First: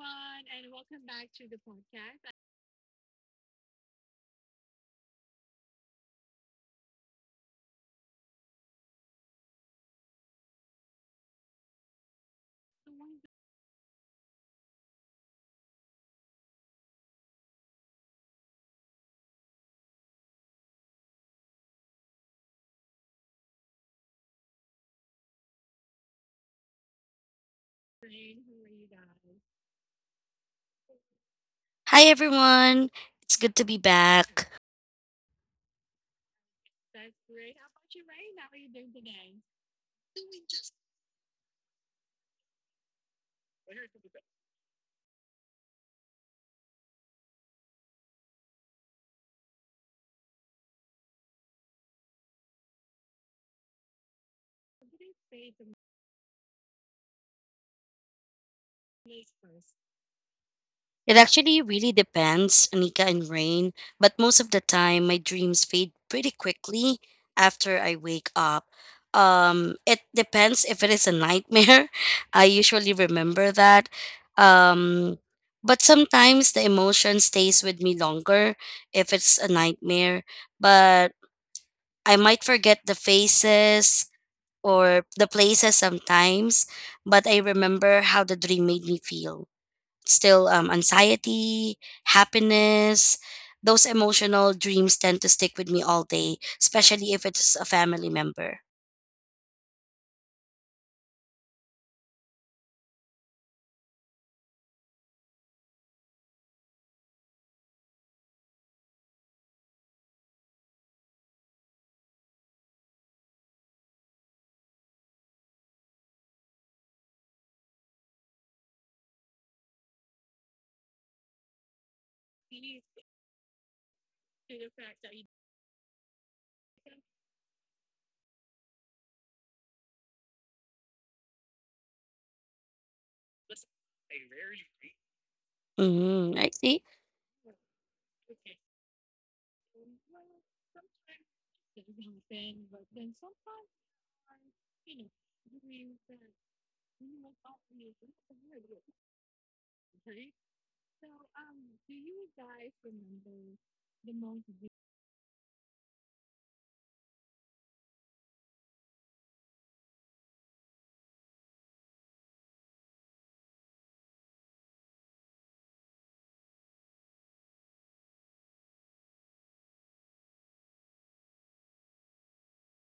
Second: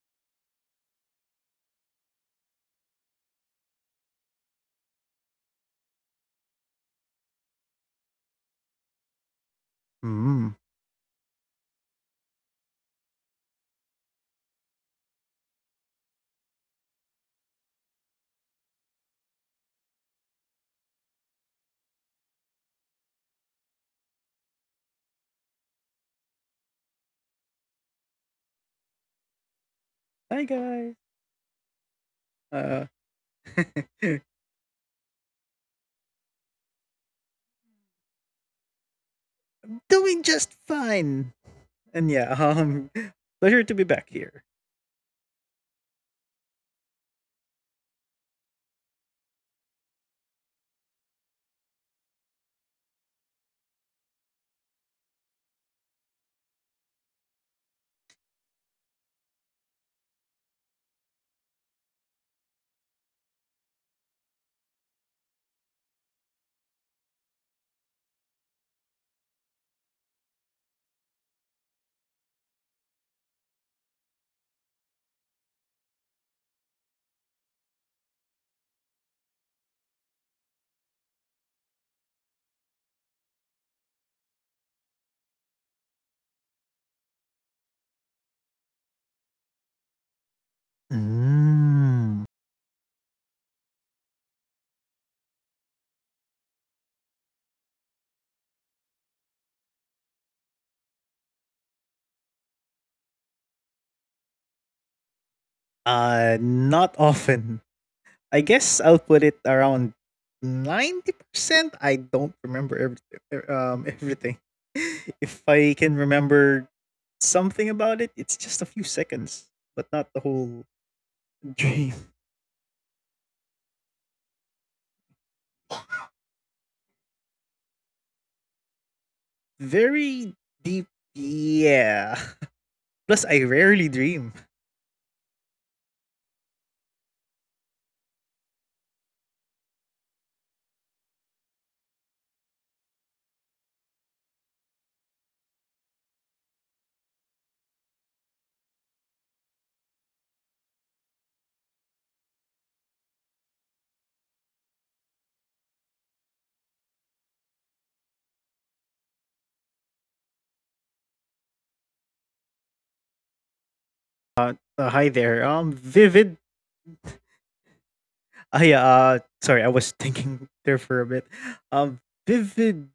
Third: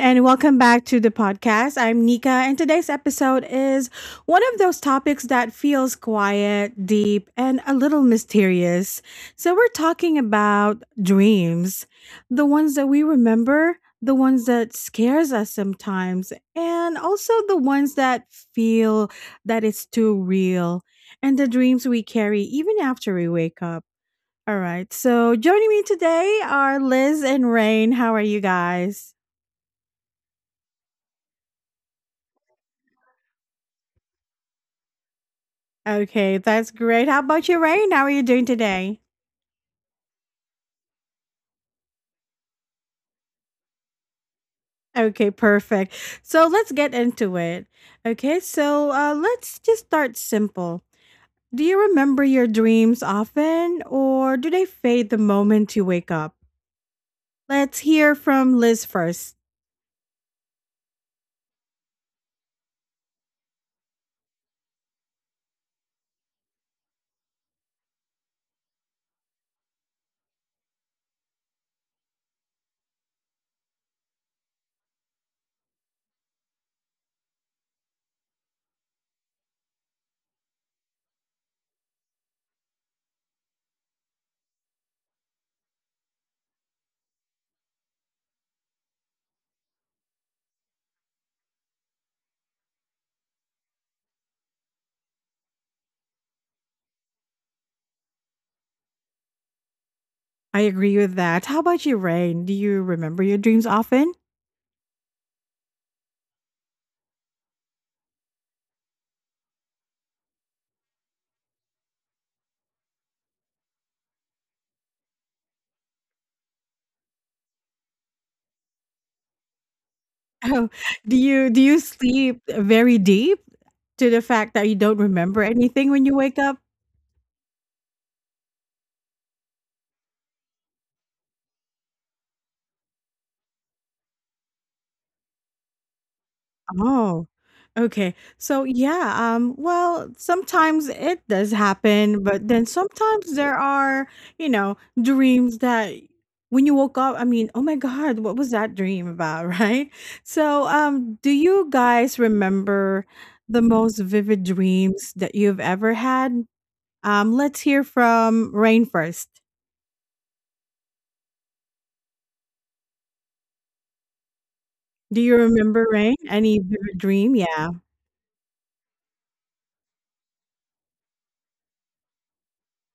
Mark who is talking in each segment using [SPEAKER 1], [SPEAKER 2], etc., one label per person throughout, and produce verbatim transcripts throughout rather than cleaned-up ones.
[SPEAKER 1] and welcome back to the podcast. I'm Nika, and today's episode is one of those topics that feels quiet, deep, and a little mysterious. So, we're talking
[SPEAKER 2] Mm.
[SPEAKER 1] about dreams, the ones that we remember, the ones that scares us sometimes, and also the ones that feel that it's too real, and the dreams we carry even after we wake up. All right. So joining me today are Liz and Rain. How are you guys?
[SPEAKER 2] Hi guys.
[SPEAKER 3] Hi
[SPEAKER 2] Uh
[SPEAKER 3] everyone. It's good to be back.
[SPEAKER 1] Okay, that's great. How about you, Rain? How are you doing today?
[SPEAKER 2] doing just fine. And yeah, um pleasure to be back here.
[SPEAKER 1] Okay, perfect. So let's get into it. Okay, so uh, let's just start simple. Do you remember your dreams often, or do they fade the moment you wake up? Let's hear from Liz first.
[SPEAKER 3] It actually really depends, Anika and Rain, but most of the time my dreams fade pretty quickly after I wake up. Um it depends if it is a nightmare. I usually remember that. Um but sometimes the emotion stays with me longer if it's a nightmare, but I might forget the faces, or the places sometimes, but I remember how the dream made me feel. Still, um, anxiety,
[SPEAKER 2] Mm.
[SPEAKER 3] happiness, those emotional dreams tend to stick with me all day, especially if it's a family member.
[SPEAKER 1] I agree with that. How about you, Rain? Do you remember your dreams often?
[SPEAKER 2] Uh not often. I guess I'll put it around ninety percent. I don't remember everything um everything. If I can remember something about it, it's just a few seconds, but not the whole
[SPEAKER 1] Oh, do you do you
[SPEAKER 2] dream.
[SPEAKER 1] sleep very deep to the fact that you don't remember anything when you wake up?
[SPEAKER 2] Very deep. Yeah. Plus I rarely dream.
[SPEAKER 3] Mm-hmm. I see.
[SPEAKER 1] Oh, okay. So yeah, um, well, sometimes it does happen, but then sometimes there are, you know, dreams that when you woke up, I mean, oh my God, what was that dream about, right? So, um, do you guys remember the most vivid dreams that you've ever had? Um, let's hear from Rain first.
[SPEAKER 2] Uh, uh,
[SPEAKER 1] Do
[SPEAKER 2] Hi
[SPEAKER 1] you
[SPEAKER 2] there.
[SPEAKER 1] remember
[SPEAKER 2] Um,
[SPEAKER 1] rain? Any
[SPEAKER 2] Vivid.
[SPEAKER 1] vivid dream? Yeah.
[SPEAKER 2] Uh, yeah, uh, sorry, I was thinking there for a bit. Um, Vivid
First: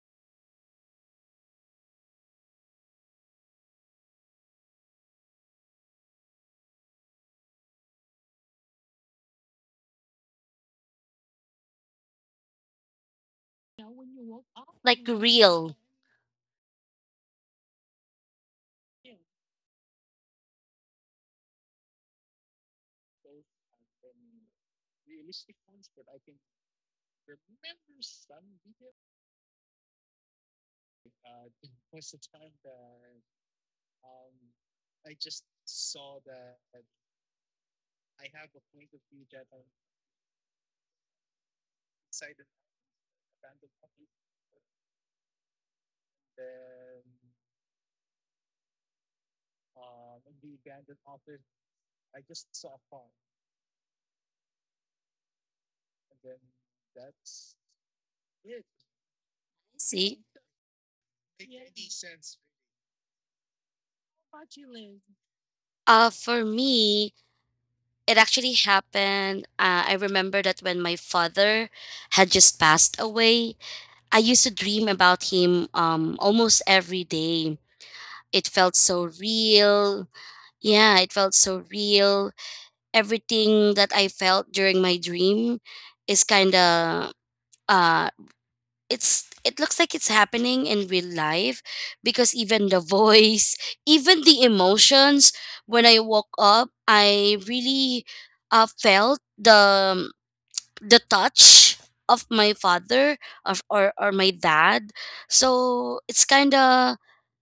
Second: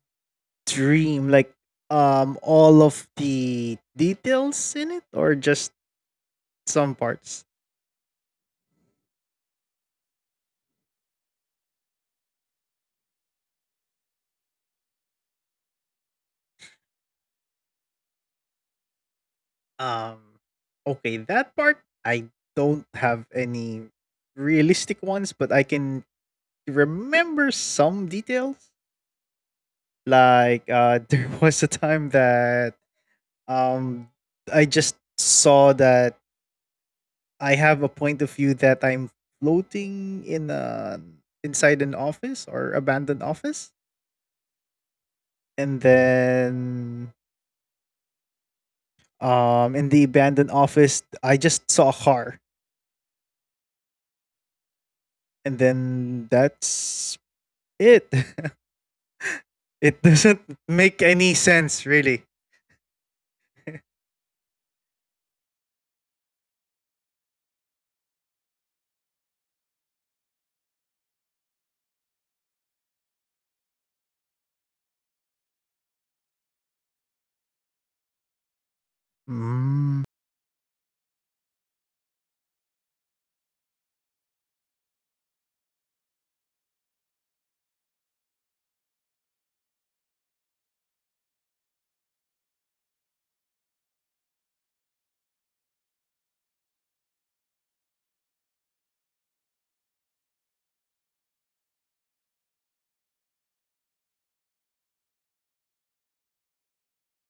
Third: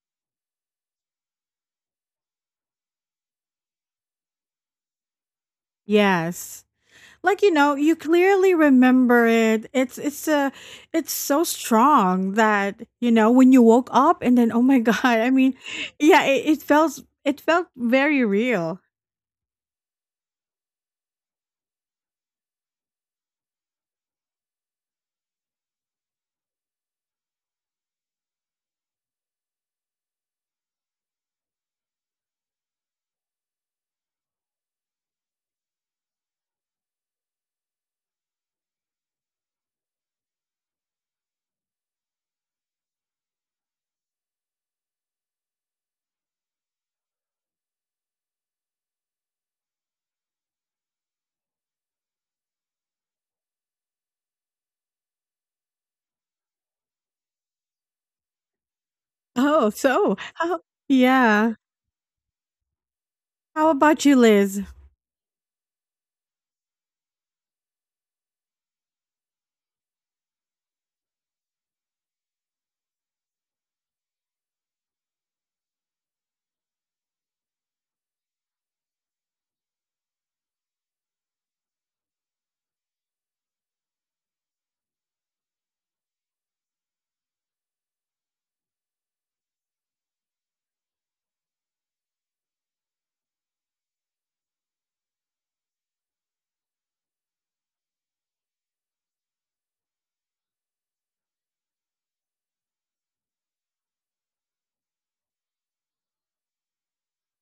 [SPEAKER 2] dream, like, um, all of the details in it or just
[SPEAKER 1] Yes.
[SPEAKER 2] some
[SPEAKER 1] Like,
[SPEAKER 2] parts?
[SPEAKER 1] you know, you clearly remember it. It's it's a it's so strong that, you know, when you woke up and then oh my god,
[SPEAKER 3] Like
[SPEAKER 1] I mean,
[SPEAKER 3] real.
[SPEAKER 1] yeah, it, it felt, it felt very real.
[SPEAKER 2] Um, okay, that part, I don't have any realistic ones, but I can remember some details. Like, uh, there was a time that, um, I just saw that I have a point of view that I'm floating in a inside an office or abandoned office, and then um in the abandoned office I just saw a car, and then that's it.
[SPEAKER 1] Oh, so
[SPEAKER 2] It
[SPEAKER 3] See?
[SPEAKER 2] doesn't
[SPEAKER 1] how
[SPEAKER 2] make any
[SPEAKER 1] yeah.
[SPEAKER 2] sense really.
[SPEAKER 1] How about you, Liz?
[SPEAKER 3] Uh, for me, it actually happened. Uh, I remember that when my father had just passed away, I used to dream about him um, almost every day. It felt so real.
[SPEAKER 2] Mm.
[SPEAKER 3] Yeah, it felt so real. Everything that I felt during my dream is kind of uh it's it looks like it's happening in real life because even the voice, even the emotions when I woke up, I really uh, felt the the touch of my father of or, or my dad, so it's kind of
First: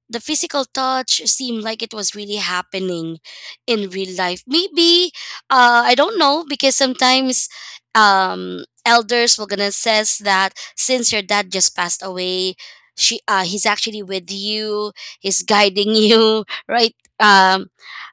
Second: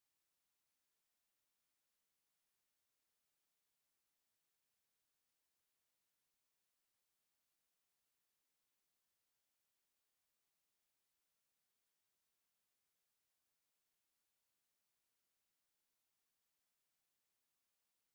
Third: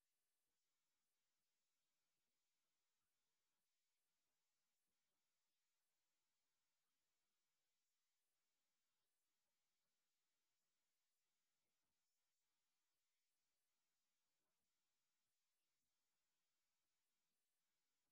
[SPEAKER 3] the physical touch seemed like it was really happening in real life. Maybe uh, I don't know because sometimes um, elders will gonna says that since your dad just passed away, she uh, he's actually with you, he's guiding you, right? Um,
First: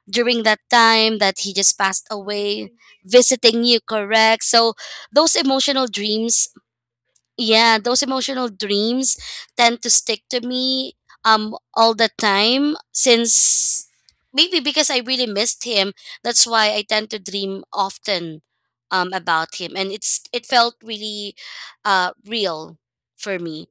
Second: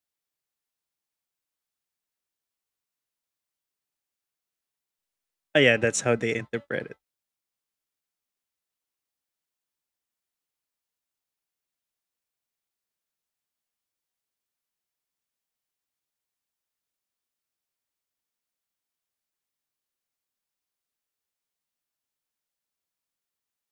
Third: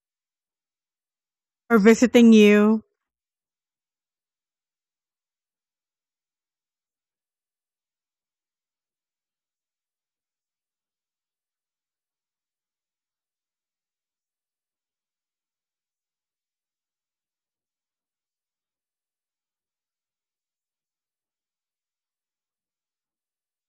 [SPEAKER 3] during that time that he just
[SPEAKER 1] Or
[SPEAKER 3] passed
[SPEAKER 1] visiting
[SPEAKER 3] away,
[SPEAKER 1] you?
[SPEAKER 3] visiting you, correct? So those
[SPEAKER 2] Ah, yeah,
[SPEAKER 3] emotional
[SPEAKER 2] that's how they
[SPEAKER 3] dreams,
[SPEAKER 2] interpret it.
[SPEAKER 3] yeah, those emotional dreams tend to stick to me um all the time since maybe because I really missed him. That's why I tend to dream often um about him, and it's it felt really uh real for me.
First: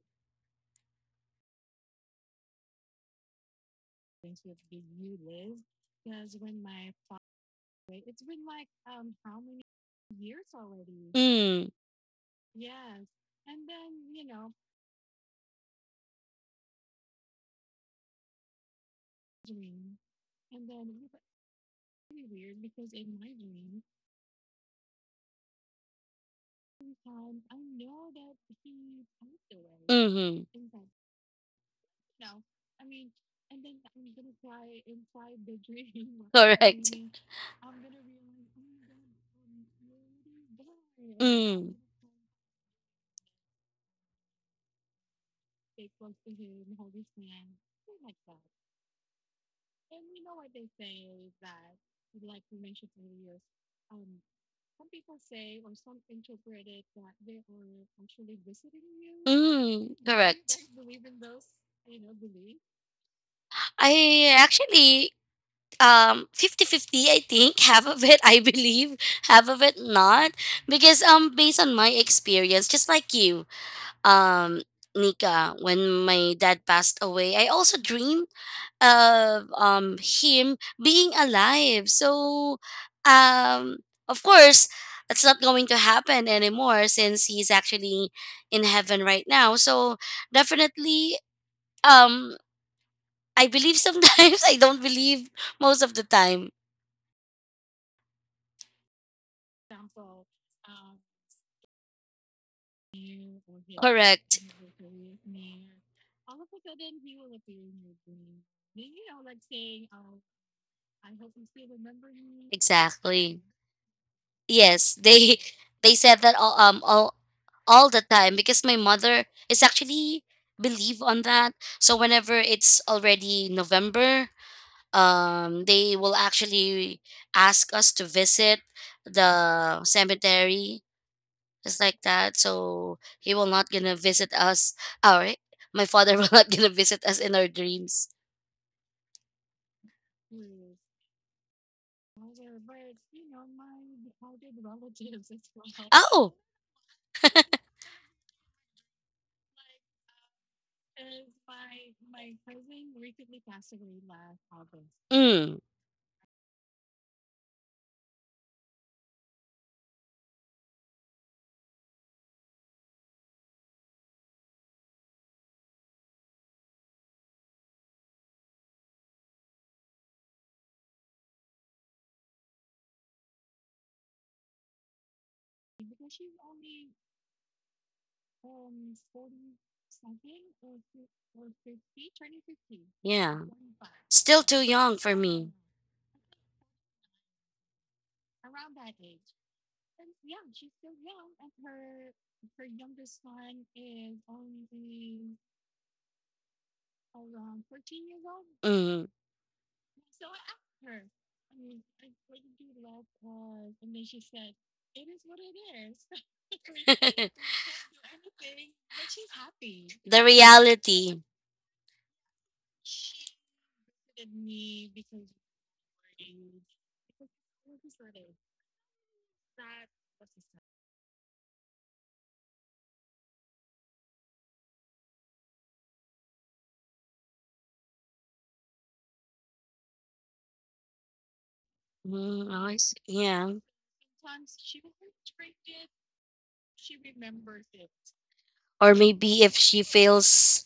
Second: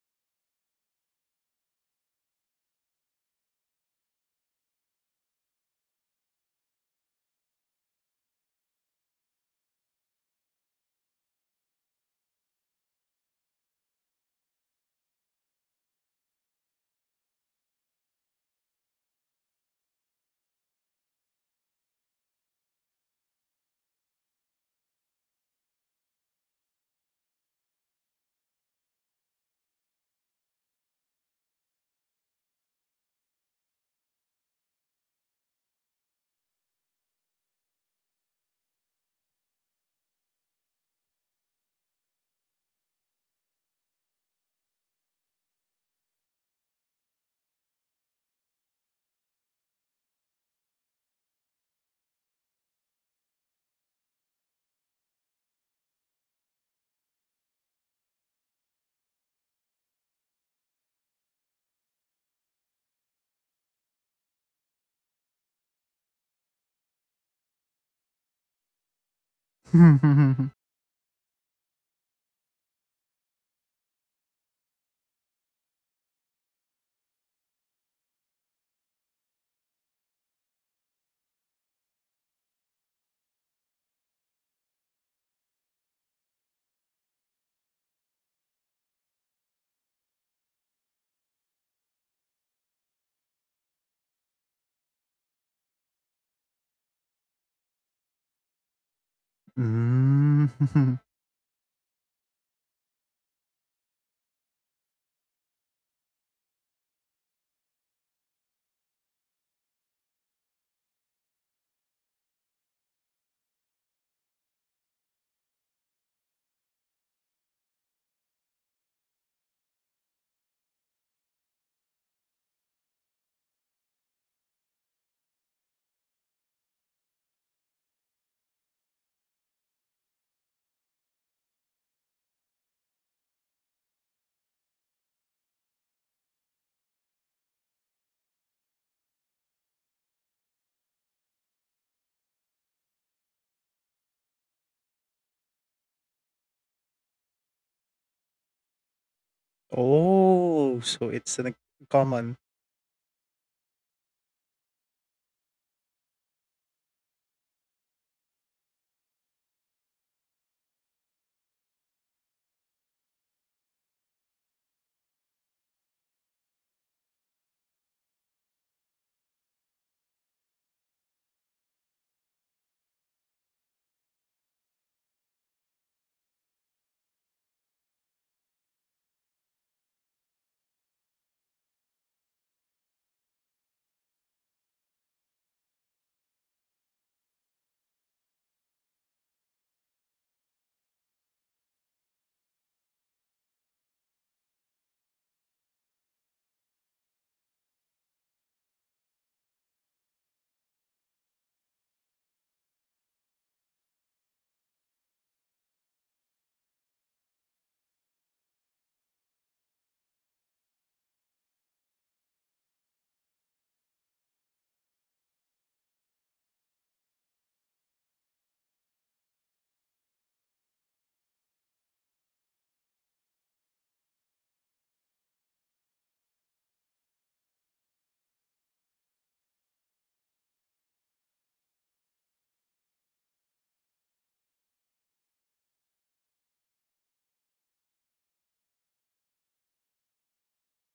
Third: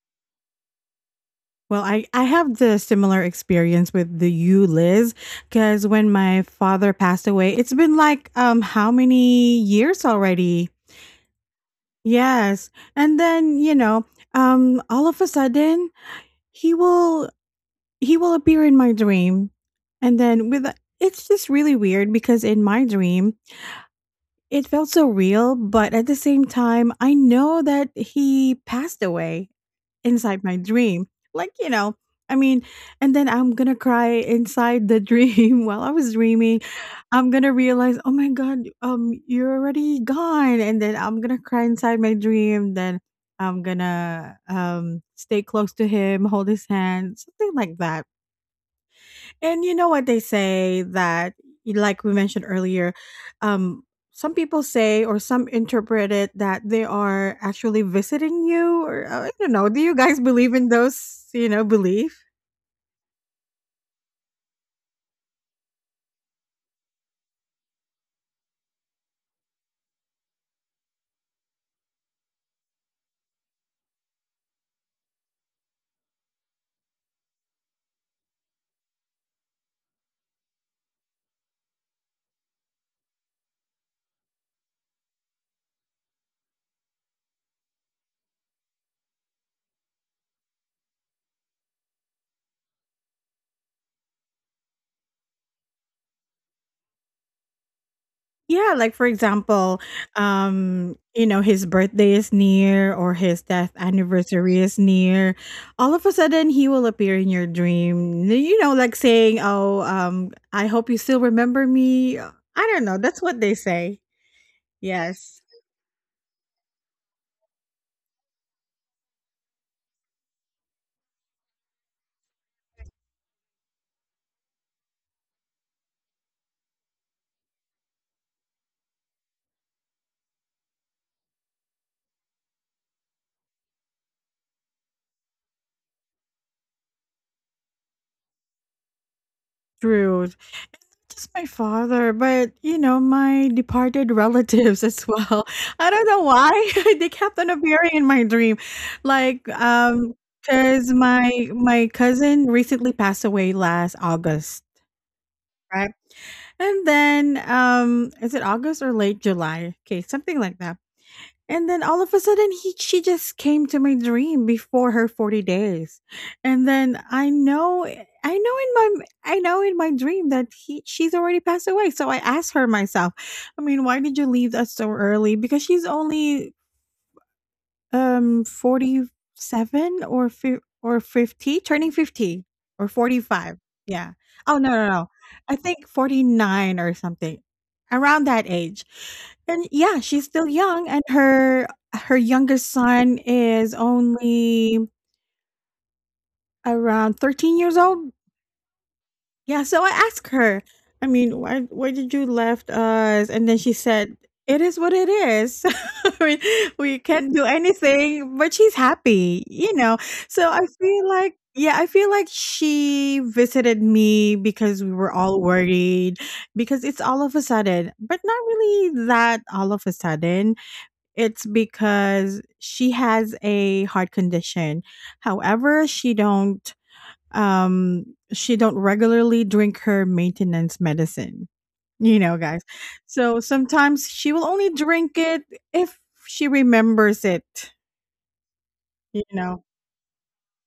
[SPEAKER 1] Well, I, I have the similar experience with the you, Liz, because when my father passed away, it's been like um how many years already?
[SPEAKER 3] Mm.
[SPEAKER 1] Yes. And then, you know, um all of a sudden he will, he will appear in my dream. And then with, it's just really weird because in my dream, it felt so real, but at the same time, I know that he passed away inside
[SPEAKER 3] Mm-hmm.
[SPEAKER 1] my dream. Like, you know, I mean, and then I'm going to cry inside the dream while I was dreaming. I'm going to realize, "Oh my god, um you're already gone." And then I'm going to cry inside my dream, then I'm going to um stay close to him, hold his hand, something like that. And you know what they say that, y- like we mentioned earlier, um, some people say or some interpret it that they are actually visiting you, or uh, I don't know. Do you
[SPEAKER 3] Mm. Do
[SPEAKER 1] guys believe in
[SPEAKER 3] you
[SPEAKER 1] those, you know, belief?
[SPEAKER 3] I actually um fifty-fifty. I think half of it I believe half of it not because um based on my experience just like you, um Nika, when my dad passed away I also dreamed of um him being alive, so um of course that's not going to happen anymore since he's actually in heaven right now. So definitely, um I believe sometimes, I don't believe most of the time.
[SPEAKER 1] Yeah, like, for example,
[SPEAKER 2] Mm.
[SPEAKER 1] um, you know, his birthday is near or his death
[SPEAKER 3] Correct.
[SPEAKER 1] anniversary is near. All of a sudden, he will appear in your dream. You know, like saying, "Oh, um, I hope you still remember me." I don't know. That's
[SPEAKER 3] Exactly.
[SPEAKER 1] what they say.
[SPEAKER 3] Yes, they
[SPEAKER 1] Yes.
[SPEAKER 3] they said that all um all all the time because my mother is actually believe on that. So whenever it's already November, um they will actually ask us to visit the cemetery, just like that. So he will not gonna visit us. All right. My father will not gonna visit us in our dreams.
[SPEAKER 1] True. Just my father, but, you know, my departed relatives as well. I don't know
[SPEAKER 3] Oh.
[SPEAKER 1] why they kept on appearing in my dream. Like, um,
[SPEAKER 2] Oh,
[SPEAKER 1] cause
[SPEAKER 2] so it's an
[SPEAKER 1] my my
[SPEAKER 2] common.
[SPEAKER 1] cousin recently passed away last August,
[SPEAKER 3] Mm.
[SPEAKER 1] right? And then, um, is it August or late July? Okay, something like that. And then all of a sudden he she just came to my dream before her forty days. And then I know I know in my I know in my dream that he she's already passed away. So I asked her myself, I mean, why did you leave us so early? Because she's only um, forty-seven or fif or fifty? Turning fifty or
[SPEAKER 3] Yeah.
[SPEAKER 1] forty-five. Yeah.
[SPEAKER 3] Still
[SPEAKER 1] Oh,
[SPEAKER 3] too
[SPEAKER 1] no, no,
[SPEAKER 3] young
[SPEAKER 1] no.
[SPEAKER 3] for me.
[SPEAKER 1] I think forty-nine or something. Around that age. And yeah, she's still young and her her youngest son is only around thirteen years old.
[SPEAKER 3] Mm.
[SPEAKER 1] Yeah, so I asked her, I mean, "Why why did you left us?" And then she said, "It is what it is. We we can't do anything," but she's happy, you know?
[SPEAKER 3] The
[SPEAKER 1] So I feel
[SPEAKER 3] reality.
[SPEAKER 1] like yeah, I feel like she visited me because we were all worried, because it's all of a sudden, but not really that all of a sudden. It's because she has a heart condition. However, she don't um she don't regularly drink her maintenance medicine, you know,
[SPEAKER 3] Mm,
[SPEAKER 1] guys,
[SPEAKER 3] I see.
[SPEAKER 1] so
[SPEAKER 3] Yeah.
[SPEAKER 1] sometimes she will only drink it if she remembers it,
[SPEAKER 3] Or
[SPEAKER 1] you
[SPEAKER 3] maybe if
[SPEAKER 1] know.
[SPEAKER 3] she feels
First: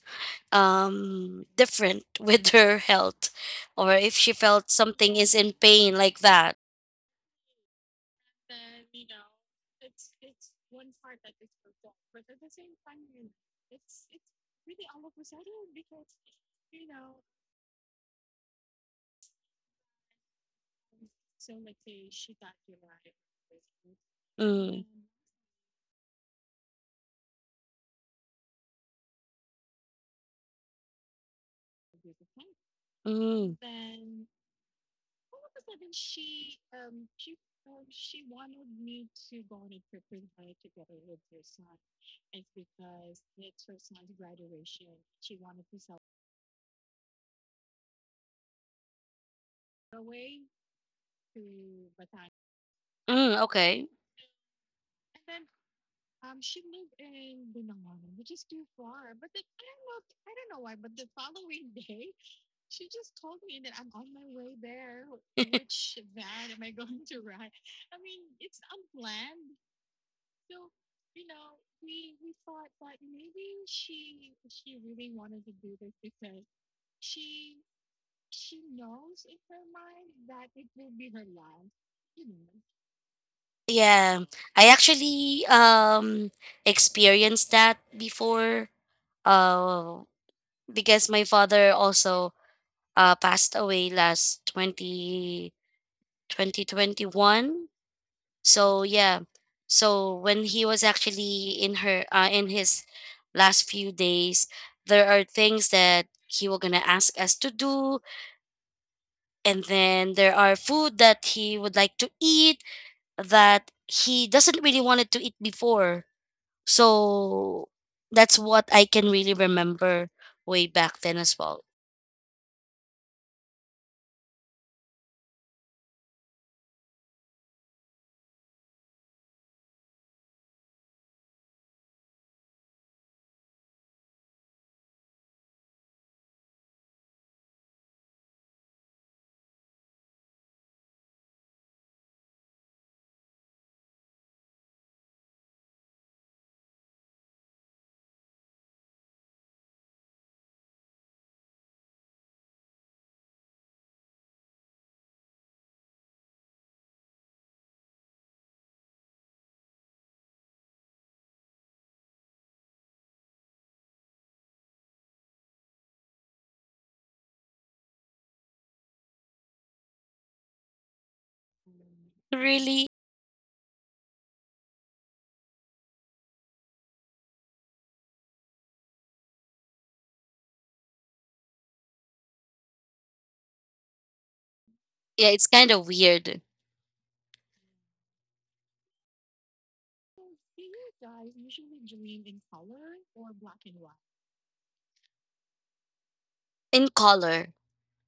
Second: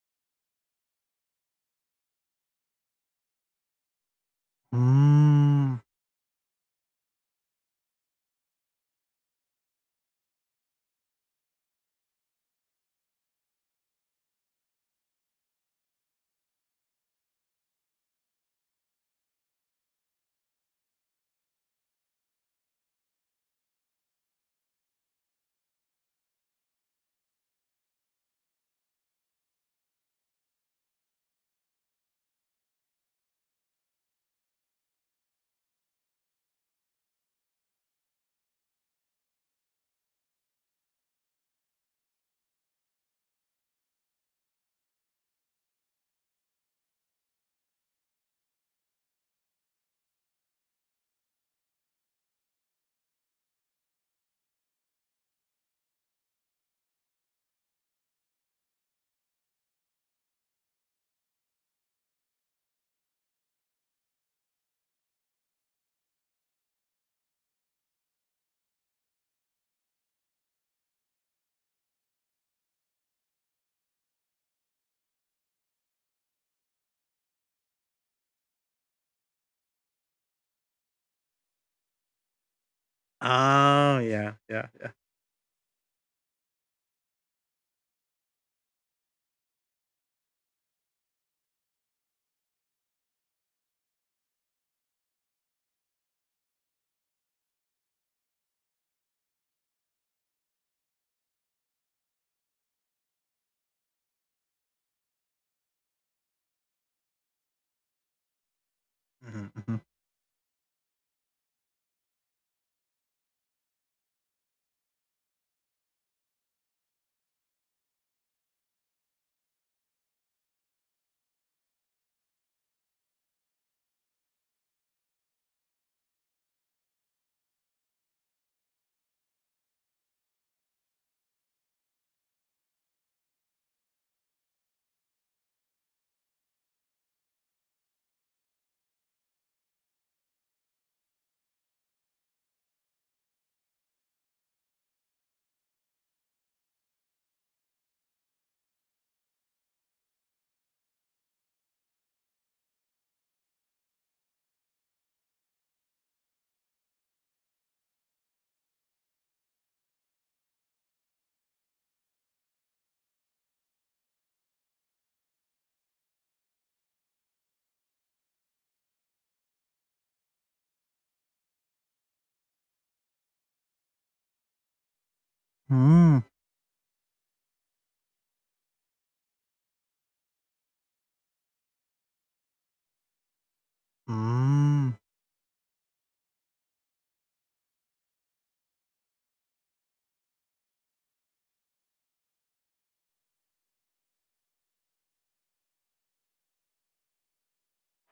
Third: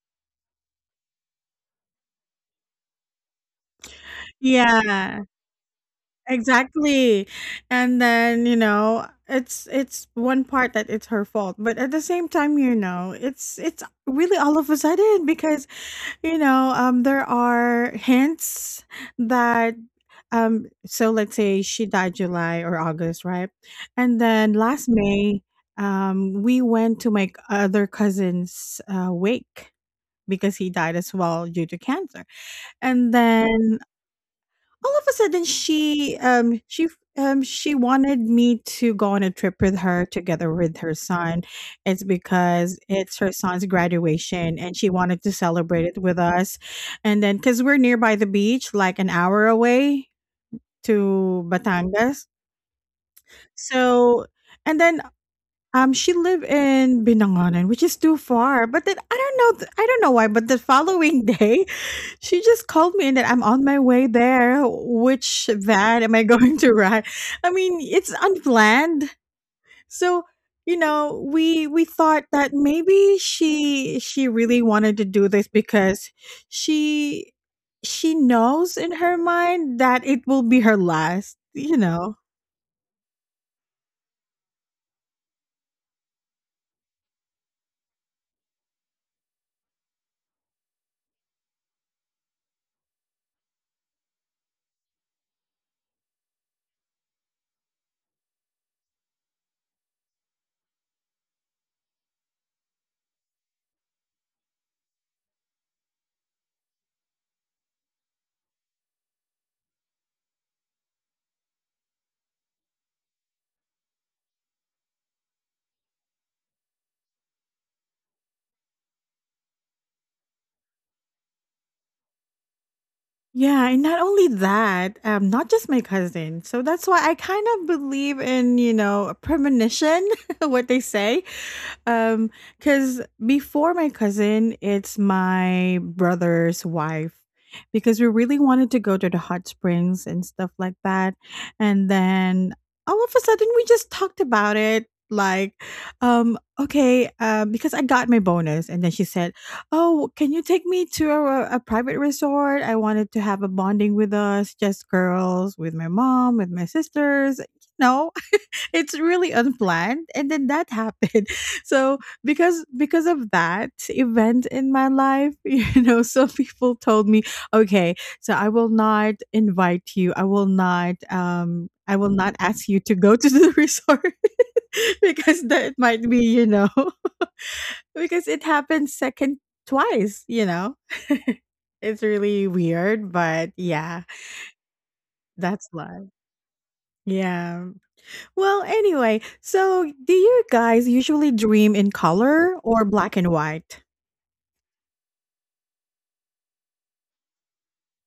[SPEAKER 3] um different with her health, or if she felt something
[SPEAKER 1] Yeah,
[SPEAKER 3] is in
[SPEAKER 2] Mm.
[SPEAKER 3] pain like that.
[SPEAKER 1] exactly. And then, you know, it's it's one part that it's her fault, but at the same time, you know, it's it's really all of a sudden, because you know, um, there are hints that, um, so let's say she died July or August, right? And then
[SPEAKER 3] Mm.
[SPEAKER 1] last May, um, we went to my other cousin's uh, wake because he died as well due to cancer. And
[SPEAKER 3] Mm.
[SPEAKER 1] then all of a sudden she um she f- um she wanted me to go on a trip with her together with her son. It's because it's her son's graduation and she wanted to celebrate it with us, and then because we're nearby the beach like an hour away, to batangas.
[SPEAKER 3] Mm, okay.
[SPEAKER 1] So, and then um, she lived in Binangonan, which is too far. But then I don't know, th- I don't know why. But the following day, she just called me and that I'm on my way there. Which van am I going to ride? I mean, it's unplanned. So, you know, we we thought that maybe she she really wanted to do this because she she knows in her mind that it will be her last. You know.
[SPEAKER 2] Ah,
[SPEAKER 3] Yeah.
[SPEAKER 2] yeah, yeah,
[SPEAKER 3] I
[SPEAKER 2] yeah.
[SPEAKER 3] actually um experienced that before uh because my father also uh passed away last 20 twenty twenty-one. So yeah. So when he was actually in her uh, in his last few days, there are things that he was gonna ask us to do,
[SPEAKER 2] Mhm,
[SPEAKER 3] and
[SPEAKER 2] mhm.
[SPEAKER 3] then there are food that he would like to eat that he doesn't really wanted to eat before. So that's what I can really remember way back then as well.
[SPEAKER 1] Yeah, and not only that, um, not just my cousin. So that's why I kind of believe in, you know, premonition, what they say. Um, because before my cousin, it's my brother's wife. Because we really wanted to go to the hot springs and stuff like that. And then all of a sudden we just talked about it. Like, um, okay, uh, because I got my bonus. And then she said, Oh, can you take me to a, a private resort? I wanted to have a bonding with us, just girls, with my mom, with my sisters. You know, it's really unplanned and then that happened. So because because of that event in my life, you know, some people told me, okay, so I will not invite you, I will not um I will not ask you
[SPEAKER 3] Really,
[SPEAKER 1] to go to the resort, because that might
[SPEAKER 2] Hmm.
[SPEAKER 1] be, you know, because it happened second twice, you know. It's really weird, but yeah,
[SPEAKER 2] Mm.
[SPEAKER 3] yeah, it's
[SPEAKER 1] that's
[SPEAKER 3] kind of
[SPEAKER 1] life.
[SPEAKER 3] weird.
[SPEAKER 1] Yeah, well, anyway, so do you guys usually dream in color or black and white?
[SPEAKER 3] In color.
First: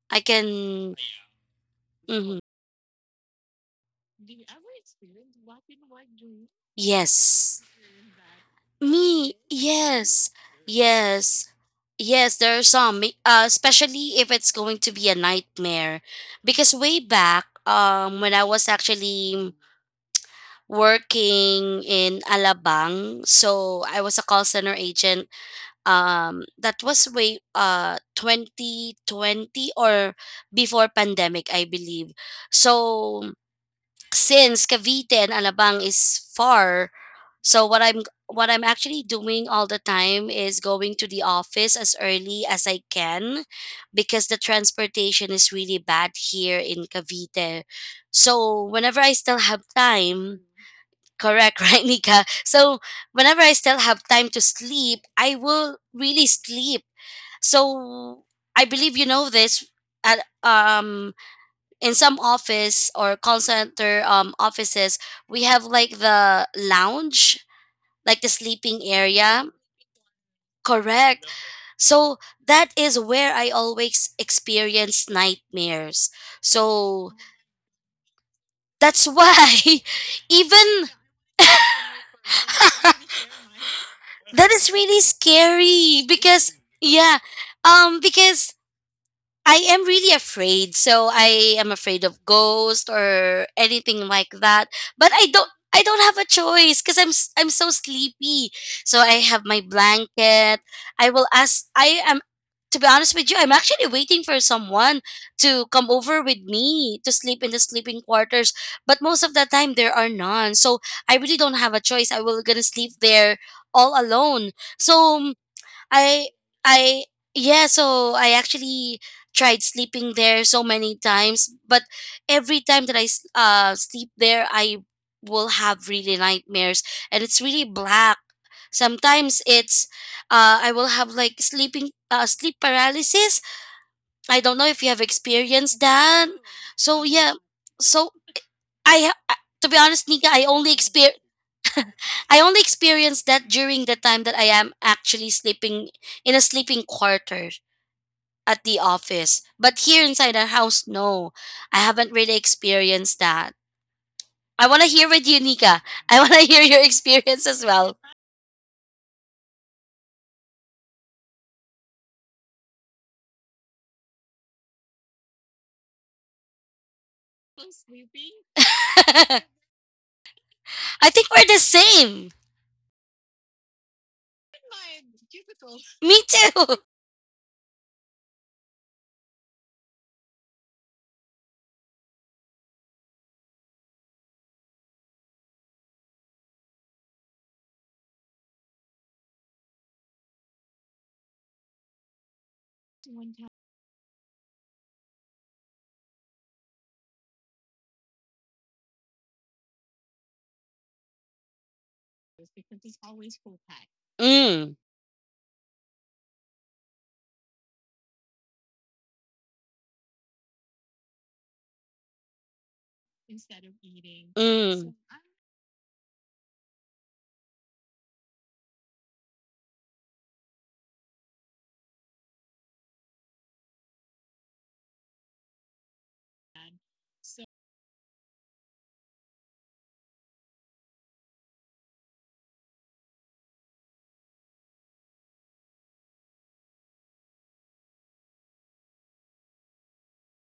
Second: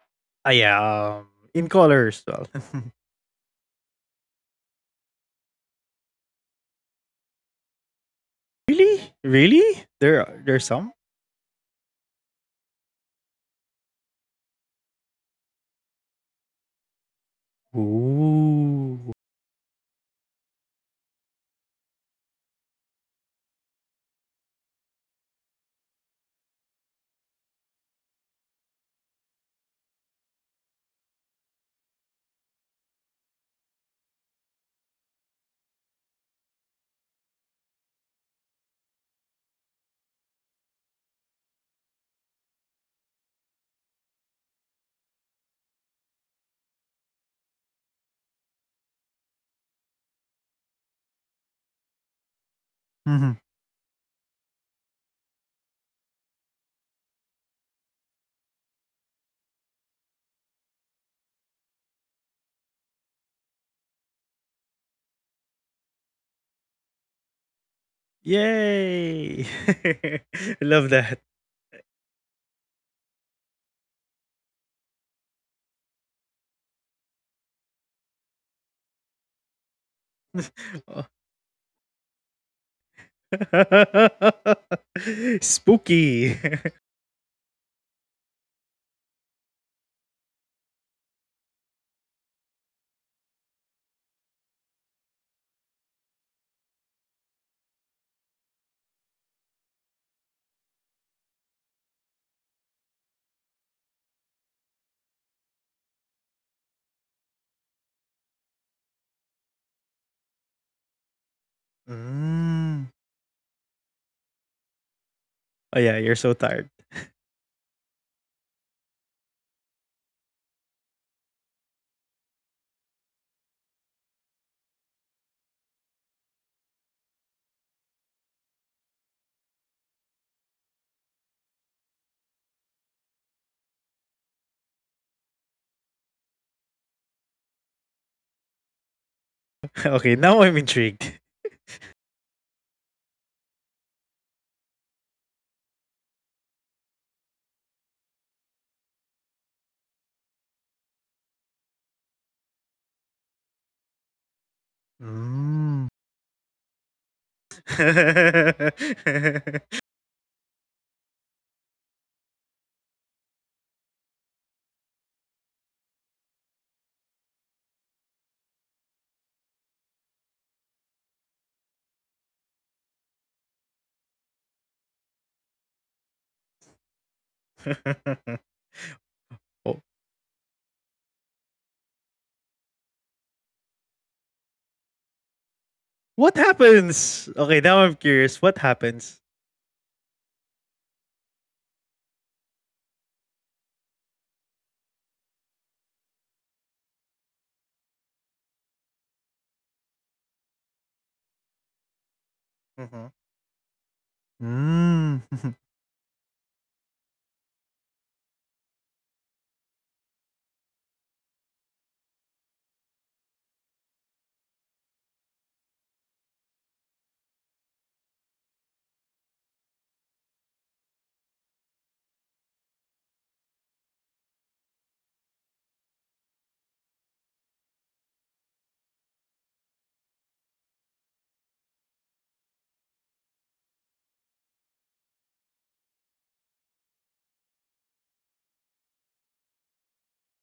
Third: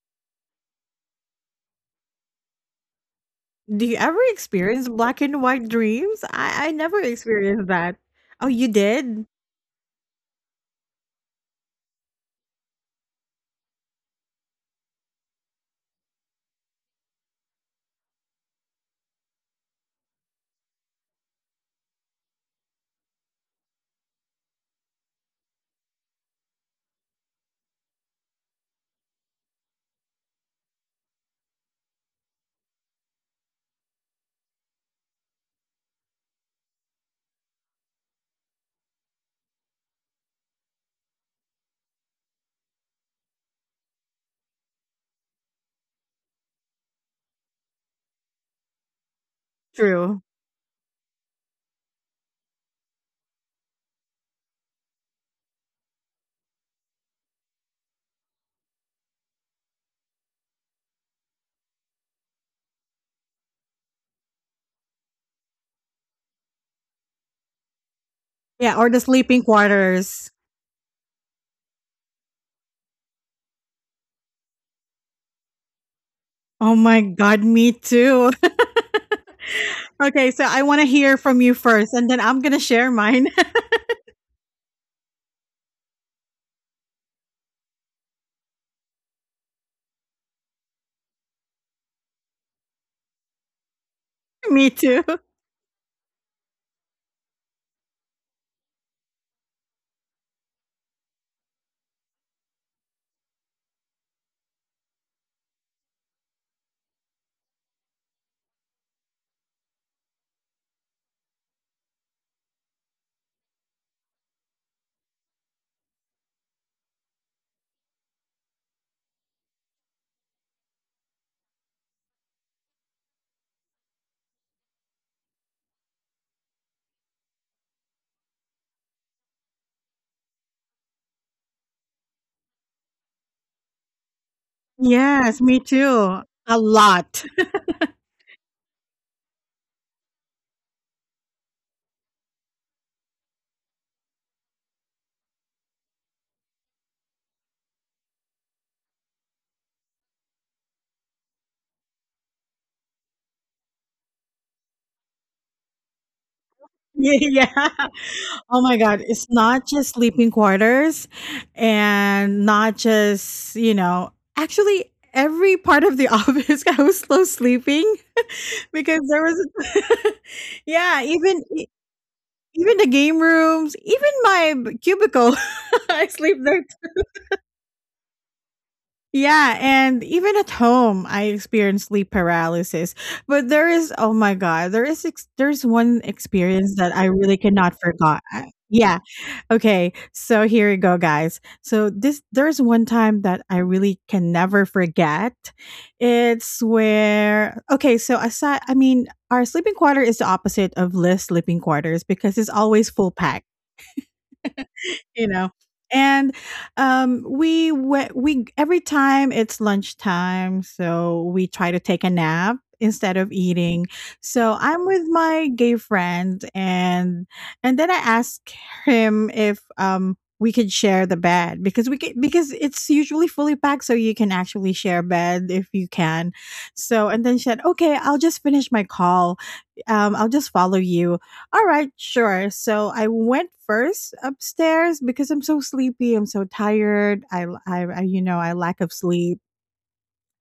[SPEAKER 3] I
[SPEAKER 2] Ah,
[SPEAKER 3] can,
[SPEAKER 2] yeah, um, in colors,
[SPEAKER 3] mhm.
[SPEAKER 2] well.
[SPEAKER 1] Do you ever experience black and white dreams? I I never
[SPEAKER 3] Yes.
[SPEAKER 1] experienced that. Oh, you
[SPEAKER 2] Really?
[SPEAKER 1] did?
[SPEAKER 3] Me,
[SPEAKER 2] Really? There
[SPEAKER 3] yes,
[SPEAKER 2] are- there's some?
[SPEAKER 3] yes, yes. There are some, me- uh, especially if it's going to be a nightmare, because way back, um, when I was
[SPEAKER 2] Ooh.
[SPEAKER 3] actually working in Alabang. So I was a call center agent. Um, that was way uh two thousand twenty or before pandemic, I believe. So since Cavite and Alabang is far, so what I'm what I'm actually doing all the time is going to the office as early as I can because the transportation is really bad here in Cavite. So whenever I still have
[SPEAKER 1] True.
[SPEAKER 3] time, correct, right, Nika? So
[SPEAKER 2] Mhm.
[SPEAKER 3] whenever I still have time to sleep, I will really sleep. So I believe you know this. At, um in some office or call center um offices, we have like the lounge, like the
[SPEAKER 1] Yeah,
[SPEAKER 3] sleeping
[SPEAKER 1] or the sleeping
[SPEAKER 3] area.
[SPEAKER 2] Yay!
[SPEAKER 1] quarters.
[SPEAKER 2] Love that.
[SPEAKER 3] Correct, so that is where I always experience nightmares.
[SPEAKER 1] Oh my
[SPEAKER 3] So
[SPEAKER 1] god, me too.
[SPEAKER 3] that's why,
[SPEAKER 1] Okay, so I want to
[SPEAKER 3] even,
[SPEAKER 2] Oh.
[SPEAKER 1] hear from you first and then I'm going to share mine.
[SPEAKER 3] that is really scary
[SPEAKER 2] Spooky.
[SPEAKER 3] because, yeah, um because I am really afraid. So I am afraid of ghosts or anything like
[SPEAKER 1] Me
[SPEAKER 3] that.
[SPEAKER 1] too.
[SPEAKER 3] But I don't I don't have a choice because I'm s- I'm so sleepy. So I have my blanket. I will ask I am to be honest with you, I'm actually waiting for someone to come over with me to sleep in the sleeping quarters. But most of the time there are none. So I really don't have a choice. I will gonna
[SPEAKER 2] Mm.
[SPEAKER 3] sleep there all alone. So
[SPEAKER 2] Oh yeah, you're
[SPEAKER 3] I
[SPEAKER 2] so tired.
[SPEAKER 3] I yeah, so I actually tried sleeping there so many times, but every time that I s- uh sleep there, I will have really nightmares and it's really black. Sometimes it's uh I will have like sleeping uh sleep paralysis. I don't know if you have
[SPEAKER 1] Yes, me
[SPEAKER 3] experienced
[SPEAKER 1] too.
[SPEAKER 3] that. Oh,
[SPEAKER 1] A
[SPEAKER 3] so no.
[SPEAKER 1] lot.
[SPEAKER 3] Yeah, so I ha- I- to be honest,
[SPEAKER 2] Okay,
[SPEAKER 3] Nika,
[SPEAKER 2] now
[SPEAKER 3] I
[SPEAKER 2] I'm
[SPEAKER 3] only exper
[SPEAKER 2] intrigued.
[SPEAKER 3] I only experienced that during the time that I am actually sleeping in a sleeping quarter at the office. But here inside the house, no, I haven't really experienced that. I want to hear with you, Nika.
[SPEAKER 2] Mm.
[SPEAKER 3] I want to hear your experience
[SPEAKER 1] Yeah.
[SPEAKER 3] as well.
[SPEAKER 1] Oh my god, it's not just sleeping quarters and not just, you know, actually every part of the office I was so sleeping. Because there
[SPEAKER 3] I
[SPEAKER 1] was yeah,
[SPEAKER 3] think
[SPEAKER 1] even
[SPEAKER 3] we're the
[SPEAKER 1] e
[SPEAKER 3] same.
[SPEAKER 1] even the game rooms, even my b cubicle, I
[SPEAKER 3] Me
[SPEAKER 1] sleep there.
[SPEAKER 3] too.
[SPEAKER 1] Yeah,
[SPEAKER 2] Oh,
[SPEAKER 1] and even at home, I experience sleep paralysis. But there is oh my god, there is ex there's one
[SPEAKER 2] what
[SPEAKER 1] experience that I
[SPEAKER 2] happens?
[SPEAKER 1] really
[SPEAKER 2] Okay,
[SPEAKER 1] cannot
[SPEAKER 2] now I'm
[SPEAKER 1] forgot
[SPEAKER 2] curious.
[SPEAKER 1] I
[SPEAKER 2] What
[SPEAKER 1] yeah.
[SPEAKER 2] happens?
[SPEAKER 1] Okay, so here you go, guys. So this there's one time that I really can never forget. It's where okay, so aside, I mean, our sleeping quarter is the opposite of Liz's sleeping quarters because it's always
[SPEAKER 2] Mhm.
[SPEAKER 1] full packed.
[SPEAKER 3] Mm,
[SPEAKER 2] Mm.
[SPEAKER 1] You know? And, um, we went. We every time it's lunchtime, so we try to take a nap instead of eating. So I'm
[SPEAKER 3] mm.
[SPEAKER 1] with my gay friend, and and then I ask him if, um, we could share the bed because we could, because it's usually fully packed, so you can actually share bed if you can. So and then she said, "Okay, I'll just finish my call. Um, I'll just follow you." All right, sure. So I went first upstairs because I'm so sleepy. I'm so tired. I, I, I you know, I lack of sleep.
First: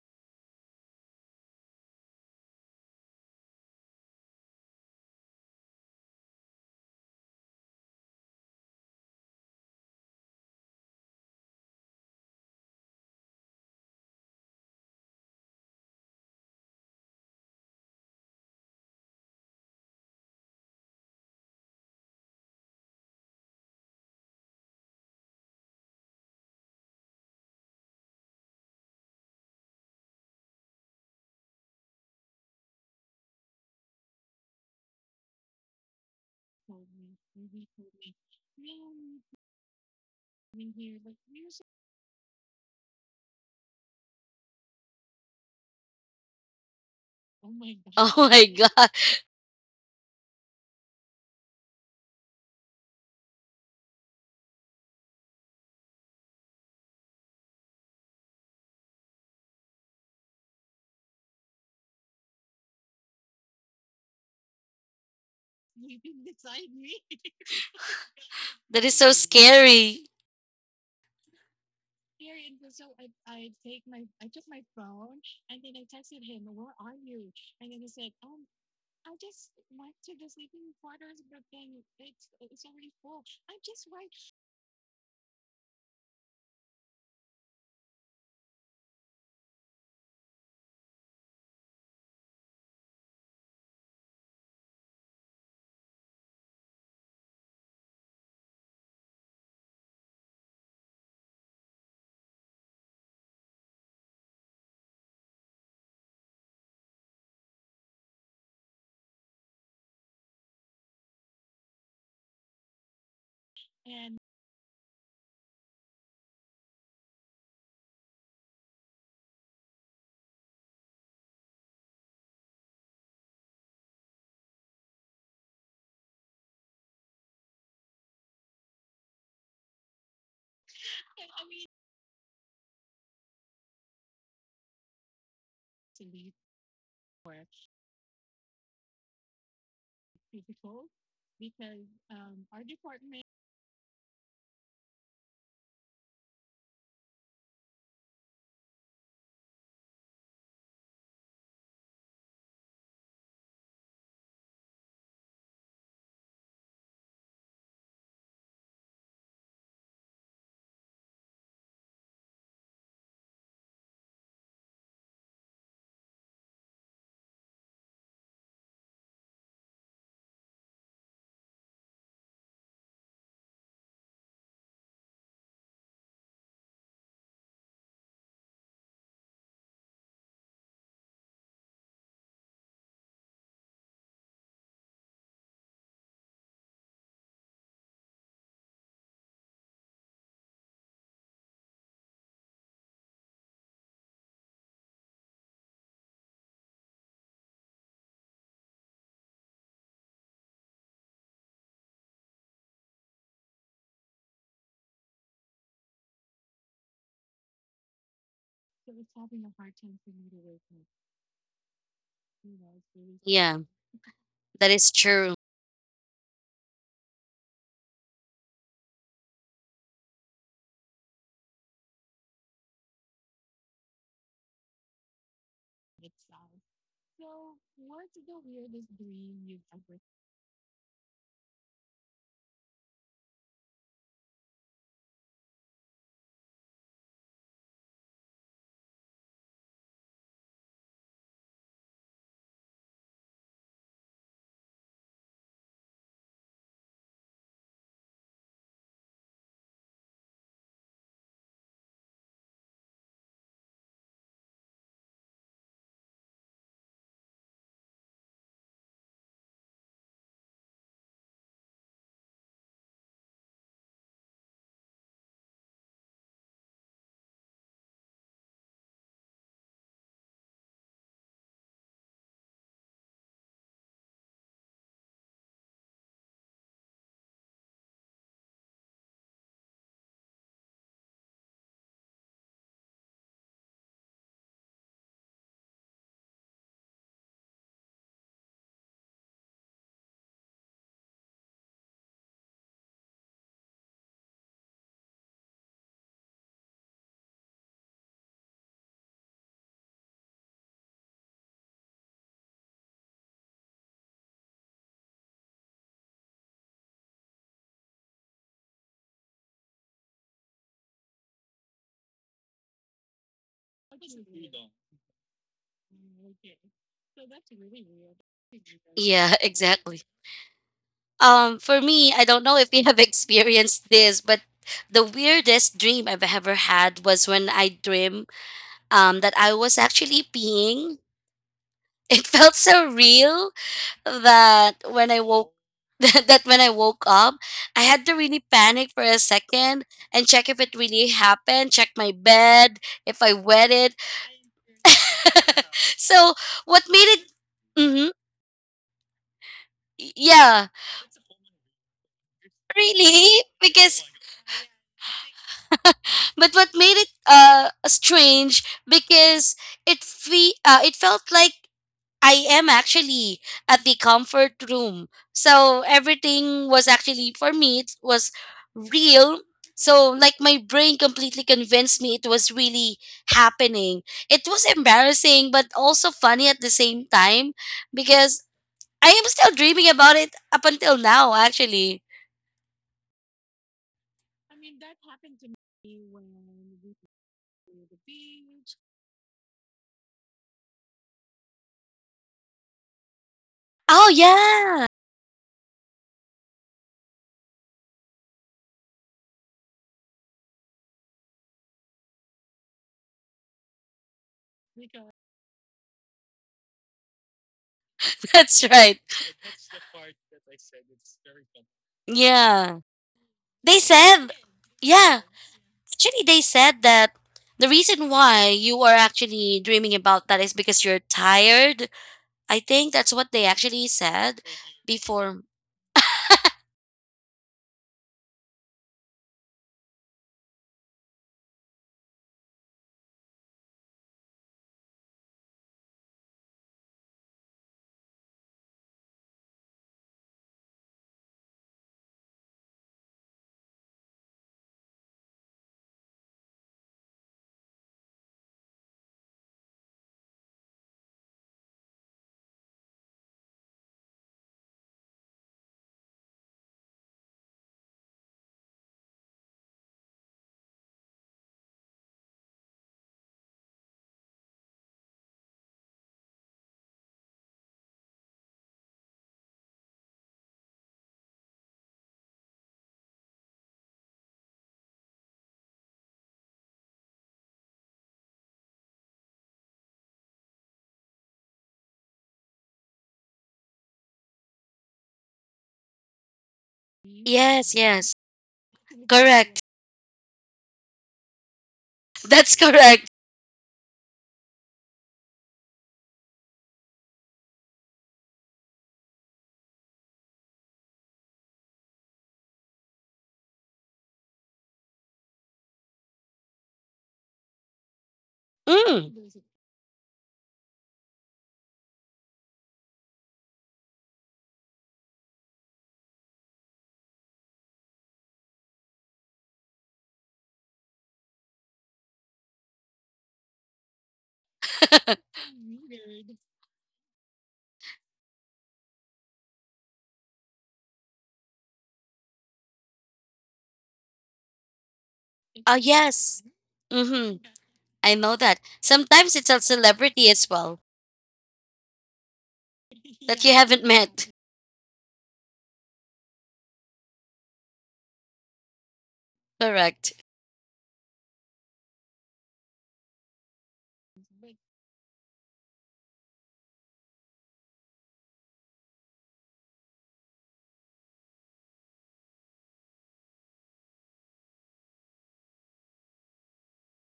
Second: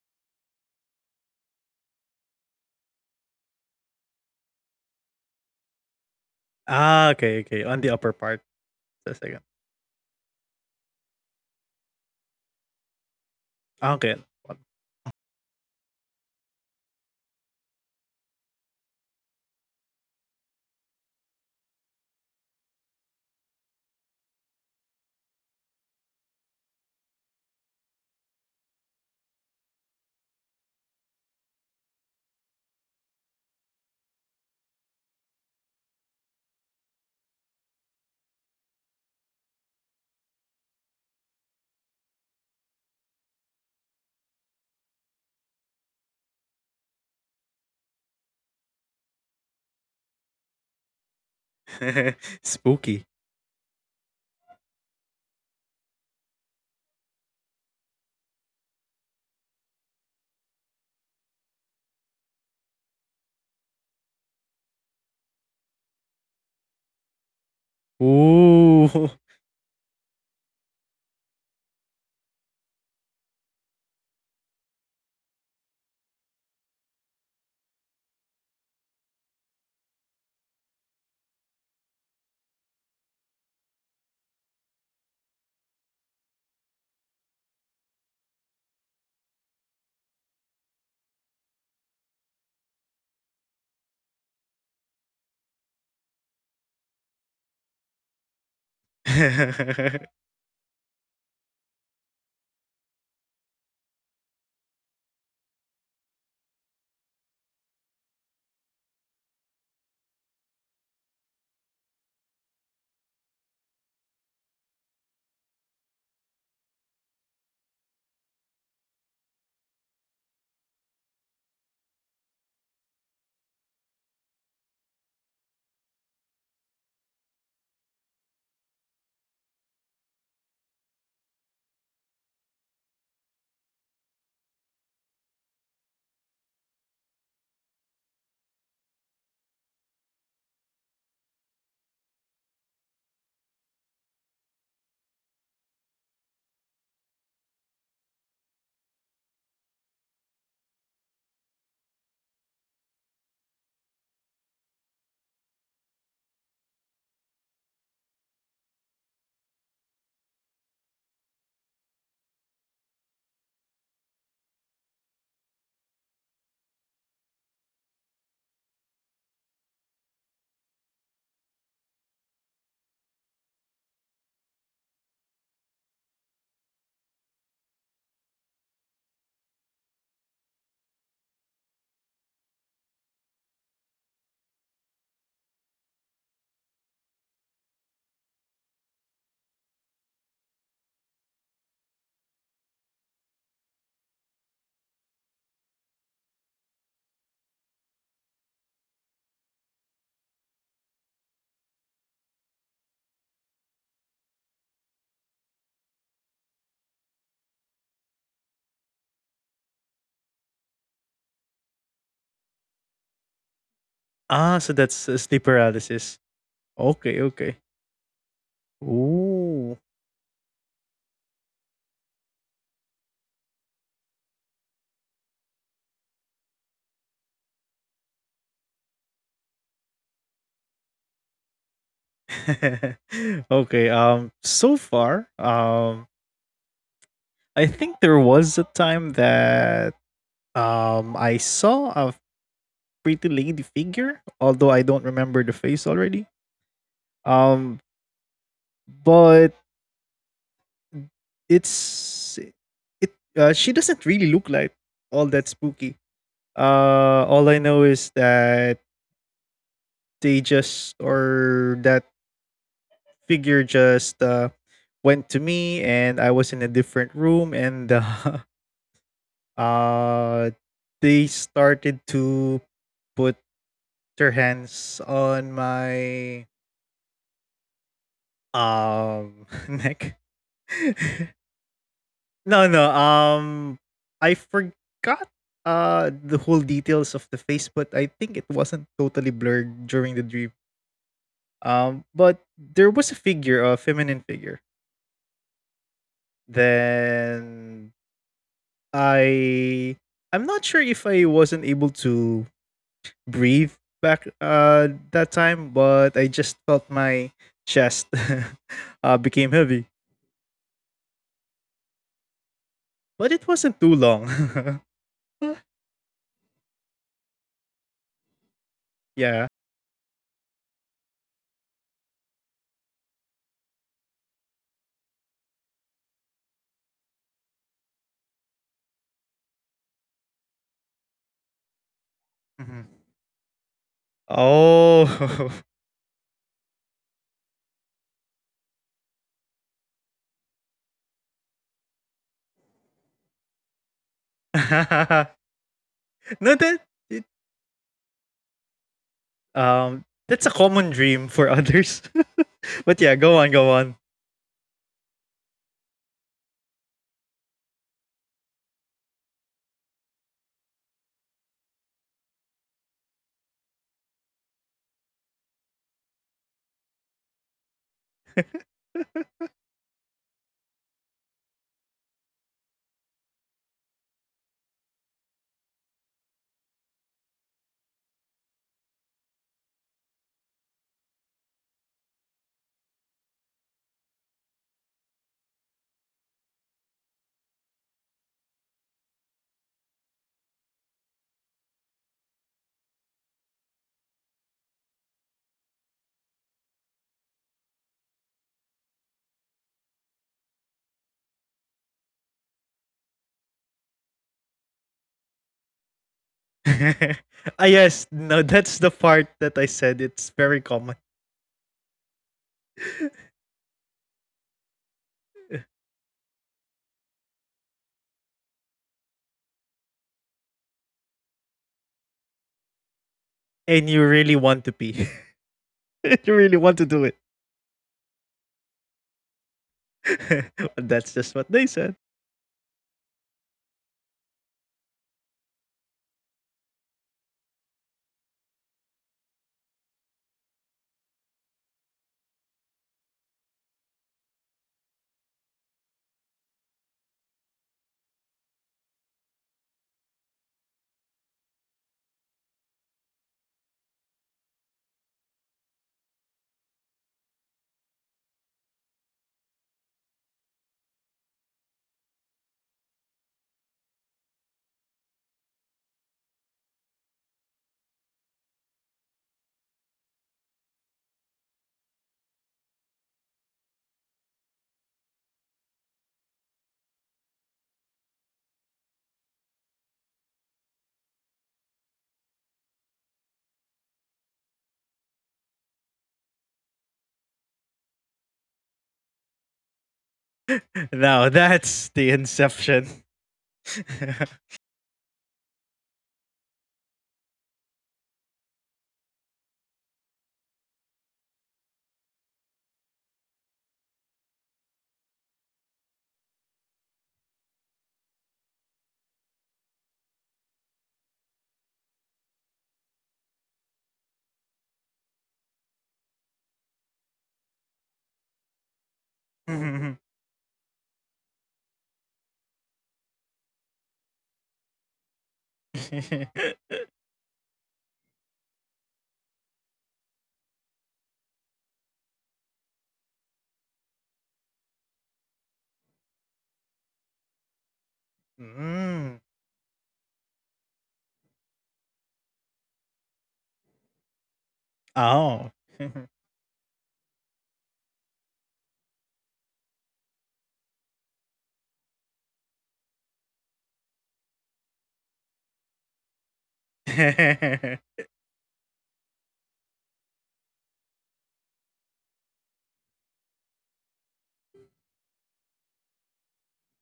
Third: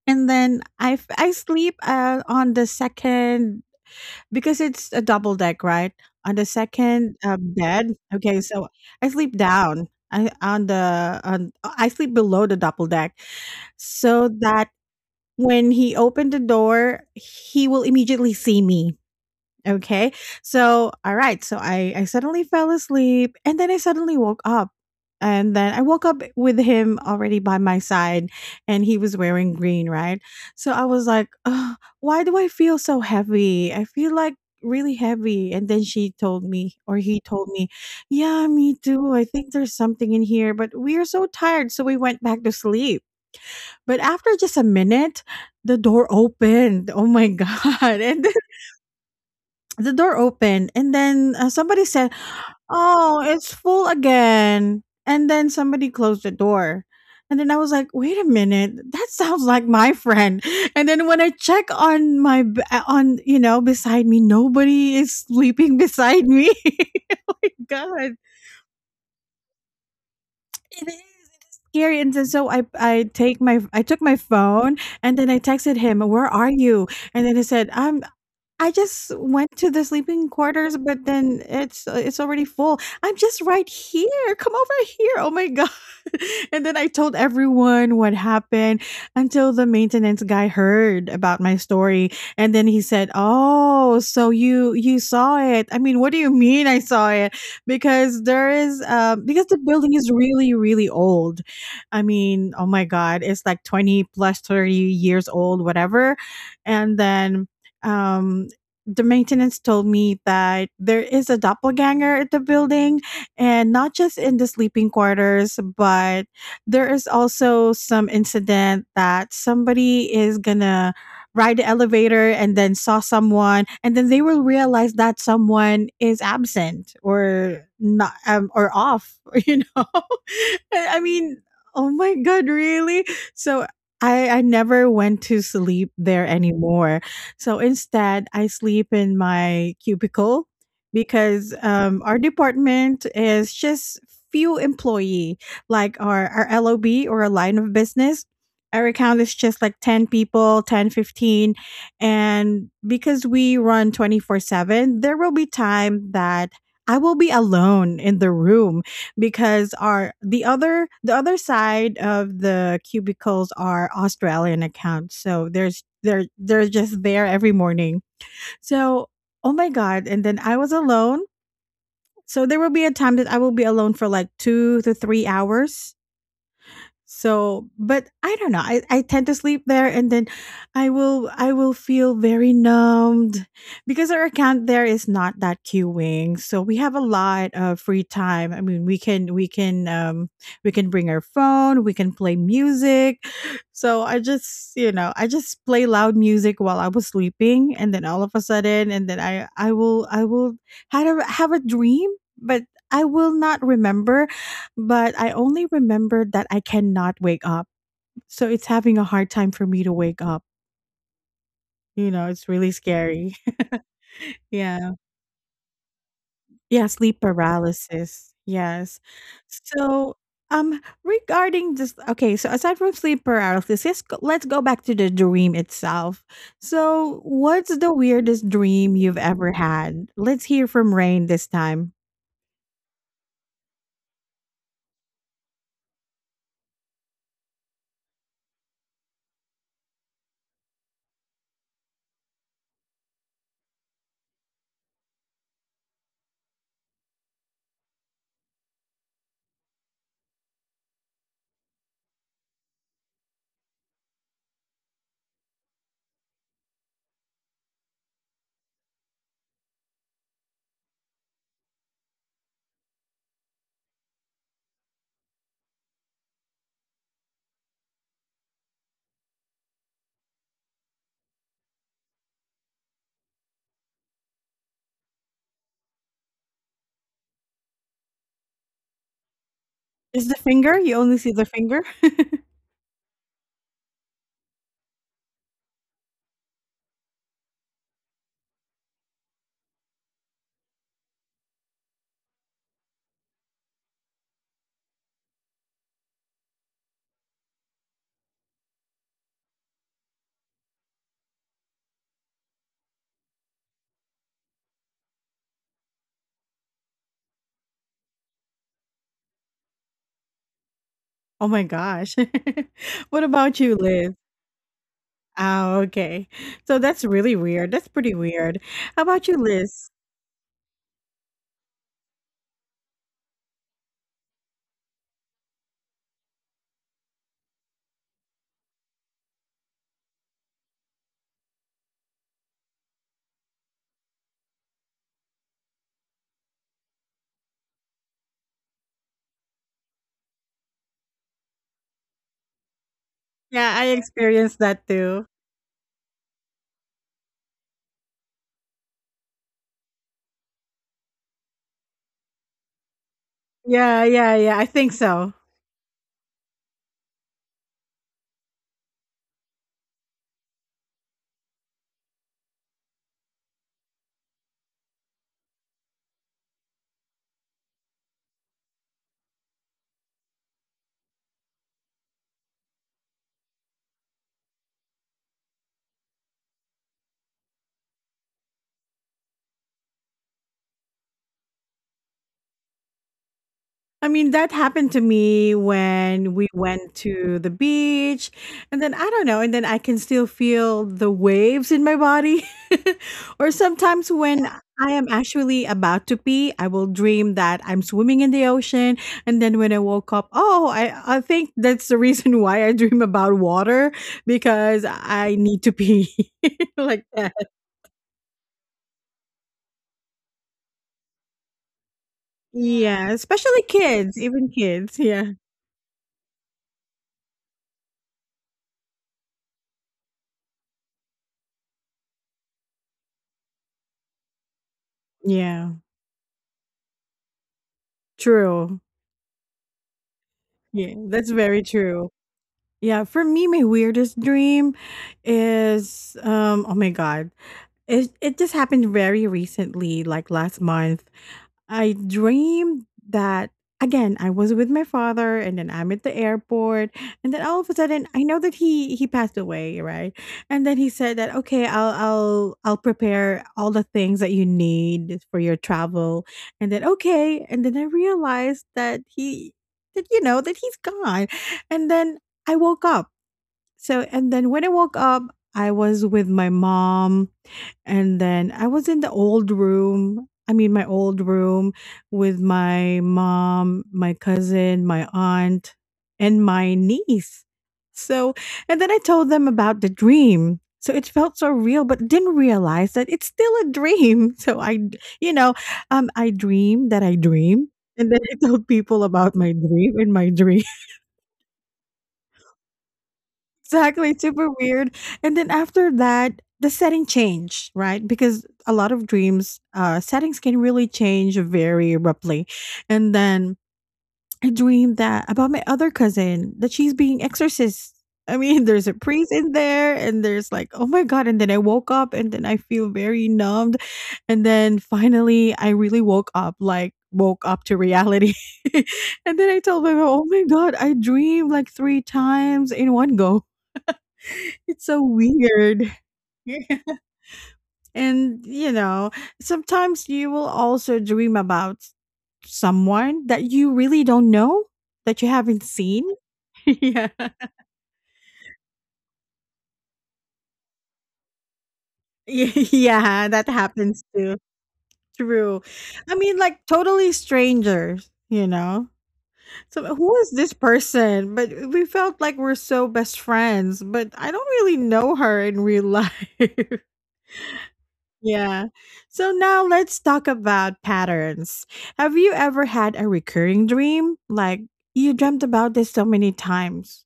[SPEAKER 1] And then I, f- I sleep uh, on the second, because it's a double deck, right? On the
[SPEAKER 2] Ah,
[SPEAKER 1] second uh,
[SPEAKER 2] okay, okay. On the
[SPEAKER 1] bed.
[SPEAKER 2] upper
[SPEAKER 1] Okay,
[SPEAKER 2] part.
[SPEAKER 1] so I
[SPEAKER 2] The
[SPEAKER 1] sleep
[SPEAKER 2] second.
[SPEAKER 1] down. I on the on I sleep below the double deck
[SPEAKER 2] Okay.
[SPEAKER 1] so that when he opened the door, he will immediately see me. Okay. So, all right. So I, I suddenly fell asleep and then I suddenly woke up. And then I woke up with him already by my side, and he was wearing green, right? So I was like, "Ugh, why do I feel so heavy? I feel like really heavy. And then she told me, or he told me, yeah, me too. I think there's something in here, but we are so tired. So we went back to sleep. But after just a minute, the door opened. Oh my God. And
[SPEAKER 3] Oh my God.
[SPEAKER 1] the door opened and then uh, somebody said,
[SPEAKER 2] Spooky.
[SPEAKER 1] "Oh, it's full again," and then somebody closed the door. And then I was like, wait a minute, that sounds like my friend. And then when I check on my b- uh, on you know beside me, nobody is sleeping beside me. Oh my god.
[SPEAKER 3] That is so
[SPEAKER 2] Ooh.
[SPEAKER 3] scary.
[SPEAKER 1] It is scary. And then so i i take my i took my phone, and then I texted him, where are you? And then he said, i'm I just went to the sleeping quarters, but then it's uh, it's already full. I'm just right here. Come over here." Oh my god. And then I told everyone what happened, until the maintenance guy heard about my story. And then he said, "Oh, so you you saw it." I mean, what do you mean I saw it? Because there is um because the building is really really old. I mean, oh my god, it's like twenty plus thirty years old, whatever. And then um the maintenance told me that there is a doppelganger at the building, and not just in the sleeping quarters, but there is also some incident that somebody is gonna ride the elevator and then saw someone, and then they will realize that someone is absent or not, um, or off. you know I mean, oh my god, really. So I, I never went to sleep there anymore. So instead, I sleep in my cubicle, because um, our department is just few employee, like our, our L O B, or a line of business. Our account is just like ten people, ten, fifteen. And because we run twenty-four seven, there will be time that I will be alone in the room, because our the other the other side of the cubicles are Australian accounts. So there's they're they're just there every morning. So oh my god! And then I was alone. So there will be a time that I will be alone for like two to three hours. So, but I don't know. I, I tend to sleep there, and then I will I will feel very numbed, because our account there is not that queuing. So we have a lot of free time. I mean, we can we can um we can bring our phone, we can play music. So I just, you know, I just play loud music while I was sleeping, and then all of a sudden, and then I I will I will have a, have a dream, but I will not remember. But I only remembered that I cannot wake up, so it's having a hard time for me to wake up. You know, it's really scary.
[SPEAKER 3] Yeah,
[SPEAKER 2] Ah,
[SPEAKER 3] that
[SPEAKER 2] so
[SPEAKER 1] Yeah.
[SPEAKER 3] is
[SPEAKER 2] that's uh,
[SPEAKER 3] true.
[SPEAKER 2] sleep paralysis.
[SPEAKER 1] Yeah, sleep
[SPEAKER 2] Okay, okay.
[SPEAKER 1] paralysis, yes.
[SPEAKER 2] Ooh.
[SPEAKER 1] So, um, regarding this, okay, so aside from sleep paralysis, let's go let's go back to the dream itself. So, what's the weirdest dream you've ever had? Let's hear from Rain this time.
[SPEAKER 2] Okay. Um. So far, um, I think there was a time that um I saw a pretty lady figure, although I don't remember the face already. Um, but it's it uh, she doesn't really look like all that spooky. Uh all I know is that they just or that figure just uh went to me and I was in a different room and uh, uh they started to put their hands on my um
[SPEAKER 1] Is
[SPEAKER 2] neck.
[SPEAKER 1] the finger? You only see the finger?
[SPEAKER 2] No, no. Um, I forgot uh the whole details of the face, but I think it wasn't totally blurred during the dream. Um, but there was a figure, a feminine figure. Then I, I'm not sure if I wasn't able to breathe back uh that time, but I just felt my chest uh became heavy.
[SPEAKER 1] Oh my gosh. What
[SPEAKER 2] But it
[SPEAKER 1] about you,
[SPEAKER 2] wasn't too
[SPEAKER 1] Liz?
[SPEAKER 2] long.
[SPEAKER 1] Oh, okay. So that's really weird. That's pretty weird. How about
[SPEAKER 3] Yeah,
[SPEAKER 1] you,
[SPEAKER 2] Yeah.
[SPEAKER 1] Liz?
[SPEAKER 3] exactly. um for me, I don't know if you have experienced this, but the weirdest dream I've ever had was when I dream um that I was actually peeing. It felt so
[SPEAKER 2] Mhm.
[SPEAKER 3] real that when I woke
[SPEAKER 2] Oh.
[SPEAKER 3] that when I woke up, I had to really panic for a second and check if it really happened, check my bed if I wet
[SPEAKER 1] Yeah, I
[SPEAKER 3] it.
[SPEAKER 1] experienced that too.
[SPEAKER 3] So
[SPEAKER 2] No,
[SPEAKER 3] what
[SPEAKER 2] that
[SPEAKER 3] made it,
[SPEAKER 2] it,
[SPEAKER 3] hmm,
[SPEAKER 2] um that's a
[SPEAKER 3] yeah,
[SPEAKER 2] common dream for others. But yeah,
[SPEAKER 3] really
[SPEAKER 2] go on, go
[SPEAKER 1] Yeah,
[SPEAKER 3] because,
[SPEAKER 2] on.
[SPEAKER 1] yeah, yeah. I think so.
[SPEAKER 3] but what made it uh strange because it fe- uh, it felt like I am actually at the comfort room. So everything was actually for me, it was real. So like my brain completely convinced me it was really happening. It was embarrassing but also funny at the same time because I am still dreaming about it up until now actually.
[SPEAKER 1] I mean, that happened to me when we went to the beach. And then I don't know, and then I can still feel the waves in my body. Or sometimes
[SPEAKER 3] Oh
[SPEAKER 1] when
[SPEAKER 3] yeah.
[SPEAKER 1] I am actually about to pee, I will dream that I'm swimming in the ocean. And then when I woke up, oh, I, I think that's the reason why I dream about water, because I need to pee like that.
[SPEAKER 2] Ah, yes,
[SPEAKER 3] That's
[SPEAKER 2] no,
[SPEAKER 3] right.
[SPEAKER 2] that's the part that I said it's very common.
[SPEAKER 3] Yeah.
[SPEAKER 1] Yeah, especially
[SPEAKER 3] They
[SPEAKER 1] kids,
[SPEAKER 3] said,
[SPEAKER 1] even kids.
[SPEAKER 3] yeah,
[SPEAKER 1] Yeah.
[SPEAKER 3] actually, they said that the reason why you are actually dreaming about that is because you're tired. I think that's what they actually
[SPEAKER 2] And you
[SPEAKER 3] said
[SPEAKER 2] really want to pee.
[SPEAKER 3] before.
[SPEAKER 1] Yeah.
[SPEAKER 2] You really want to do it.
[SPEAKER 1] True. Yeah,
[SPEAKER 2] But
[SPEAKER 1] that's
[SPEAKER 2] that's
[SPEAKER 1] very
[SPEAKER 2] just what they
[SPEAKER 1] true.
[SPEAKER 2] said.
[SPEAKER 1] Yeah, for me, my weirdest dream is um oh my god. It it just happened very recently, like last month. I dreamed that, again, I was with my father, and then I'm at the airport, and then all of a sudden I know that he he passed away, right? And then he said that, okay, I'll I'll I'll prepare all the things that you need for your travel. And then okay, and then I realized that he, that, you know, that he's gone. And then I woke up. So, and then when I woke up, I was with my mom. And then I was in the old room. I mean, my old room, with my mom, my cousin, my aunt, and my niece. So, and then I told them about the dream. So it felt so real, but didn't realize that it's still a dream. So I, d- you know, um, I dreamed that I dreamed.
[SPEAKER 3] Yes,
[SPEAKER 1] And
[SPEAKER 3] yes.
[SPEAKER 1] then I told people about my
[SPEAKER 3] Correct.
[SPEAKER 1] dream and my dream.
[SPEAKER 2] Now that's the
[SPEAKER 3] That's correct.
[SPEAKER 2] inception.
[SPEAKER 1] Exactly, it's super weird. And then after that, the setting changed, right? Because a lot of dreams, uh, settings can really change very abruptly. And then I dreamed that about my other cousin, that she's being exorcist. I mean, there's a
[SPEAKER 3] Mm.
[SPEAKER 1] priest in there, and there's like, oh my god! And then I woke up, and then I feel very numbed, and then finally I really woke up, like woke up to reality. And then I told my mom,
[SPEAKER 2] Mm.
[SPEAKER 1] oh my god, I dreamed like three times in one go, it's so weird. And you know, sometimes you will also dream about someone that you really don't know, that you haven't
[SPEAKER 3] Uh,
[SPEAKER 1] seen.
[SPEAKER 3] yes.
[SPEAKER 1] Yeah.
[SPEAKER 3] Mm-hmm. I know that. Sometimes it's a celebrity as well
[SPEAKER 1] Yeah,
[SPEAKER 3] that
[SPEAKER 1] that
[SPEAKER 3] you haven't
[SPEAKER 1] happens
[SPEAKER 3] met.
[SPEAKER 1] too. True.
[SPEAKER 2] Oh.
[SPEAKER 1] I mean, like totally strangers, you know? So
[SPEAKER 3] Correct.
[SPEAKER 1] who is this person? But we felt like we're so best friends, but I don't really know her in real life. Yeah. So now let's talk about patterns. Have you ever had a recurring dream? Like you dreamt about this so many times,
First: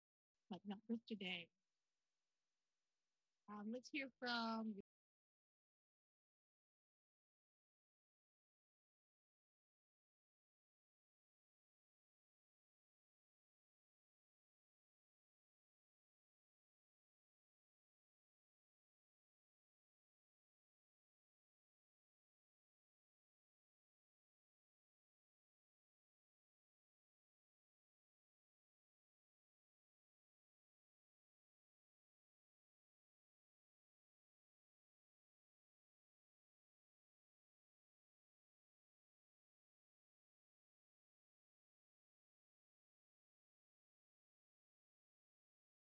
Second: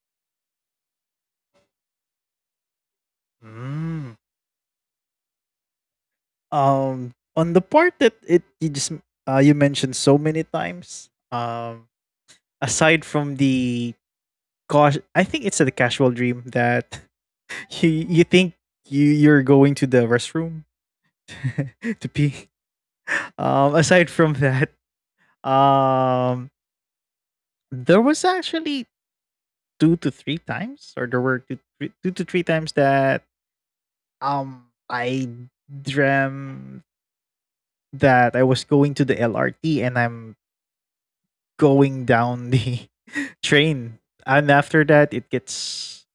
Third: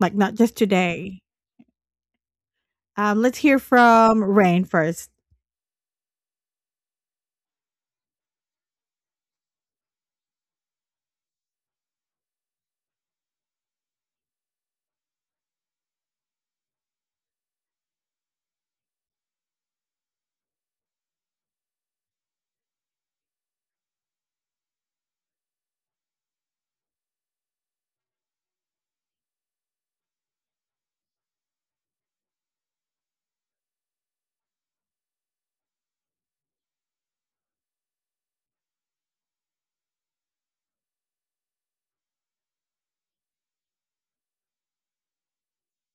[SPEAKER 1] like not just today. Um, let's hear
[SPEAKER 2] Mm.
[SPEAKER 1] from Rain first.
[SPEAKER 2] Um on the part that it you just uh, you mentioned so many times, um aside from the cause, I think it's a casual dream that you you think you you're going to the restroom to pee, um aside from that. um there was actually two to three times or there were two, three, two to three times that um I dream that I was going to the L R T and I'm going down the train. And after that, it gets.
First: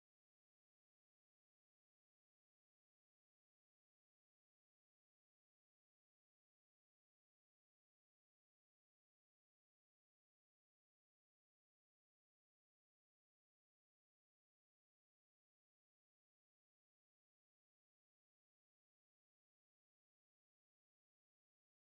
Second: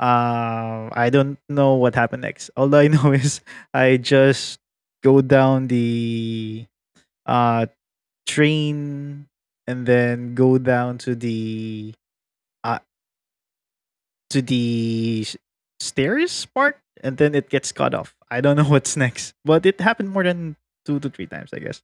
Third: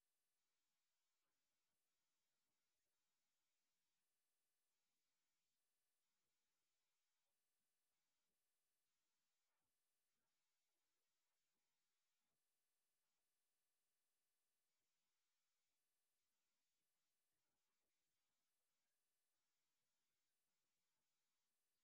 [SPEAKER 2] Uh, I don't know what happened next. All I know is I just go down the uh, train and then go down to the uh, to the s- stairs part, and then it gets cut off. I don't know what's next, but it happened more than two to three times, I guess.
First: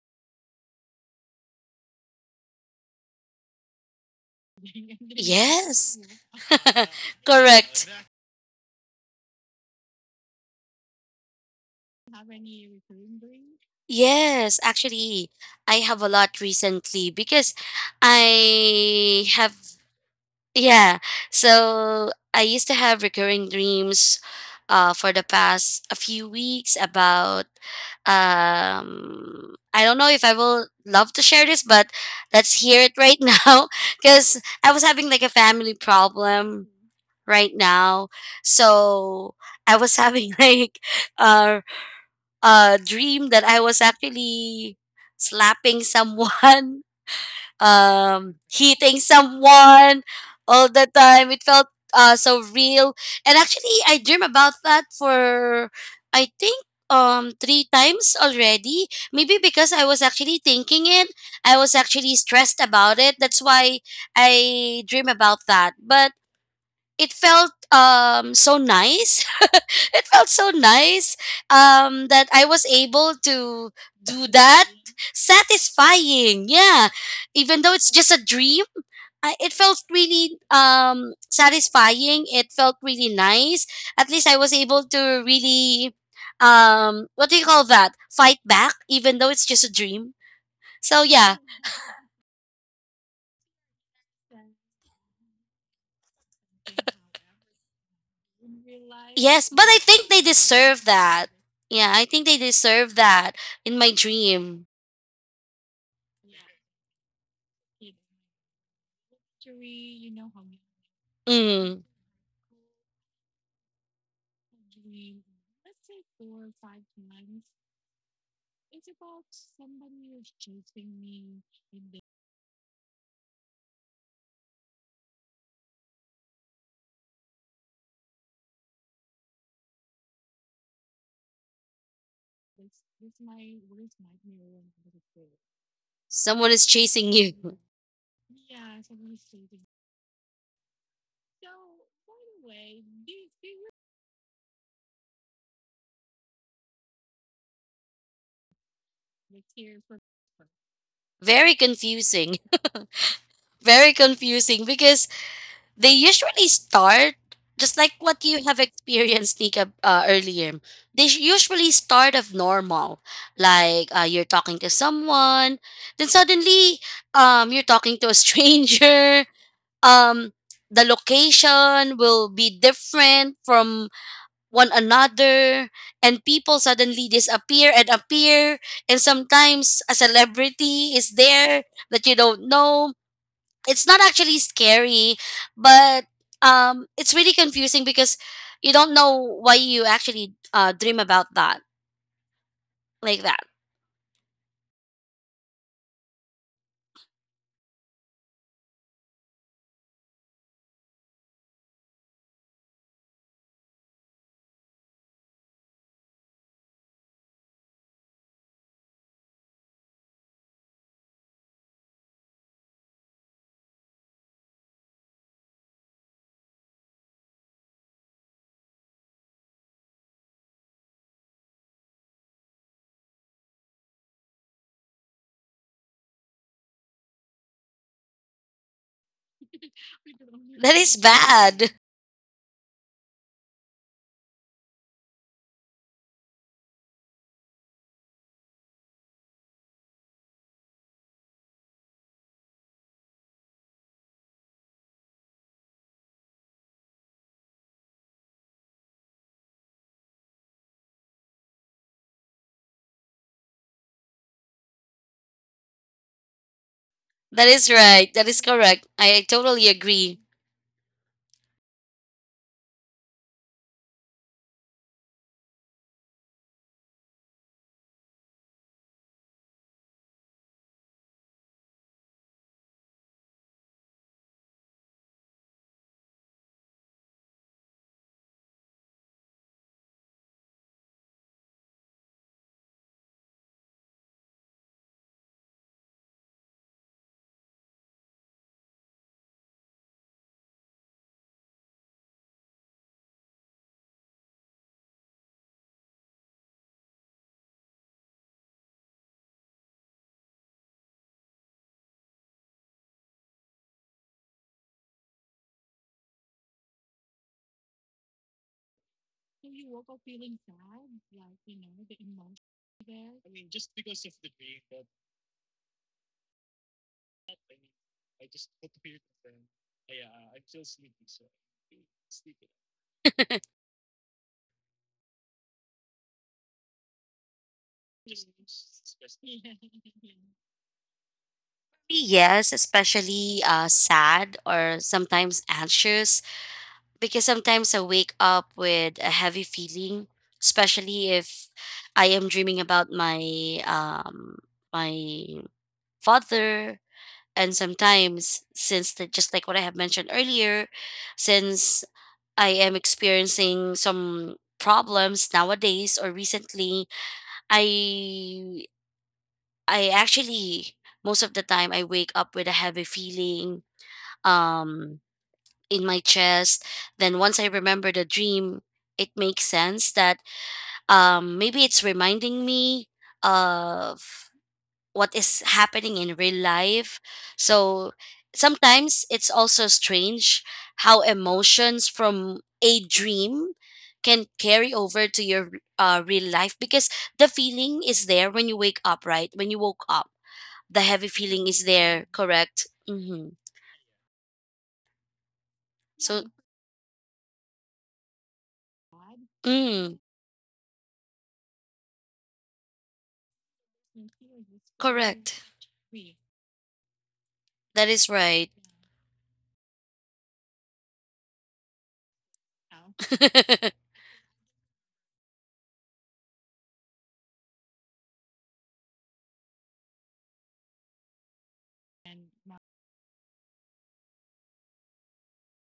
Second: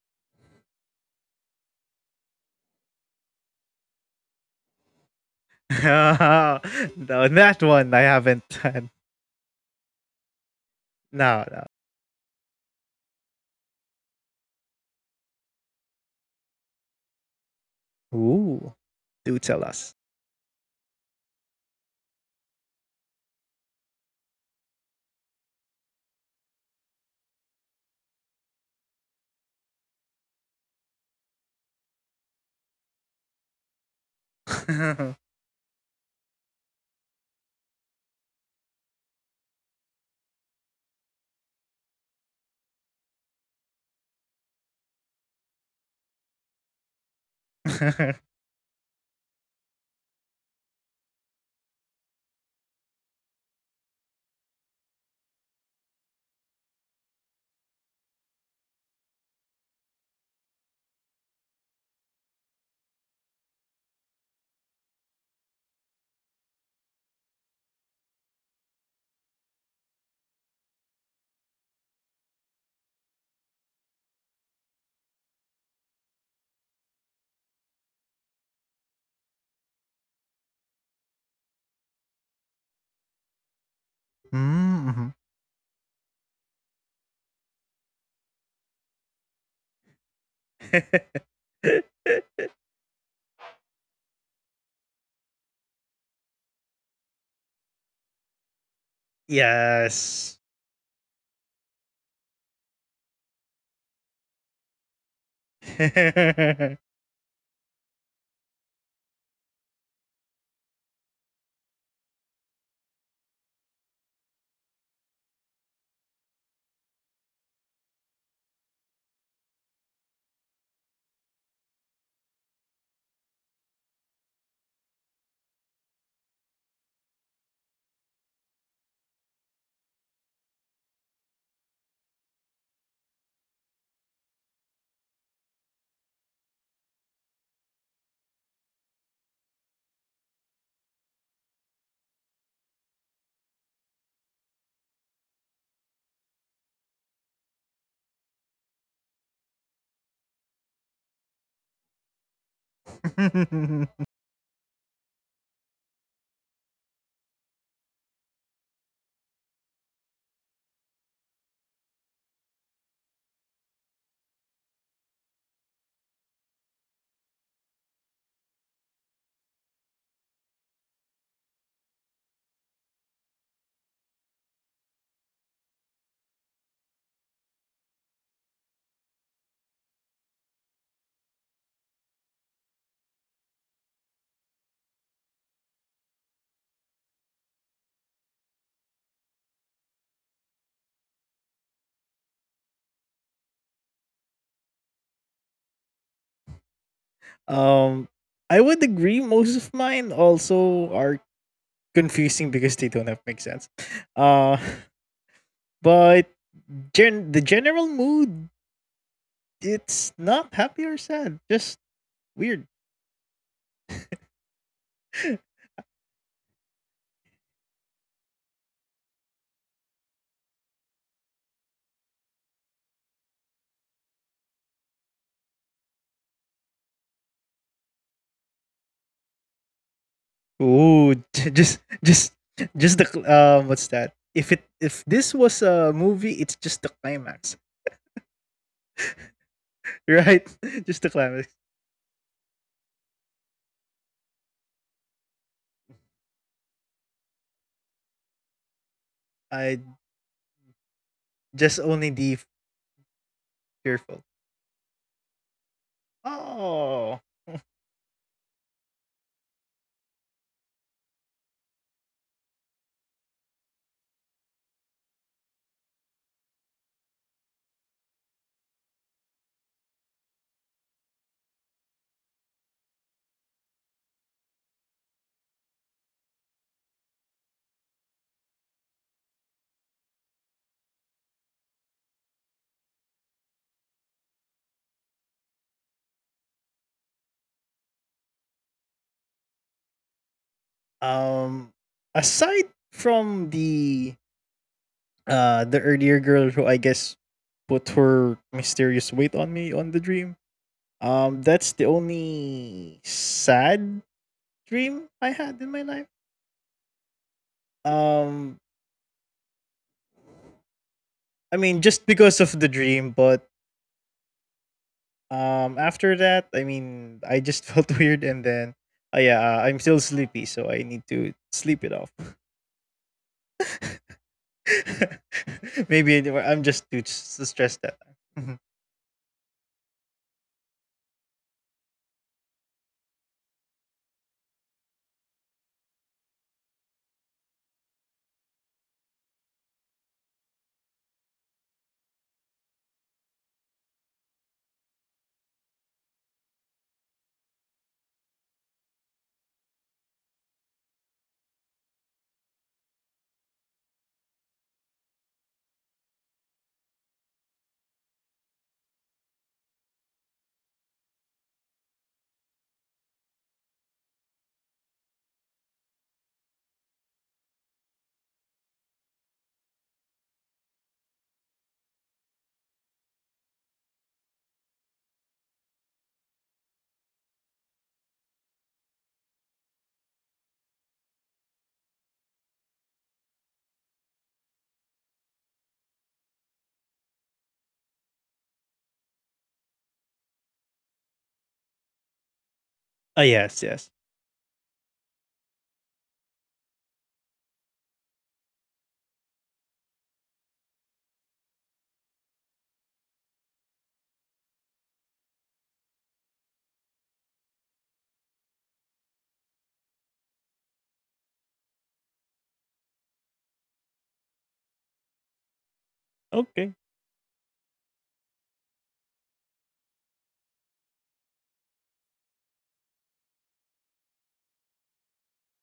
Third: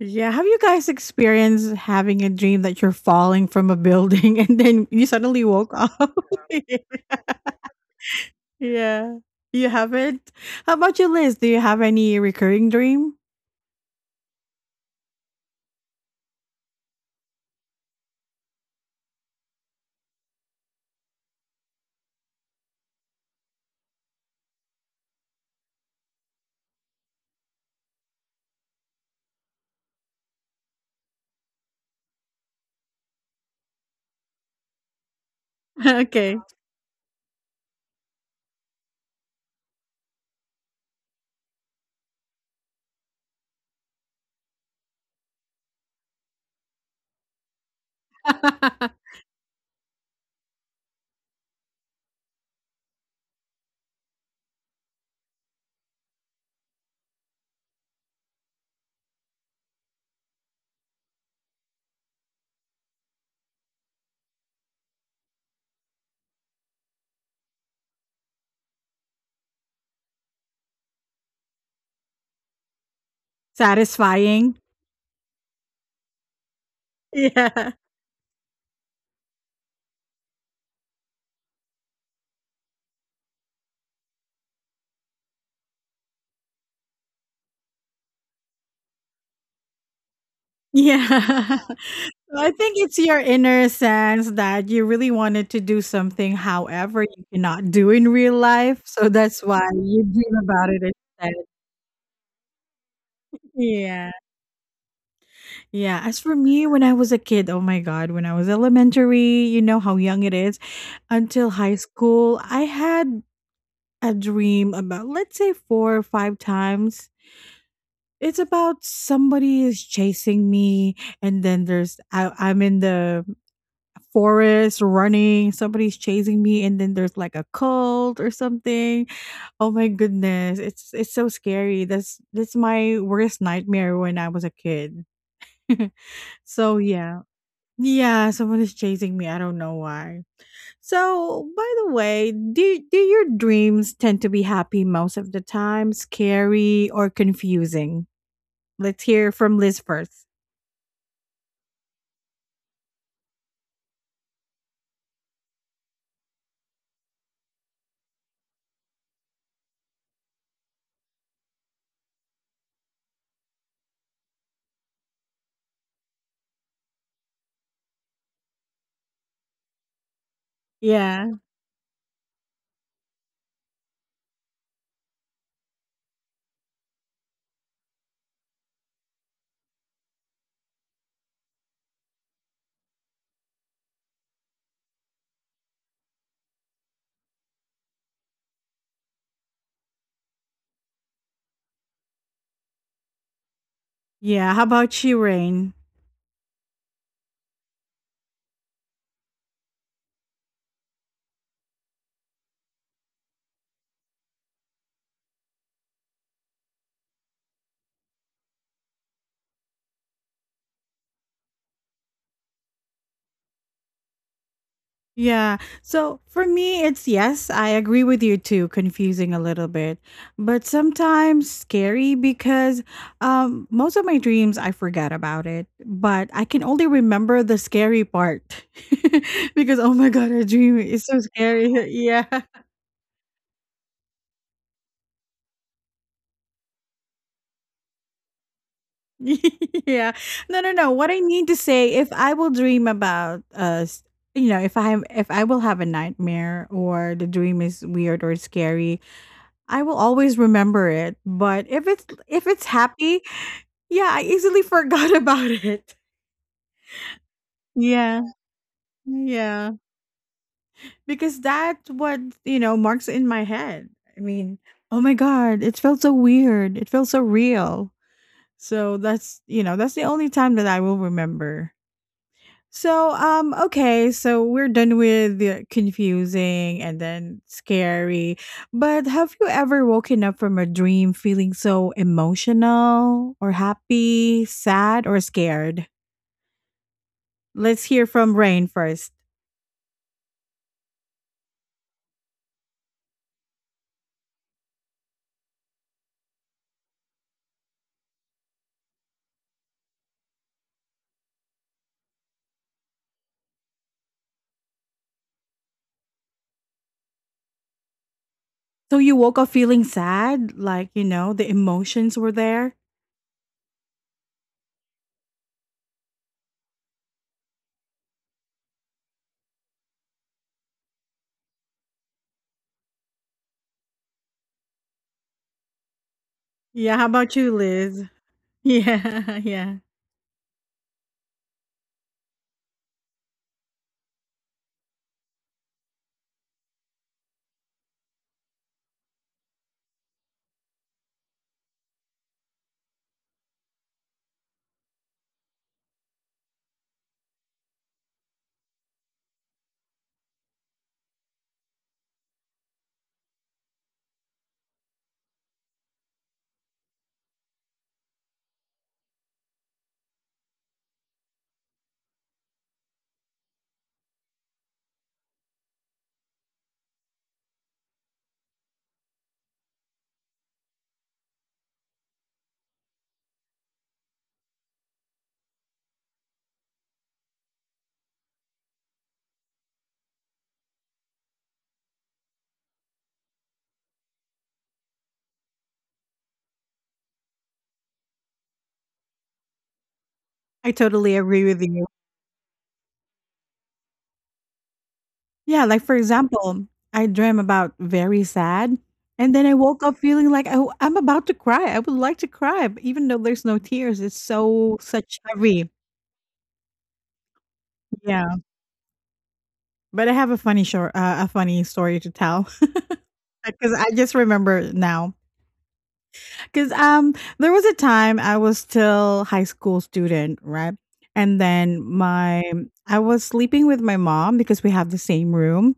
[SPEAKER 1] Yeah. Have you guys experienced having a dream that you're falling from a building and then you suddenly woke
[SPEAKER 3] Yes.
[SPEAKER 1] up?
[SPEAKER 2] No, that
[SPEAKER 3] Correct.
[SPEAKER 2] one I haven't. Done.
[SPEAKER 1] Yeah. You haven't? How about you, Liz?
[SPEAKER 2] No,
[SPEAKER 1] Do you
[SPEAKER 2] no.
[SPEAKER 1] have any recurring dream?
[SPEAKER 3] Yes, actually, I have a lot recently because
[SPEAKER 2] Ooh,
[SPEAKER 3] I
[SPEAKER 2] do
[SPEAKER 3] have,
[SPEAKER 2] tell us.
[SPEAKER 3] yeah. So I used to have recurring dreams uh, for the past a few weeks about, um, I don't know if I will love to share this, but let's hear it right now because I was having like a family
[SPEAKER 1] Okay.
[SPEAKER 3] problem right now. So I was having like, uh, uh, dream that I was actually slapping someone, um, hitting someone all the time. It felt uh, so real. And actually, I dream about that for, I think, um, three times already. Maybe because I was actually thinking it, I was actually stressed about it. That's why I dream about that. But it felt um so nice it felt so nice um that I was able to do
[SPEAKER 1] Satisfying.
[SPEAKER 3] that. Satisfying, yeah, even
[SPEAKER 1] Yeah.
[SPEAKER 3] though it's just a dream, I, it felt really um satisfying, it felt really nice. At least I was able
[SPEAKER 2] Mm-hmm.
[SPEAKER 3] to really um what do you call that, fight back even though it's just a dream. So yeah.
[SPEAKER 1] Yeah. So, I think it's your inner sense that you really wanted to do something, however, you cannot do in real life. So that's
[SPEAKER 3] Yes,
[SPEAKER 1] why
[SPEAKER 3] but I
[SPEAKER 1] you
[SPEAKER 3] think they
[SPEAKER 1] dream
[SPEAKER 2] Yes.
[SPEAKER 1] about it
[SPEAKER 3] deserve that.
[SPEAKER 1] instead.
[SPEAKER 3] Yeah, I think they deserve that in my
[SPEAKER 1] Yeah.
[SPEAKER 3] dream.
[SPEAKER 1] Yeah. As for me, when I was a kid, oh my God, when I was elementary, you know how young it is, until high
[SPEAKER 3] Mm.
[SPEAKER 1] school, I had a dream about, let's say, four or five times. It's about somebody is chasing me, and then there's I, I'm in the forest running, somebody's chasing me, and then there's like a cult or something. Oh my goodness, it's it's so scary. That's that's my worst nightmare when I was a kid.
[SPEAKER 3] Someone is
[SPEAKER 1] So
[SPEAKER 3] chasing
[SPEAKER 1] yeah.
[SPEAKER 3] you.
[SPEAKER 1] Yeah, someone is chasing me. I don't know why. So, by the way, do do your dreams tend to be happy most of the time, scary or confusing? Let's hear from Liz first.
[SPEAKER 3] Very confusing. Very confusing because they usually start just like what you have experienced, Nika, uh, earlier. They sh- usually start of normal, like uh, you're talking to someone, then suddenly um, you're talking to a stranger, um the
[SPEAKER 1] Yeah.
[SPEAKER 3] location will be different from one another, and people suddenly disappear and appear, and sometimes a celebrity is there that you don't know. It's not actually scary, but um it's really confusing because you don't know why you actually uh, dream about that like that.
[SPEAKER 1] Yeah, how about you, Rain?
[SPEAKER 2] um, I would agree. Most of mine also are confusing because they don't have make sense. Uh, but gen- the general mood, it's not happy or sad, just weird.
[SPEAKER 1] Yeah. So for me, it's yes, I agree with you too, confusing a little bit, but sometimes scary because um, most of my dreams I forget about it, but I can only remember the scary part. Because oh my God, a
[SPEAKER 3] That
[SPEAKER 1] dream
[SPEAKER 3] is
[SPEAKER 1] is
[SPEAKER 2] Ooh,
[SPEAKER 1] so
[SPEAKER 3] bad.
[SPEAKER 1] scary.
[SPEAKER 2] just
[SPEAKER 1] Yeah.
[SPEAKER 2] just just the cl- um what's that? If it if this was a movie, it's just the climax,
[SPEAKER 1] Yeah.
[SPEAKER 2] right?
[SPEAKER 1] No, no, no.
[SPEAKER 2] Just
[SPEAKER 1] What
[SPEAKER 2] the
[SPEAKER 1] I mean
[SPEAKER 2] climax.
[SPEAKER 1] to say, if I will dream about, uh, s- you know, if I am if I will have a nightmare or the dream is weird or scary,
[SPEAKER 2] I
[SPEAKER 1] I will always remember it. But
[SPEAKER 2] just
[SPEAKER 1] if it's
[SPEAKER 2] only the
[SPEAKER 1] if it's happy, yeah, I
[SPEAKER 2] fearful.
[SPEAKER 1] easily forgot about it.
[SPEAKER 2] Oh,
[SPEAKER 3] That is right,
[SPEAKER 1] Yeah.
[SPEAKER 3] that is correct, I totally
[SPEAKER 1] Yeah.
[SPEAKER 3] agree.
[SPEAKER 1] Because that's what, you know, marks in my head. I mean, oh my god, it felt so weird. It felt so real. So that's, you know, that's the only time that I will remember. So, um, okay, so we're done with the confusing and then scary. But have you ever woken up from a dream feeling so emotional or happy, sad, or scared? Let's hear from Rain first.
[SPEAKER 2] um, aside from the uh the earlier girl who I guess put her mysterious weight on me on the dream. Um, that's the only sad dream I had in my life.
[SPEAKER 1] So you
[SPEAKER 2] Um,
[SPEAKER 1] woke up feeling sad, like, you know, the emotions
[SPEAKER 2] I
[SPEAKER 1] were
[SPEAKER 2] mean,
[SPEAKER 1] there?
[SPEAKER 2] just because of the dream, but Um, after that, I mean, I just felt weird, and then, uh, yeah, uh, I'm still sleepy, so I need to sleep it off. Maybe it-
[SPEAKER 1] Yeah, how
[SPEAKER 2] well, I'm
[SPEAKER 1] about
[SPEAKER 2] just
[SPEAKER 1] you,
[SPEAKER 2] too s-
[SPEAKER 1] Liz?
[SPEAKER 2] so stressed that time. Mhm.
[SPEAKER 1] Yeah, yeah.
[SPEAKER 3] Yes, especially uh, sad or sometimes anxious, because sometimes I wake up with a heavy feeling, especially if I am dreaming about my um my father. And sometimes, since the, just like what I have mentioned earlier, since I am experiencing some problems nowadays or recently, I I actually, most of the time, I wake up with a heavy feeling um in my chest. Then once I remember the dream, it makes sense that um maybe it's reminding me of what is happening in real life. So sometimes it's also strange how emotions from a dream can carry over to your uh, real life, because the feeling is there when you wake up right when you woke up
[SPEAKER 1] I
[SPEAKER 3] the heavy
[SPEAKER 1] totally agree
[SPEAKER 3] feeling
[SPEAKER 1] with
[SPEAKER 3] is
[SPEAKER 1] you.
[SPEAKER 3] there, correct. Mm-hmm.
[SPEAKER 2] Ah, yes, yes.
[SPEAKER 1] Yeah, like for
[SPEAKER 3] So
[SPEAKER 1] example, I dream about very sad, and then
[SPEAKER 3] yeah.
[SPEAKER 1] I woke up
[SPEAKER 3] Mm.
[SPEAKER 1] feeling like, oh, I'm about to cry. I would like to cry, but even though there's no tears, it's so such
[SPEAKER 3] Correct.
[SPEAKER 1] heavy.
[SPEAKER 3] That is
[SPEAKER 1] Yeah,
[SPEAKER 3] right.
[SPEAKER 1] but I have a funny short, uh, a funny story to tell because I just remember now. Because
[SPEAKER 2] Okay.
[SPEAKER 1] um, there was a time I was still high school student, right? And then my I was sleeping with my mom because we have the same room,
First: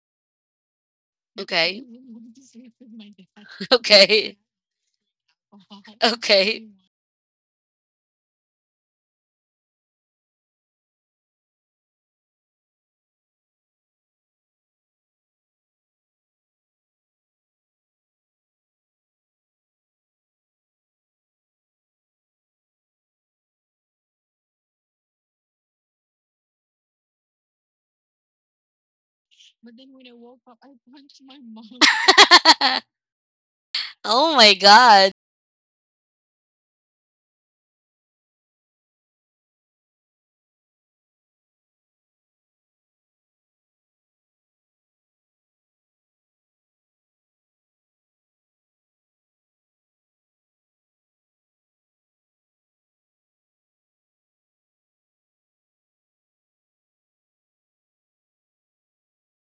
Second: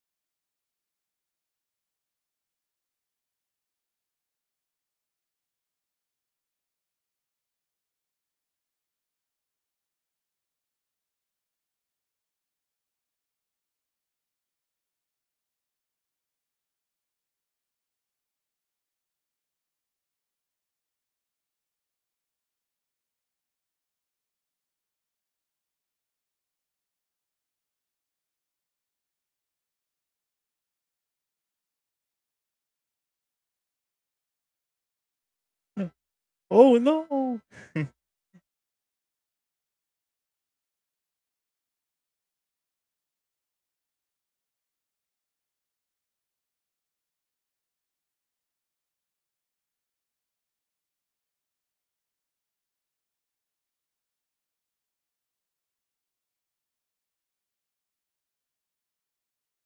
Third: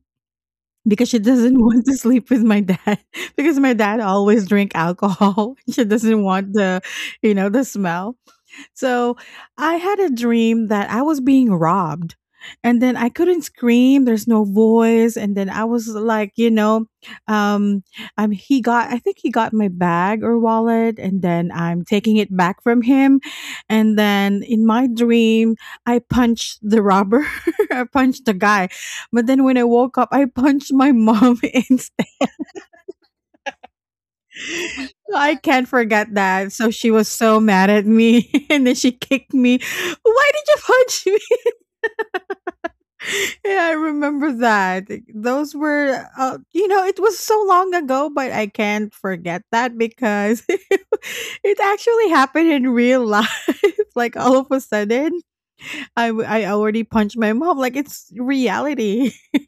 [SPEAKER 1] because she doesn't
[SPEAKER 3] Okay.
[SPEAKER 1] want to sleep with my dad because my dad
[SPEAKER 3] Okay.
[SPEAKER 1] always drink alcohol. She doesn't want
[SPEAKER 3] Okay.
[SPEAKER 1] the, you know, the smell. So I had a dream that I was being robbed. And then I couldn't scream. There's no voice. And then I was like, you know, um, um, he got, I think he got my bag or wallet. And then I'm taking it back from him. And then in my dream, I punched the robber. I punched the guy. But then when I woke up, I punched my mom instead.
[SPEAKER 3] Oh my god.
[SPEAKER 1] I can't
[SPEAKER 2] Uh,
[SPEAKER 1] forget that.
[SPEAKER 2] Oh
[SPEAKER 1] So she was
[SPEAKER 2] no.
[SPEAKER 1] so mad at me and then she kicked me. Why did you punch me? Yeah, I remember that. Those were, uh, you know, it was so long ago, but I can't forget that because it actually happened in real life. Like all of a sudden, I, w- I already punched my mom. Like it's reality.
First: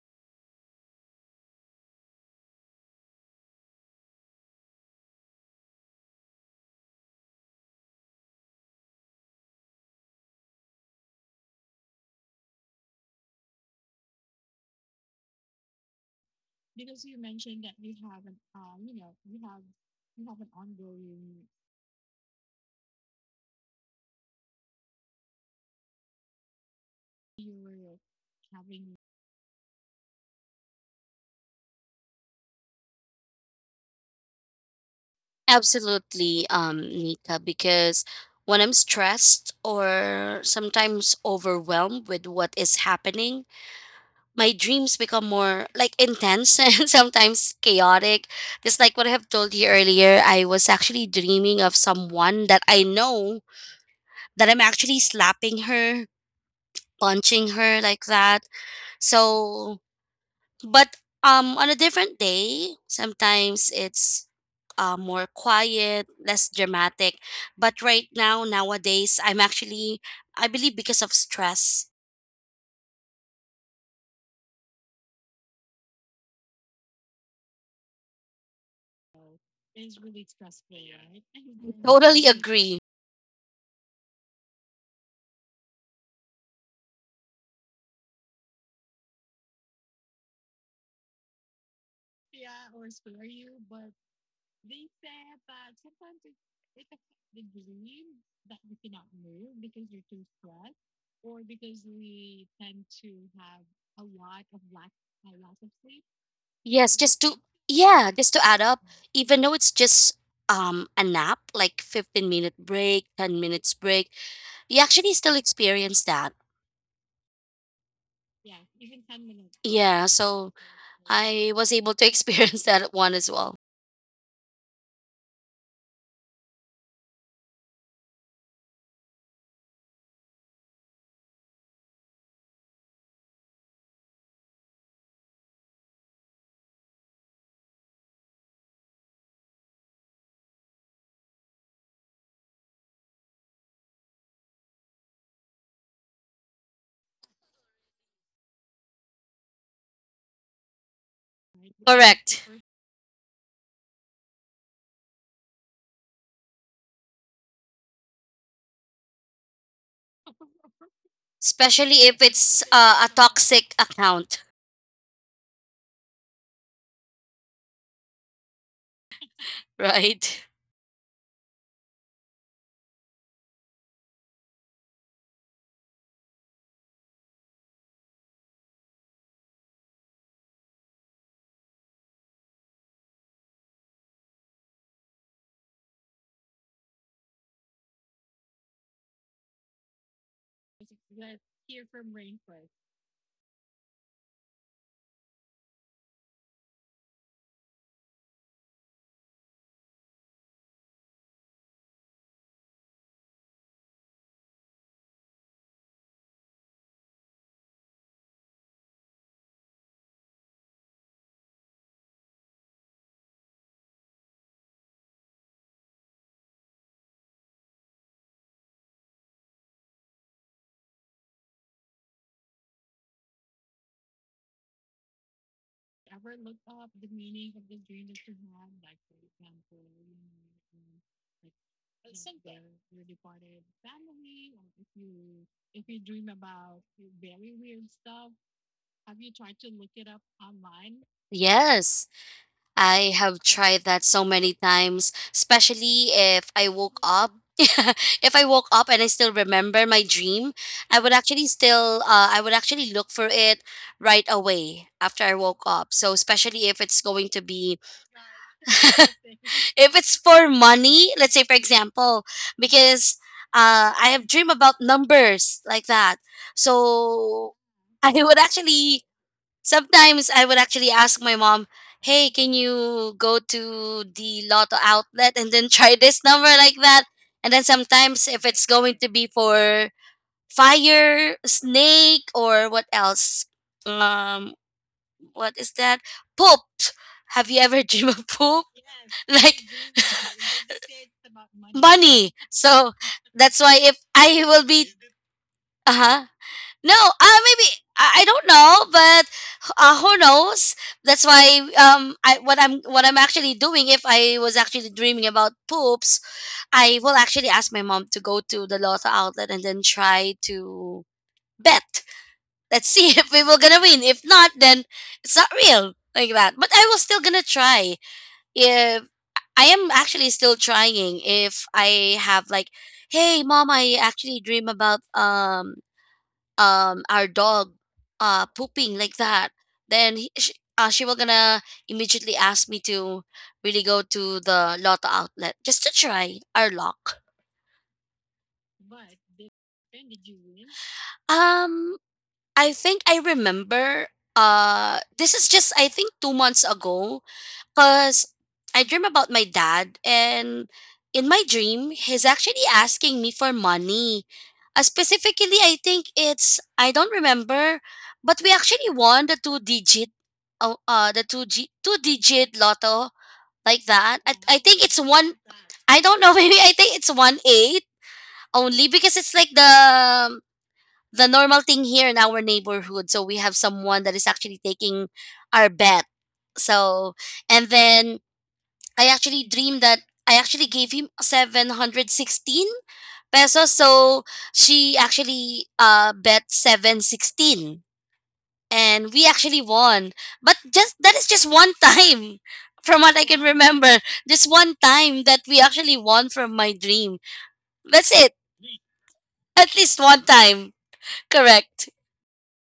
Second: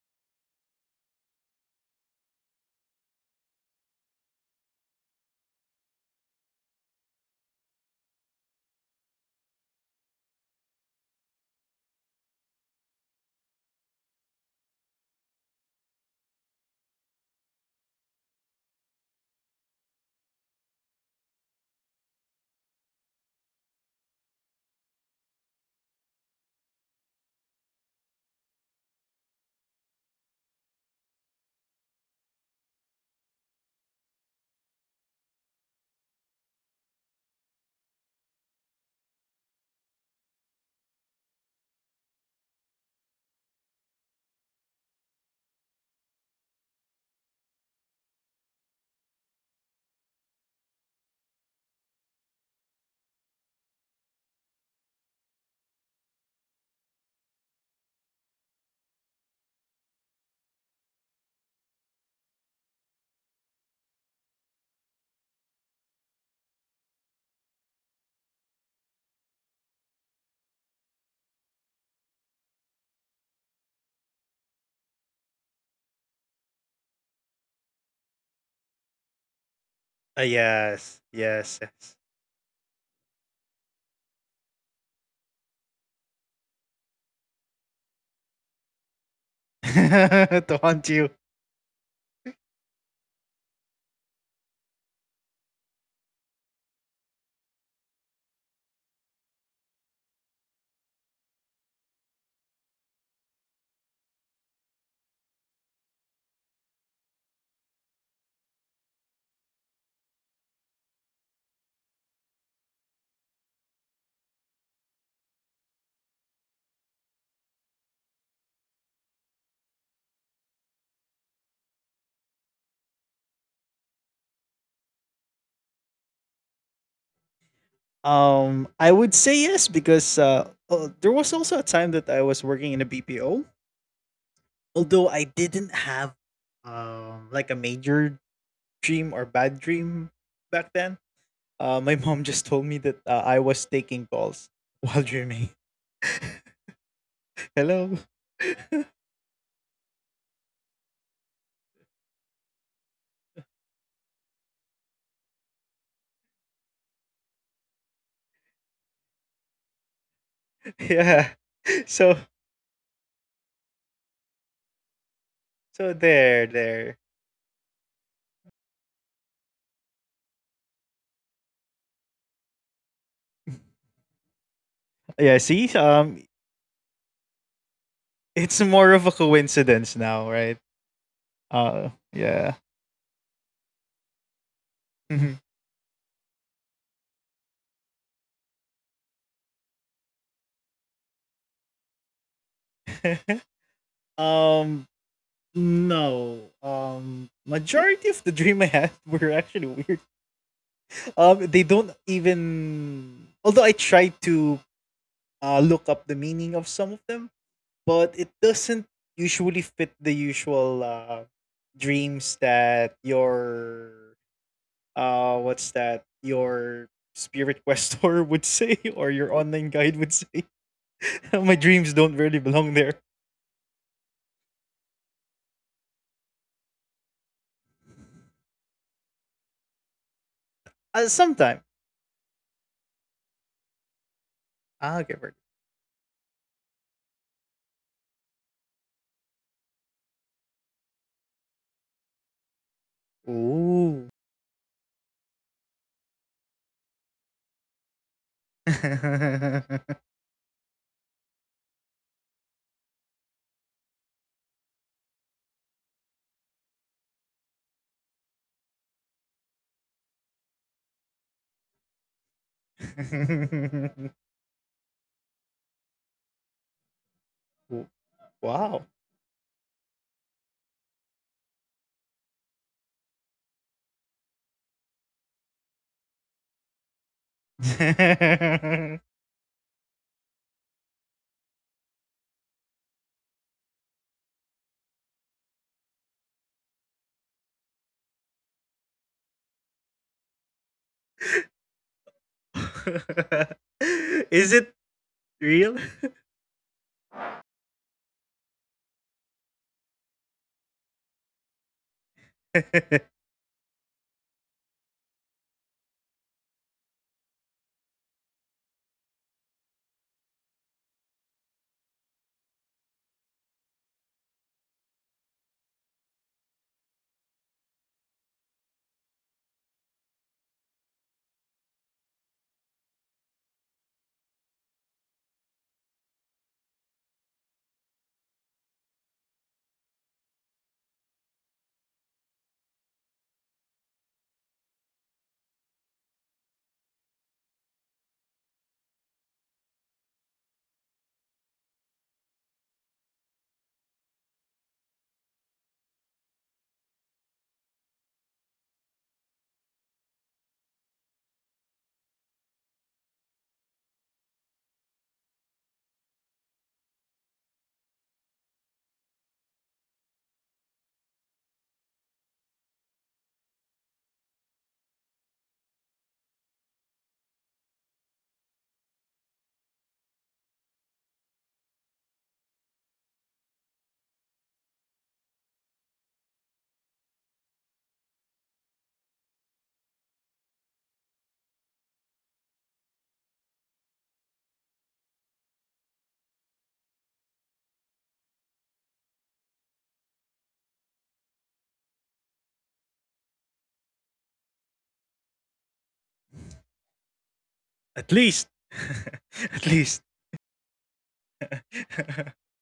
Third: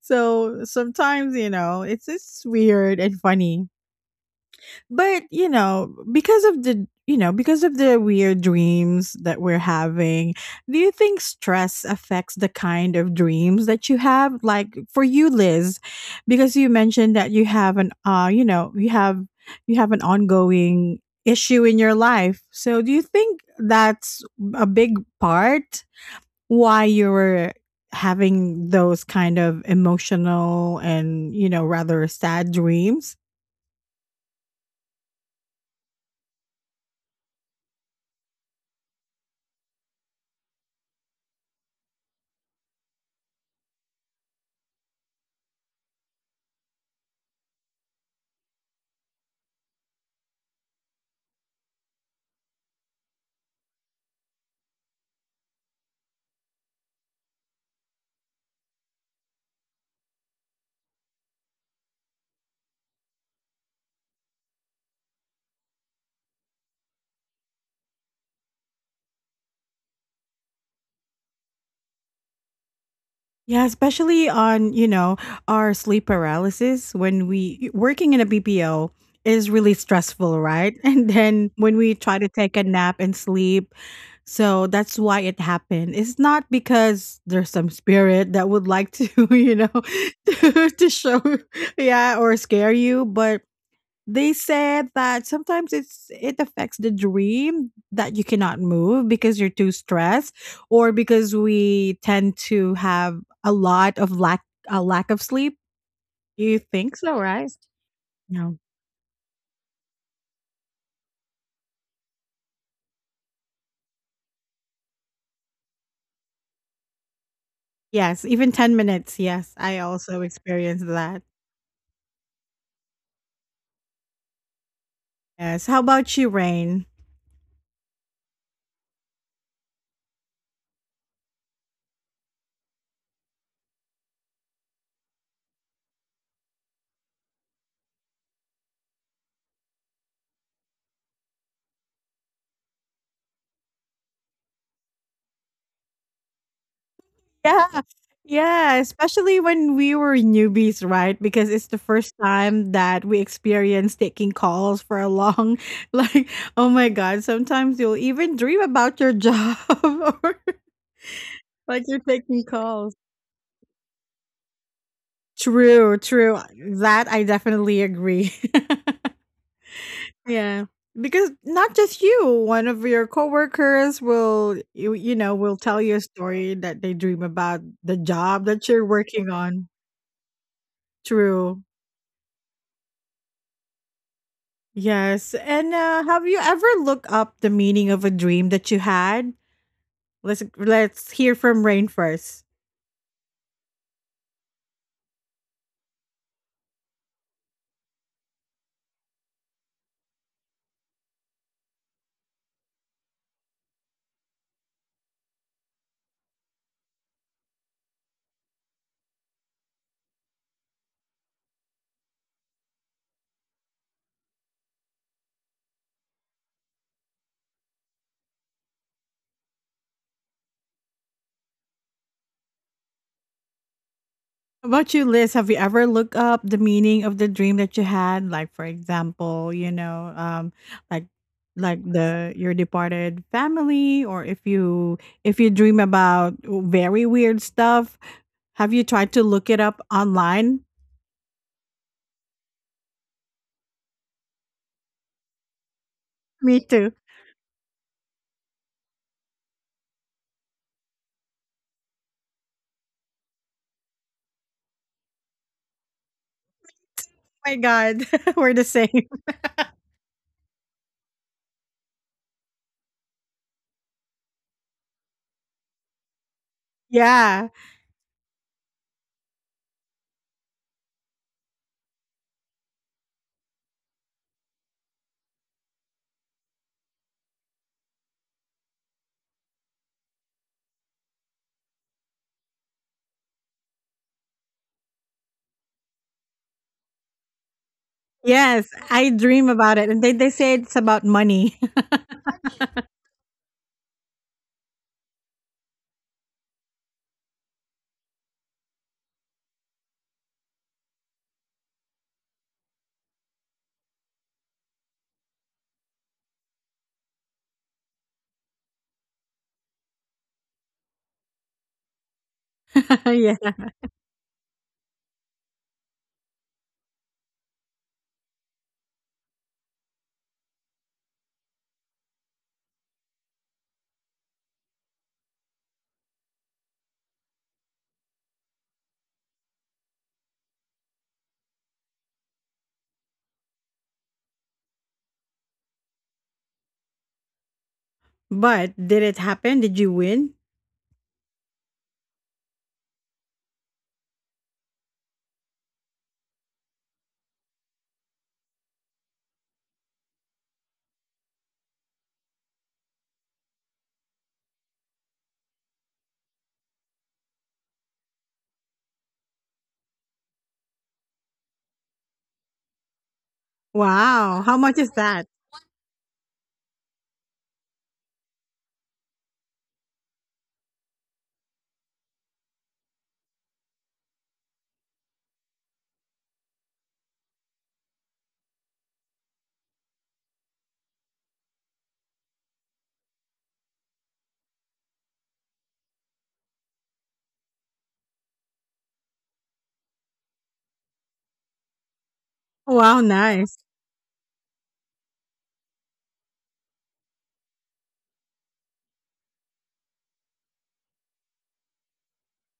[SPEAKER 1] So sometimes, you know, it's, it's weird and funny. But, you know, because of the you know, because of the weird dreams that we're having, do you think stress affects the kind of dreams that you have? Like for you, Liz, because you mentioned that you have an uh, you know, you have you have an ongoing issue in your life. So do you think that's a big part why you were having those kind of emotional and, you know, rather sad dreams?
[SPEAKER 3] Absolutely, um, Nika, because when I'm stressed or sometimes overwhelmed with what is happening, my dreams become more like intense and sometimes chaotic. Just like what I have told you earlier, I was actually dreaming of someone that I know, that I'm actually slapping her, punching her like that. So, but um, on a different day, sometimes it's uh, more quiet, less dramatic. But right now, nowadays, I'm actually, I believe, because of stress.
[SPEAKER 1] Yeah, especially on, you know, our sleep paralysis when we working in a B P O is really
[SPEAKER 2] Ah,
[SPEAKER 1] stressful, right?
[SPEAKER 2] yes,
[SPEAKER 1] And then
[SPEAKER 2] yes,
[SPEAKER 1] when we
[SPEAKER 2] yes.
[SPEAKER 1] try
[SPEAKER 3] Totally
[SPEAKER 1] to take a
[SPEAKER 3] agree.
[SPEAKER 1] nap and sleep, so that's why it happened. It's not because there's some spirit that would like to, you know,
[SPEAKER 2] To
[SPEAKER 1] to,
[SPEAKER 2] haunt
[SPEAKER 1] to
[SPEAKER 2] you.
[SPEAKER 1] show, yeah, or scare you, but they said that sometimes it's it affects the dream that you cannot move because you're too stressed or because we tend to have a lot of lack a lack of sleep. You think
[SPEAKER 3] Yes,
[SPEAKER 1] so,
[SPEAKER 3] just to
[SPEAKER 1] right?
[SPEAKER 3] Yeah, just to
[SPEAKER 1] No.
[SPEAKER 3] add up, even though it's just um a nap, like 15 minute break, ten minutes break, you actually still experience that.
[SPEAKER 1] Yes, even ten minutes. Yes, I
[SPEAKER 3] Yeah,
[SPEAKER 1] also
[SPEAKER 3] so
[SPEAKER 1] experienced that.
[SPEAKER 3] okay. I was able to experience that one as well.
[SPEAKER 1] Yes. How about you, Rain?
[SPEAKER 2] Um, I would say yes because uh, uh, there was also a time that I was working in a B P O. Although I didn't have um like a major dream or bad dream back then. Uh, my mom just told me that uh, I was taking calls while dreaming.
[SPEAKER 1] Yeah.
[SPEAKER 2] Hello.
[SPEAKER 1] Yeah, especially when we were newbies, right? Because it's the first
[SPEAKER 3] Correct.
[SPEAKER 1] time that we experience taking calls for a long like oh my god, sometimes you'll even dream about your job or
[SPEAKER 2] Yeah.
[SPEAKER 1] like you're
[SPEAKER 3] Especially
[SPEAKER 2] So
[SPEAKER 3] if
[SPEAKER 1] taking
[SPEAKER 3] it's
[SPEAKER 1] calls.
[SPEAKER 3] uh, a toxic account.
[SPEAKER 2] so
[SPEAKER 1] True, true.
[SPEAKER 2] there there.
[SPEAKER 1] That I definitely agree.
[SPEAKER 3] Right?
[SPEAKER 1] Yeah. Because not just you, one of your coworkers will you, you know,
[SPEAKER 2] Yeah.
[SPEAKER 1] will
[SPEAKER 2] See.
[SPEAKER 1] tell you a
[SPEAKER 2] Um,
[SPEAKER 1] story that they dream about the job
[SPEAKER 2] it's
[SPEAKER 1] that you're
[SPEAKER 2] more of a
[SPEAKER 1] working on.
[SPEAKER 2] coincidence now, right?
[SPEAKER 1] True.
[SPEAKER 2] Uh. Yeah.
[SPEAKER 1] Yes. And uh, have you ever looked up the meaning of a dream that you had? Let's let's hear from Rain first.
[SPEAKER 2] um. No. Um majority of the dream I had were actually weird. Um they don't even although I tried to uh look up the meaning of some of them, but it doesn't usually fit the usual uh dreams that your uh what's that? Your spirit questor would say or your online guide would say. My dreams don't really belong there.
[SPEAKER 1] How about you, Liz? Have you ever looked up the meaning of the dream that you had? Like, for example, you know, um, like
[SPEAKER 2] Uh, sometime.
[SPEAKER 1] like the your departed family, or if you
[SPEAKER 2] Ah, okay, perfect.
[SPEAKER 1] if you dream about very weird stuff, have you tried to look it up online?
[SPEAKER 3] Yes, I have tried that
[SPEAKER 2] Ooh.
[SPEAKER 3] so many times, especially if
[SPEAKER 1] Me
[SPEAKER 3] I
[SPEAKER 1] too.
[SPEAKER 3] woke up. If I woke up and I still remember my dream, I would actually still uh, I would actually look for it right away after I woke up. So especially if it's going to
[SPEAKER 1] Oh my
[SPEAKER 3] be
[SPEAKER 1] God, we're the same.
[SPEAKER 3] if it's for money, let's say for example, because uh, I have dream about numbers like that.
[SPEAKER 1] Yeah.
[SPEAKER 3] So I would
[SPEAKER 2] Wow.
[SPEAKER 3] actually, sometimes I would actually ask my mom, "Hey, can you go to the lotto outlet and then try this number like that?" And then sometimes if it's going to be for fire, snake, or what else? Um, what is that? Poop. Have you ever dreamed of poop?
[SPEAKER 1] Yes, I dream
[SPEAKER 3] Like
[SPEAKER 1] about it. And they, they say it's about money.
[SPEAKER 3] money. So that's why if I
[SPEAKER 2] Is
[SPEAKER 3] will
[SPEAKER 2] it
[SPEAKER 3] be,
[SPEAKER 2] real?
[SPEAKER 3] uh huh. No, uh, maybe I, I don't know, but uh, who knows? That's why um, I what I'm what I'm actually doing. If I was actually dreaming about poops, I will actually ask my mom to go to the lotto outlet and then try to bet. Let's see if we
[SPEAKER 1] Yeah.
[SPEAKER 3] were gonna win. If not, then it's not real like that. But I was still gonna try if I am actually still trying if I have like, hey mom, I actually dream about um um our dog uh pooping like that, then he, she, uh, she will gonna immediately ask me to really go to the Lotto outlet just to try our luck.
[SPEAKER 1] But did it happen? Did you win?
[SPEAKER 3] Um I think I remember uh this is just I think two months ago, cuz I dream about my dad, and in my dream he's actually asking me for money. Uh, specifically I think it's I don't remember, but we actually won the two digit uh, uh the two G, two digit lotto like that. I,
[SPEAKER 1] Wow. How
[SPEAKER 3] I
[SPEAKER 1] much
[SPEAKER 3] think
[SPEAKER 1] is
[SPEAKER 3] it's
[SPEAKER 1] that?
[SPEAKER 3] one, I don't know. Maybe I think it's one eight only, because it's like the the normal thing here in our neighborhood. So we have someone that is actually taking our bet. So, and then I actually dreamed that I actually gave him seven sixteen pesos. So she actually uh bet seven sixteen and we actually won. But just that is just one time from
[SPEAKER 1] Wow,
[SPEAKER 3] what I can
[SPEAKER 1] nice.
[SPEAKER 3] remember. Just one time that we actually won from my dream.
[SPEAKER 2] At
[SPEAKER 3] That's it.
[SPEAKER 2] least. At
[SPEAKER 3] At least
[SPEAKER 2] least.
[SPEAKER 3] one time. Correct.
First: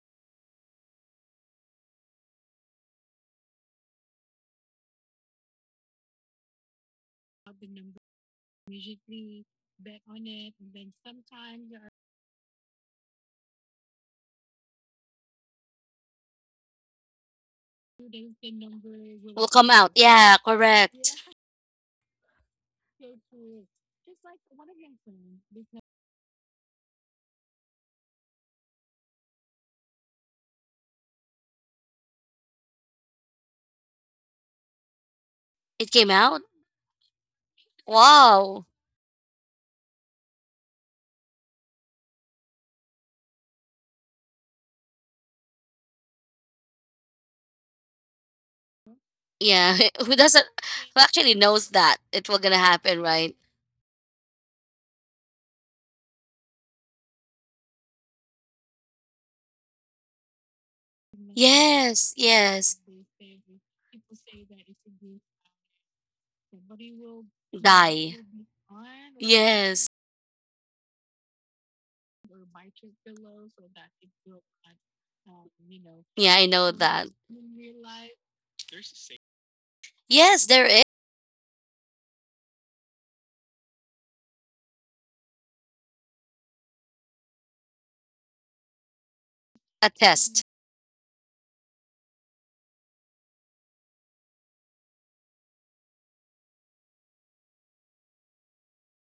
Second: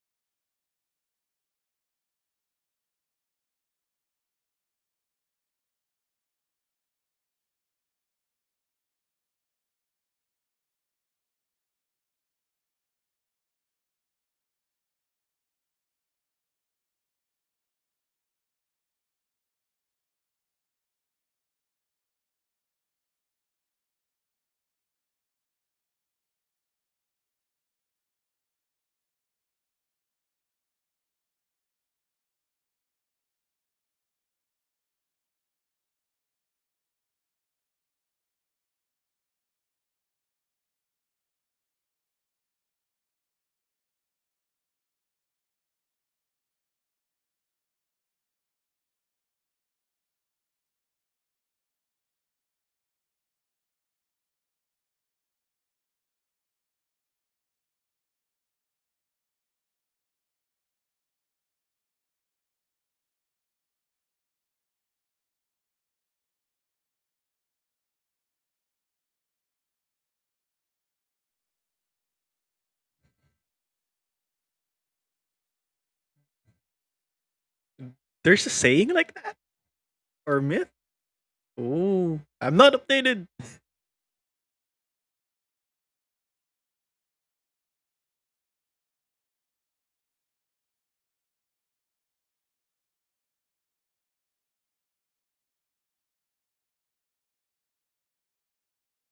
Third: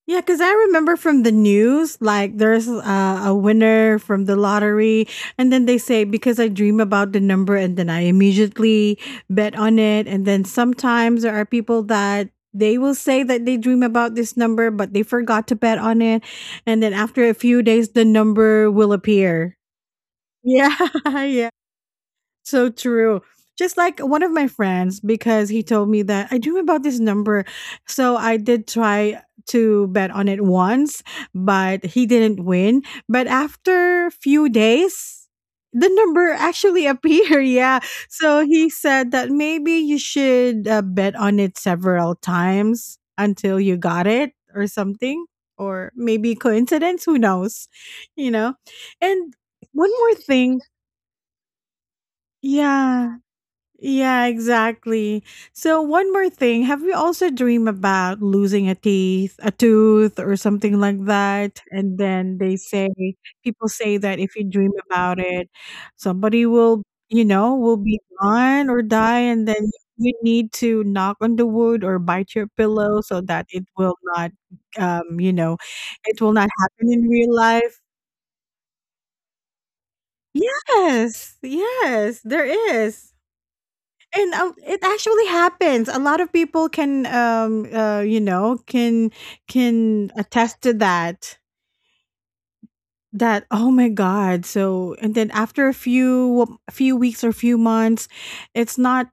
[SPEAKER 1] Yeah, because I remember from the news, like there's uh, a winner from the lottery. And then they say, because I dream about the number and then I immediately bet on it. And then sometimes there are people that they will say that they dream about this number, but they forgot to bet on it. And then after a few days, the number will
[SPEAKER 3] Will
[SPEAKER 1] appear.
[SPEAKER 3] come out. Yeah,
[SPEAKER 1] Yeah,
[SPEAKER 3] correct.
[SPEAKER 1] yeah. So true. Just like one of my friends, because he told me that I dream about this number. So I did try to bet on it once, but he didn't win. But after few days, the
[SPEAKER 3] It came
[SPEAKER 1] number
[SPEAKER 3] out.
[SPEAKER 1] actually appeared. Yeah. So
[SPEAKER 3] Wow.
[SPEAKER 1] he said that maybe you should uh, bet on it several times until you got it or something, or maybe coincidence. Who knows? You know? And
[SPEAKER 3] Yeah.
[SPEAKER 1] one more
[SPEAKER 3] Who doesn't,
[SPEAKER 1] thing,
[SPEAKER 3] who actually knows that it will gonna happen,
[SPEAKER 1] yeah,
[SPEAKER 3] right?
[SPEAKER 1] yeah, exactly. So, one more thing, have you also dreamed about losing a teeth, a tooth, or something like that? And
[SPEAKER 3] Yes,
[SPEAKER 1] then they
[SPEAKER 3] yes.
[SPEAKER 1] say, people say that if you dream about it, somebody will, you know, will be
[SPEAKER 3] Die.
[SPEAKER 1] gone or die, and then
[SPEAKER 3] Yes.
[SPEAKER 1] you need to knock on the wood or bite your pillow so that it will not, um, you know, it will
[SPEAKER 3] Yeah, I
[SPEAKER 1] not
[SPEAKER 3] know
[SPEAKER 1] happen in
[SPEAKER 3] that.
[SPEAKER 1] real life.
[SPEAKER 2] There's a saying like that or
[SPEAKER 3] Yes, there
[SPEAKER 2] myth?
[SPEAKER 3] is,
[SPEAKER 1] Yes,
[SPEAKER 2] Ooh,
[SPEAKER 1] yes, there
[SPEAKER 2] I'm not
[SPEAKER 1] is.
[SPEAKER 2] updated.
[SPEAKER 1] And, um, it actually happens. A lot of people can, um, uh, you know, can
[SPEAKER 3] a
[SPEAKER 1] can
[SPEAKER 3] test.
[SPEAKER 1] attest to that. That oh my god. So and then after a few a few weeks or few months, it's not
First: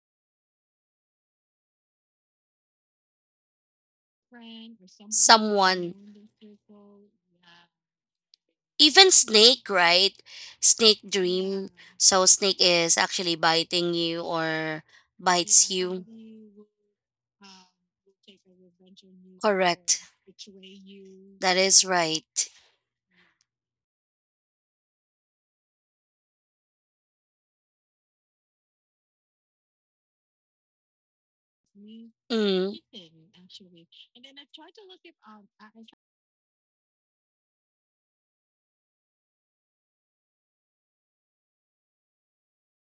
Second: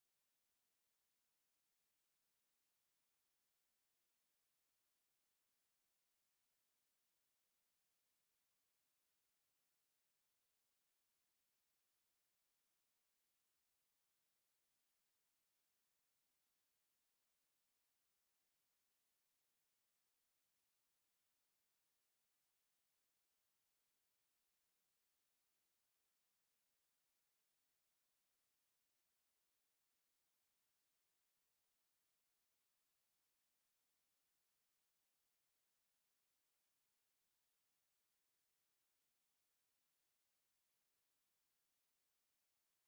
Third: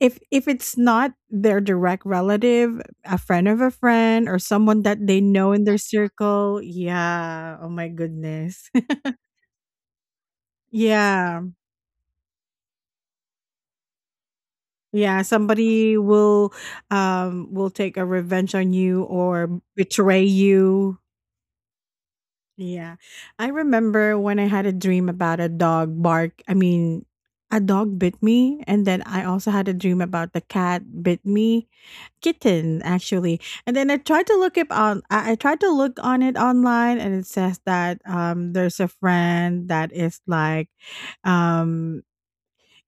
[SPEAKER 1] if if it's not their direct relative, a friend of a friend, or someone that they know in their
[SPEAKER 3] Someone,
[SPEAKER 1] circle. Yeah. Oh my goodness.
[SPEAKER 3] even snake, right, snake
[SPEAKER 1] Yeah.
[SPEAKER 3] dream, so snake is actually biting you or
[SPEAKER 1] Yeah,
[SPEAKER 3] bites
[SPEAKER 1] somebody
[SPEAKER 3] you,
[SPEAKER 1] will um will take a revenge on you or
[SPEAKER 3] correct,
[SPEAKER 1] betray you.
[SPEAKER 3] that is right.
[SPEAKER 1] Yeah. I remember when I had a dream about a dog bark. I mean, a dog bit me. And then I also had a dream about the cat bit me. Kitten,
[SPEAKER 3] Mm.
[SPEAKER 1] actually. And then I tried to look it on I, I tried to look on it online and it says that um there's a friend that is like um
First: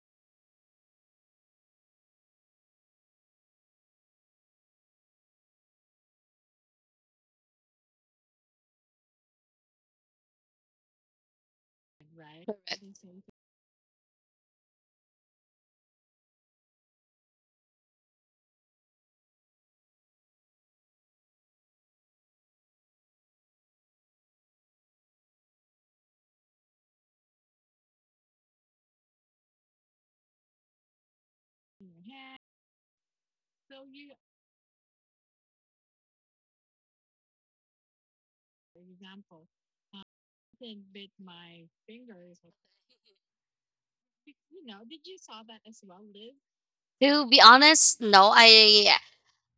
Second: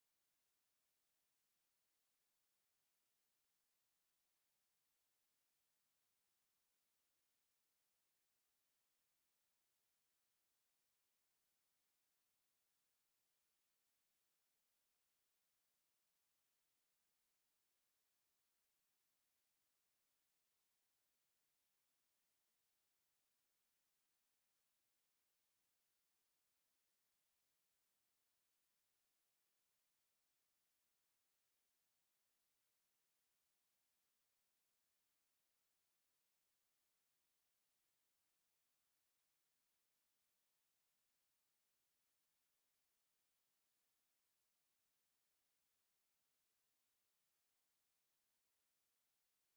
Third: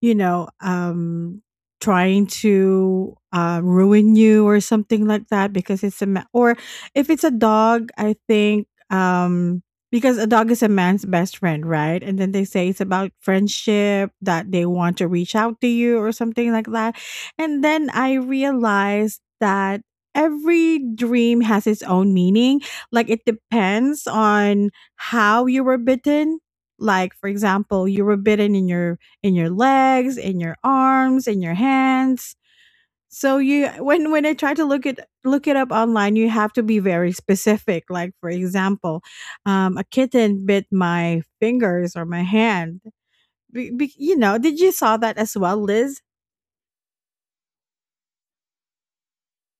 [SPEAKER 1] you know, um, trying to uh, ruin you or something like that because it's a ma- or if it's a dog, I think um, because a dog is a man's best friend, right? And then they say it's about friendship that they want to reach out to you or something like that. And then I realized that every dream has its own meaning. Like it depends on how you were bitten. Like, for example, you were bitten in your in your legs, in your arms, in your hands. So you when when I try to look it look it up online, you have to be very specific. Like for example, um, a kitten bit my fingers or my hand. Be, be, you know, did you saw that as well, Liz?
[SPEAKER 3] To be honest, no. i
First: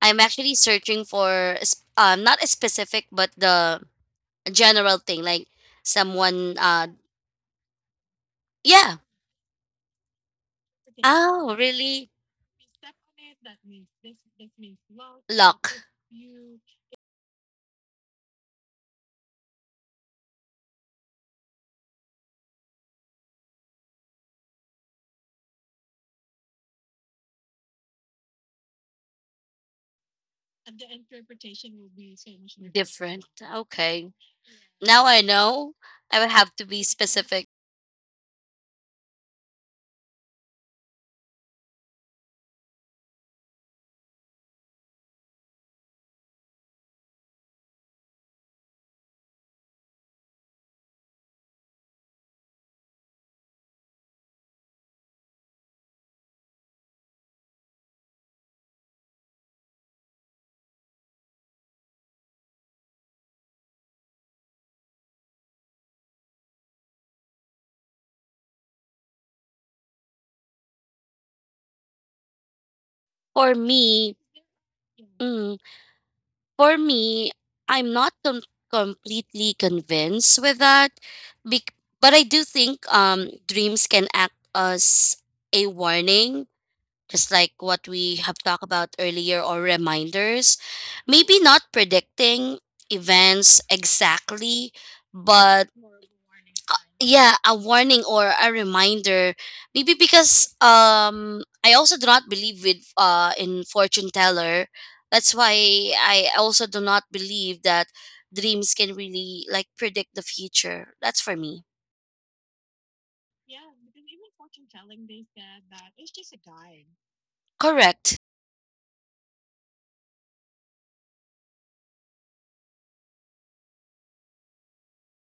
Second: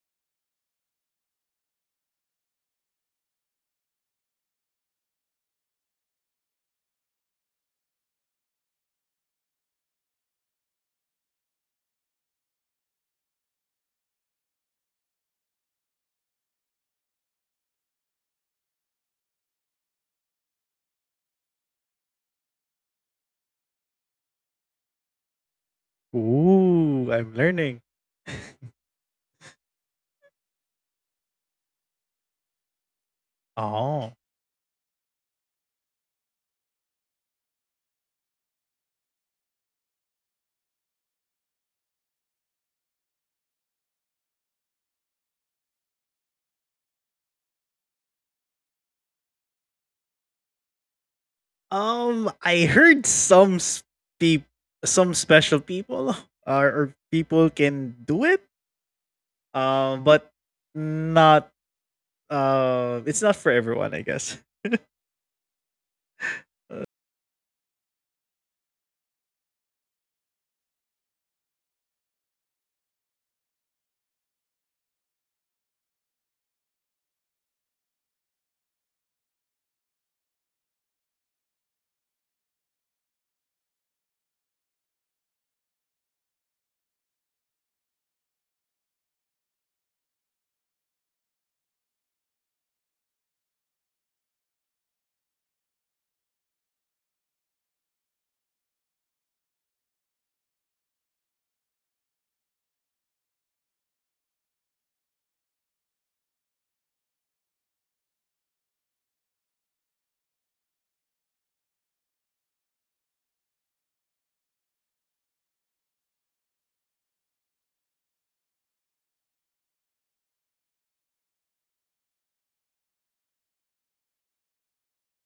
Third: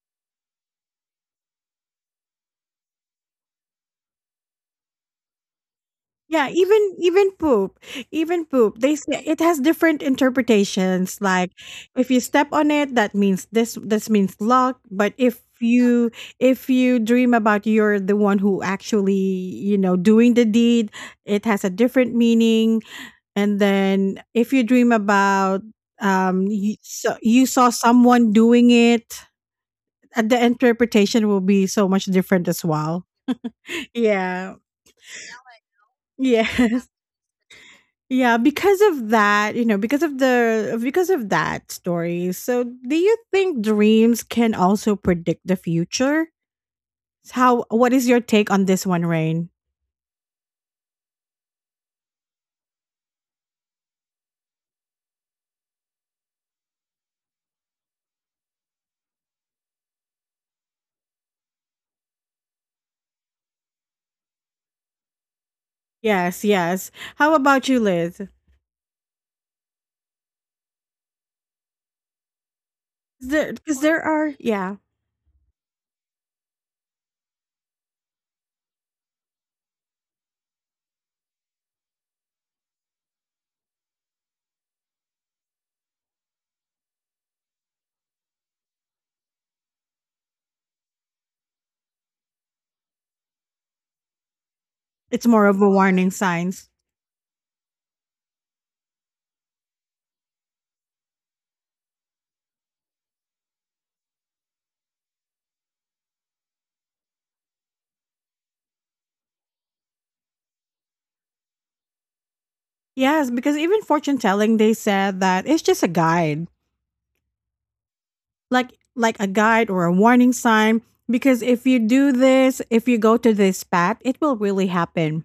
[SPEAKER 3] i'm actually searching for a sp- um not a specific but the general thing, like
[SPEAKER 1] Yeah,
[SPEAKER 3] someone uh,
[SPEAKER 1] even even poop, even poop. They
[SPEAKER 3] yeah.
[SPEAKER 1] say it has different interpretations. Like
[SPEAKER 3] Oh really?
[SPEAKER 1] if you step on it, that means this this means luck. But if
[SPEAKER 3] Luck.
[SPEAKER 1] you if you dream about you're the one who actually you know doing the deed, it has a different meaning. And then if you dream about um you,
[SPEAKER 2] Ooh,
[SPEAKER 1] so
[SPEAKER 2] I'm
[SPEAKER 1] you saw
[SPEAKER 2] learning.
[SPEAKER 1] someone doing it, uh, the interpretation will be so much different as well.
[SPEAKER 3] Different. Okay.
[SPEAKER 2] Oh.
[SPEAKER 1] Yeah,
[SPEAKER 3] Now I know. I would
[SPEAKER 1] yeah.
[SPEAKER 3] have to be specific.
[SPEAKER 1] Yeah, because of that, you know, because of the because of that story. So, do you think dreams can also predict the future? How what is your take on this one, Rain?
[SPEAKER 2] Um, I heard some peop- some special people or, or people can do it. Um, but not. Um, it's not for everyone, I guess.
[SPEAKER 1] Yes, yes. How about you, Liz?
[SPEAKER 3] For
[SPEAKER 1] There, because there
[SPEAKER 3] me,
[SPEAKER 1] are, yeah,
[SPEAKER 3] mm, for me, I'm not com- completely convinced with that. Bec- but I do think um, dreams can act as a warning, just like what we have talked about earlier, or reminders. Maybe not predicting events exactly,
[SPEAKER 1] it's more of
[SPEAKER 3] but
[SPEAKER 1] a warning signs.
[SPEAKER 3] yeah, a warning or a reminder. Maybe because um I also do not believe with uh in fortune teller. That's why I also do not believe that dreams can really like predict the future. That's for me.
[SPEAKER 1] Yes, because even fortune telling, they said that it's just a guide,
[SPEAKER 3] Correct.
[SPEAKER 1] like like a guide or a warning sign. Because if you do this, if you go to this path, it will really happen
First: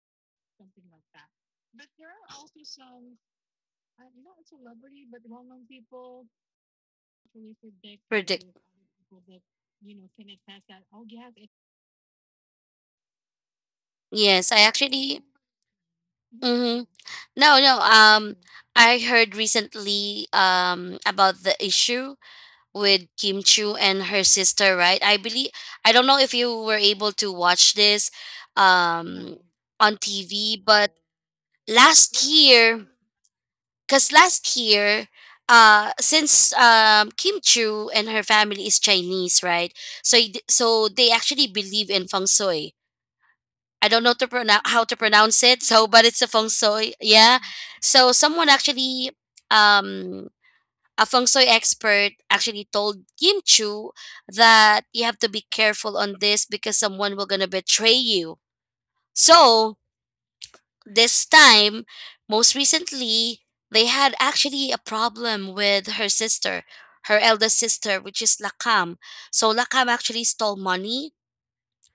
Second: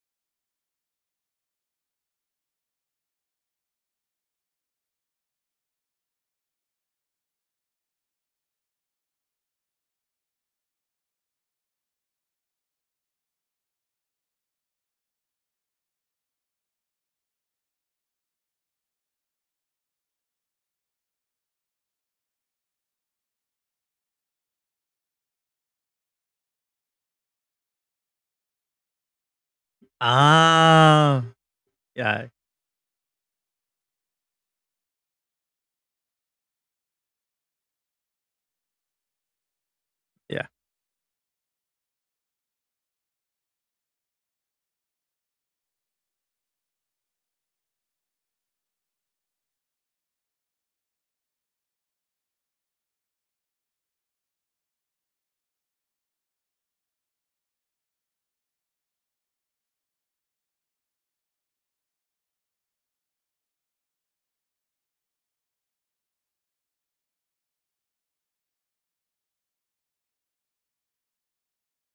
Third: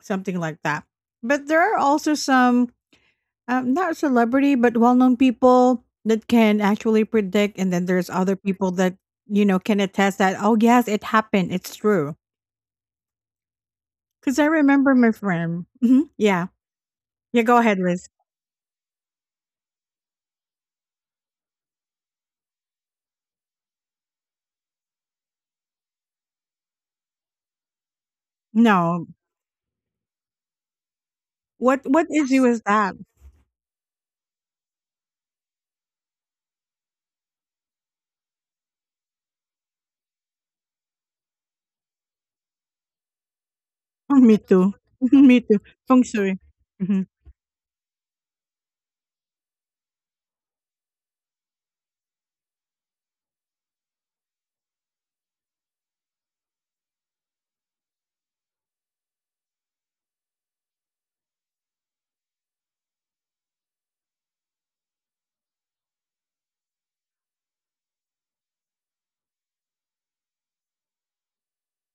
[SPEAKER 1] something like that. But there are also some um, not celebrity but well-known people that can actually predict, and then there's other
[SPEAKER 3] Predict.
[SPEAKER 1] people that you know can attest that oh yes, it happened, it's true. Because I
[SPEAKER 3] Yes, I
[SPEAKER 1] remember my
[SPEAKER 3] actually,
[SPEAKER 1] friend. Mhm. Yeah,
[SPEAKER 3] mhm.
[SPEAKER 1] yeah. Go
[SPEAKER 3] No,
[SPEAKER 1] ahead,
[SPEAKER 3] no.
[SPEAKER 1] Liz.
[SPEAKER 3] Um, I heard recently um about the issue with Kim Chu and her sister, right? I believe I don't know if you were able to watch this
[SPEAKER 1] No,
[SPEAKER 3] um on T V. But
[SPEAKER 2] Ah,
[SPEAKER 1] what what
[SPEAKER 3] last
[SPEAKER 2] yeah,
[SPEAKER 1] issue is
[SPEAKER 3] year,
[SPEAKER 1] that?
[SPEAKER 3] cause last year, uh, since um Kim Chu and her family is Chinese, right? So it-
[SPEAKER 2] yeah.
[SPEAKER 3] so they actually believe in feng shui. I don't know to
[SPEAKER 1] Me
[SPEAKER 3] pronounce,
[SPEAKER 1] too.
[SPEAKER 3] how to
[SPEAKER 1] Me
[SPEAKER 3] pronounce
[SPEAKER 1] too.
[SPEAKER 3] it. So,
[SPEAKER 1] Feng
[SPEAKER 3] but it's a
[SPEAKER 1] shui.
[SPEAKER 3] feng shui.
[SPEAKER 1] Mhm.
[SPEAKER 3] Yeah. So someone actually, um, a feng shui expert actually told Kim Chu that you have to be careful on this because someone will gonna betray you. So this time, most recently, they had actually a problem with her sister, her eldest sister, which is Lakam. So Lakam actually stole money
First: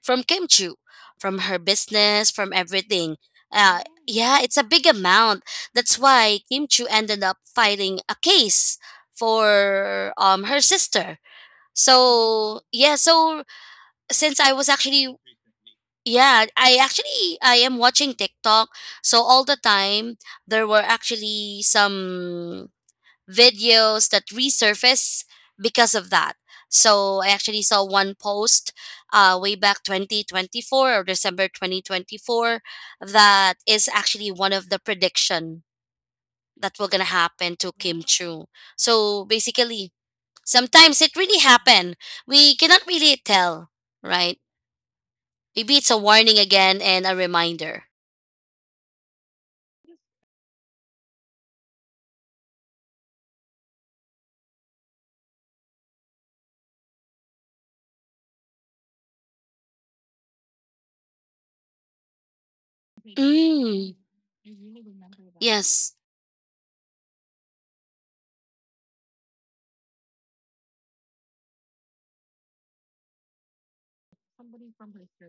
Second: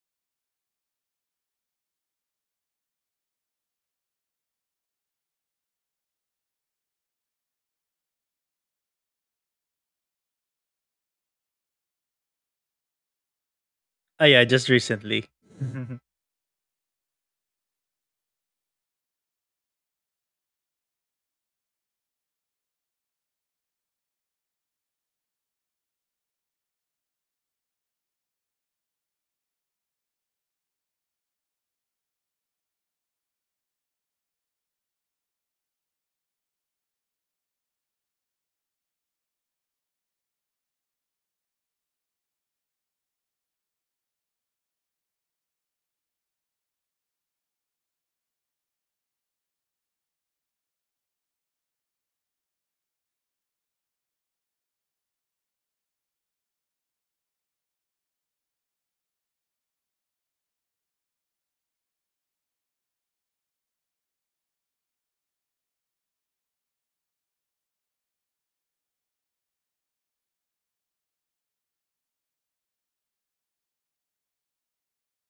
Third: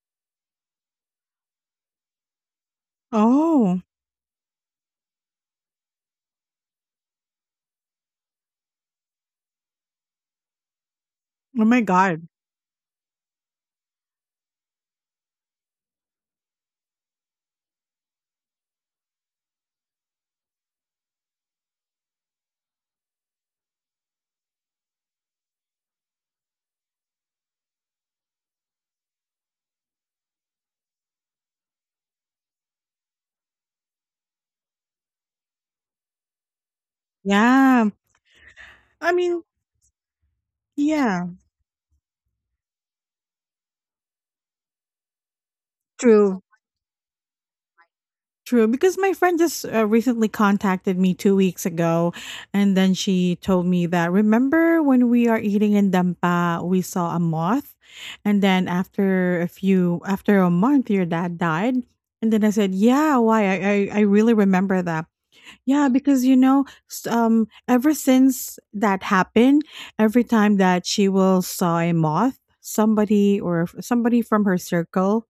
[SPEAKER 3] from Kim Chu, from her business, from everything, uh,
[SPEAKER 1] Oh,
[SPEAKER 3] yeah, it's a big amount. That's why Kim Chu ended up filing a case for um her sister.
[SPEAKER 1] oh my god.
[SPEAKER 3] So yeah, so
[SPEAKER 2] Ah,
[SPEAKER 3] since
[SPEAKER 2] yeah,
[SPEAKER 3] I was
[SPEAKER 2] just
[SPEAKER 3] actually,
[SPEAKER 2] recently.
[SPEAKER 3] yeah, I actually I am watching TikTok. So all the time there were actually some videos that resurface because of that. So I actually saw one post uh, way back twenty twenty-four or December twenty twenty-four that is actually one of the prediction that will gonna happen to
[SPEAKER 1] Yeah.
[SPEAKER 3] Kim Chu.
[SPEAKER 1] I
[SPEAKER 3] So
[SPEAKER 1] mean,
[SPEAKER 3] basically, sometimes it
[SPEAKER 1] yeah.
[SPEAKER 3] really happen. We cannot really tell, right? Maybe it's a warning
[SPEAKER 1] True.
[SPEAKER 3] again and a reminder.
[SPEAKER 1] True, because my friend just uh, recently contacted me two weeks ago, and then she told me that remember when we are eating in Dampa, we saw a moth, and then after a few after a month, your dad died, and then I said, yeah, why? I
[SPEAKER 3] Mm,
[SPEAKER 1] I, I really remember that. Yeah,
[SPEAKER 3] yes.
[SPEAKER 1] because you know, s- um, ever since that happened, every time that she will saw a moth, somebody or f- somebody from her circle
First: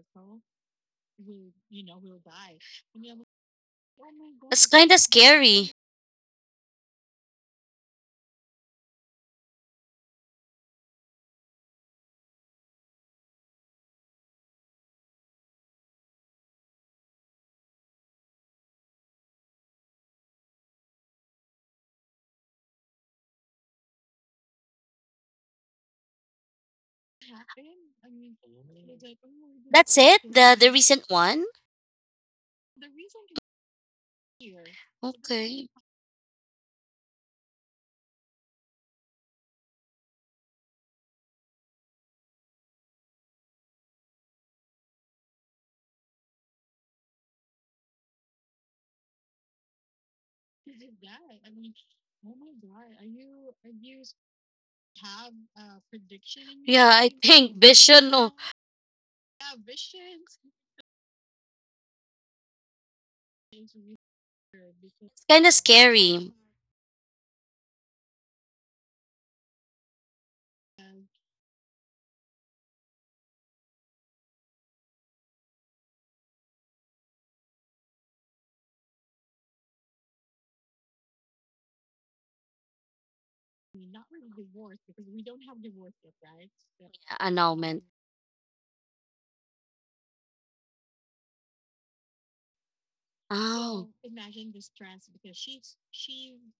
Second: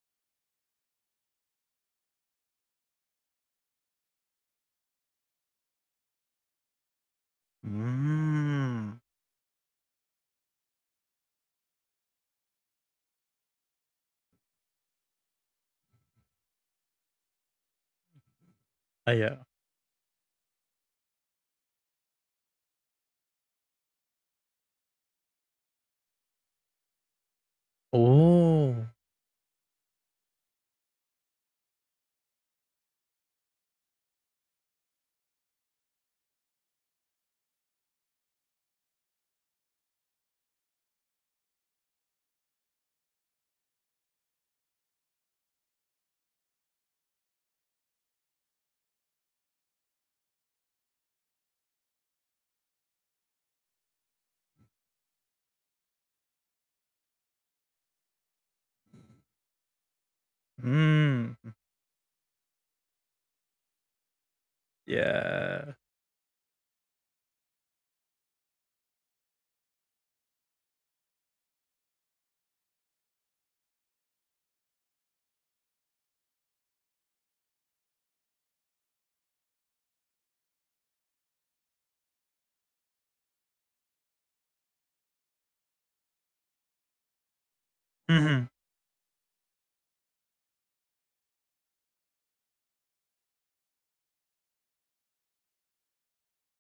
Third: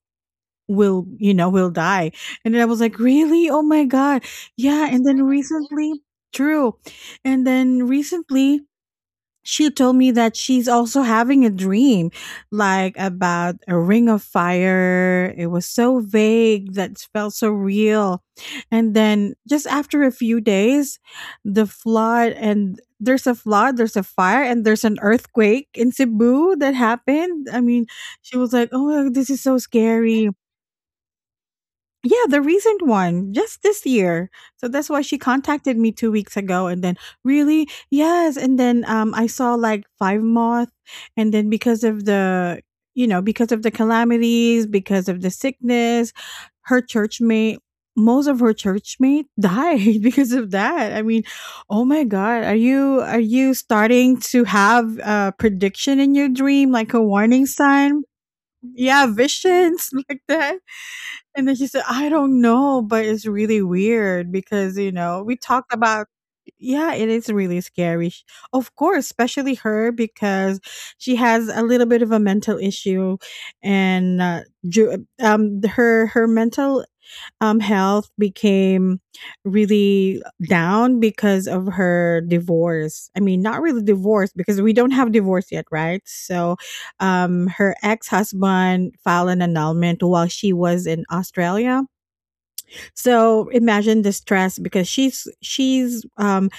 [SPEAKER 1] will, you know, will die." And then I was like, "Really? Oh my god."
[SPEAKER 3] It's
[SPEAKER 1] Yeah,
[SPEAKER 3] kind of
[SPEAKER 1] and then
[SPEAKER 3] scary.
[SPEAKER 1] recently true. And then recently
[SPEAKER 2] Mm.
[SPEAKER 1] she told me that she's also having a dream like about a ring of fire. It was so vague that felt so real. And
[SPEAKER 2] Ah,
[SPEAKER 1] then
[SPEAKER 2] yeah.
[SPEAKER 1] just after a few days, the flood and there's a flood, there's a fire, and there's an earthquake in Cebu that happened. I mean, she was like,
[SPEAKER 2] Oh.
[SPEAKER 1] oh, this is so
[SPEAKER 3] That's it?
[SPEAKER 1] scary.
[SPEAKER 3] The the recent one?
[SPEAKER 1] Yeah, the recent one, just this year. So that's why she
[SPEAKER 3] Okay.
[SPEAKER 1] contacted me two weeks ago, and then really, yes, and then um, I saw like five moth, and then because of the, you know, because of the calamities, because of the sickness, her church mate, most of her church mate died because of that. I mean, oh my god, are you are you starting to have a prediction in your dream,
[SPEAKER 3] Yeah,
[SPEAKER 1] like a
[SPEAKER 3] I
[SPEAKER 1] warning
[SPEAKER 3] think
[SPEAKER 1] sign?
[SPEAKER 3] vision, no.
[SPEAKER 1] Yeah, visions like that.
[SPEAKER 2] Mm.
[SPEAKER 1] And then she said, "I don't know, but it's really weird because, you know,
[SPEAKER 3] It's
[SPEAKER 1] we
[SPEAKER 3] kinda
[SPEAKER 1] talked
[SPEAKER 2] Yeah.
[SPEAKER 1] about
[SPEAKER 3] scary.
[SPEAKER 1] yeah, it is really scary. Sh- Of course, especially her because she has a little bit of a mental issue and uh, ju- um her her mental um, health became really down because of her divorce. I mean, not really divorce because we don't have divorce yet, right? So, um, her
[SPEAKER 3] Annulment.
[SPEAKER 1] ex
[SPEAKER 2] Mhm.
[SPEAKER 1] husband filed an annulment while she was in Australia. So
[SPEAKER 3] Oh.
[SPEAKER 1] imagine the stress because she's she's um,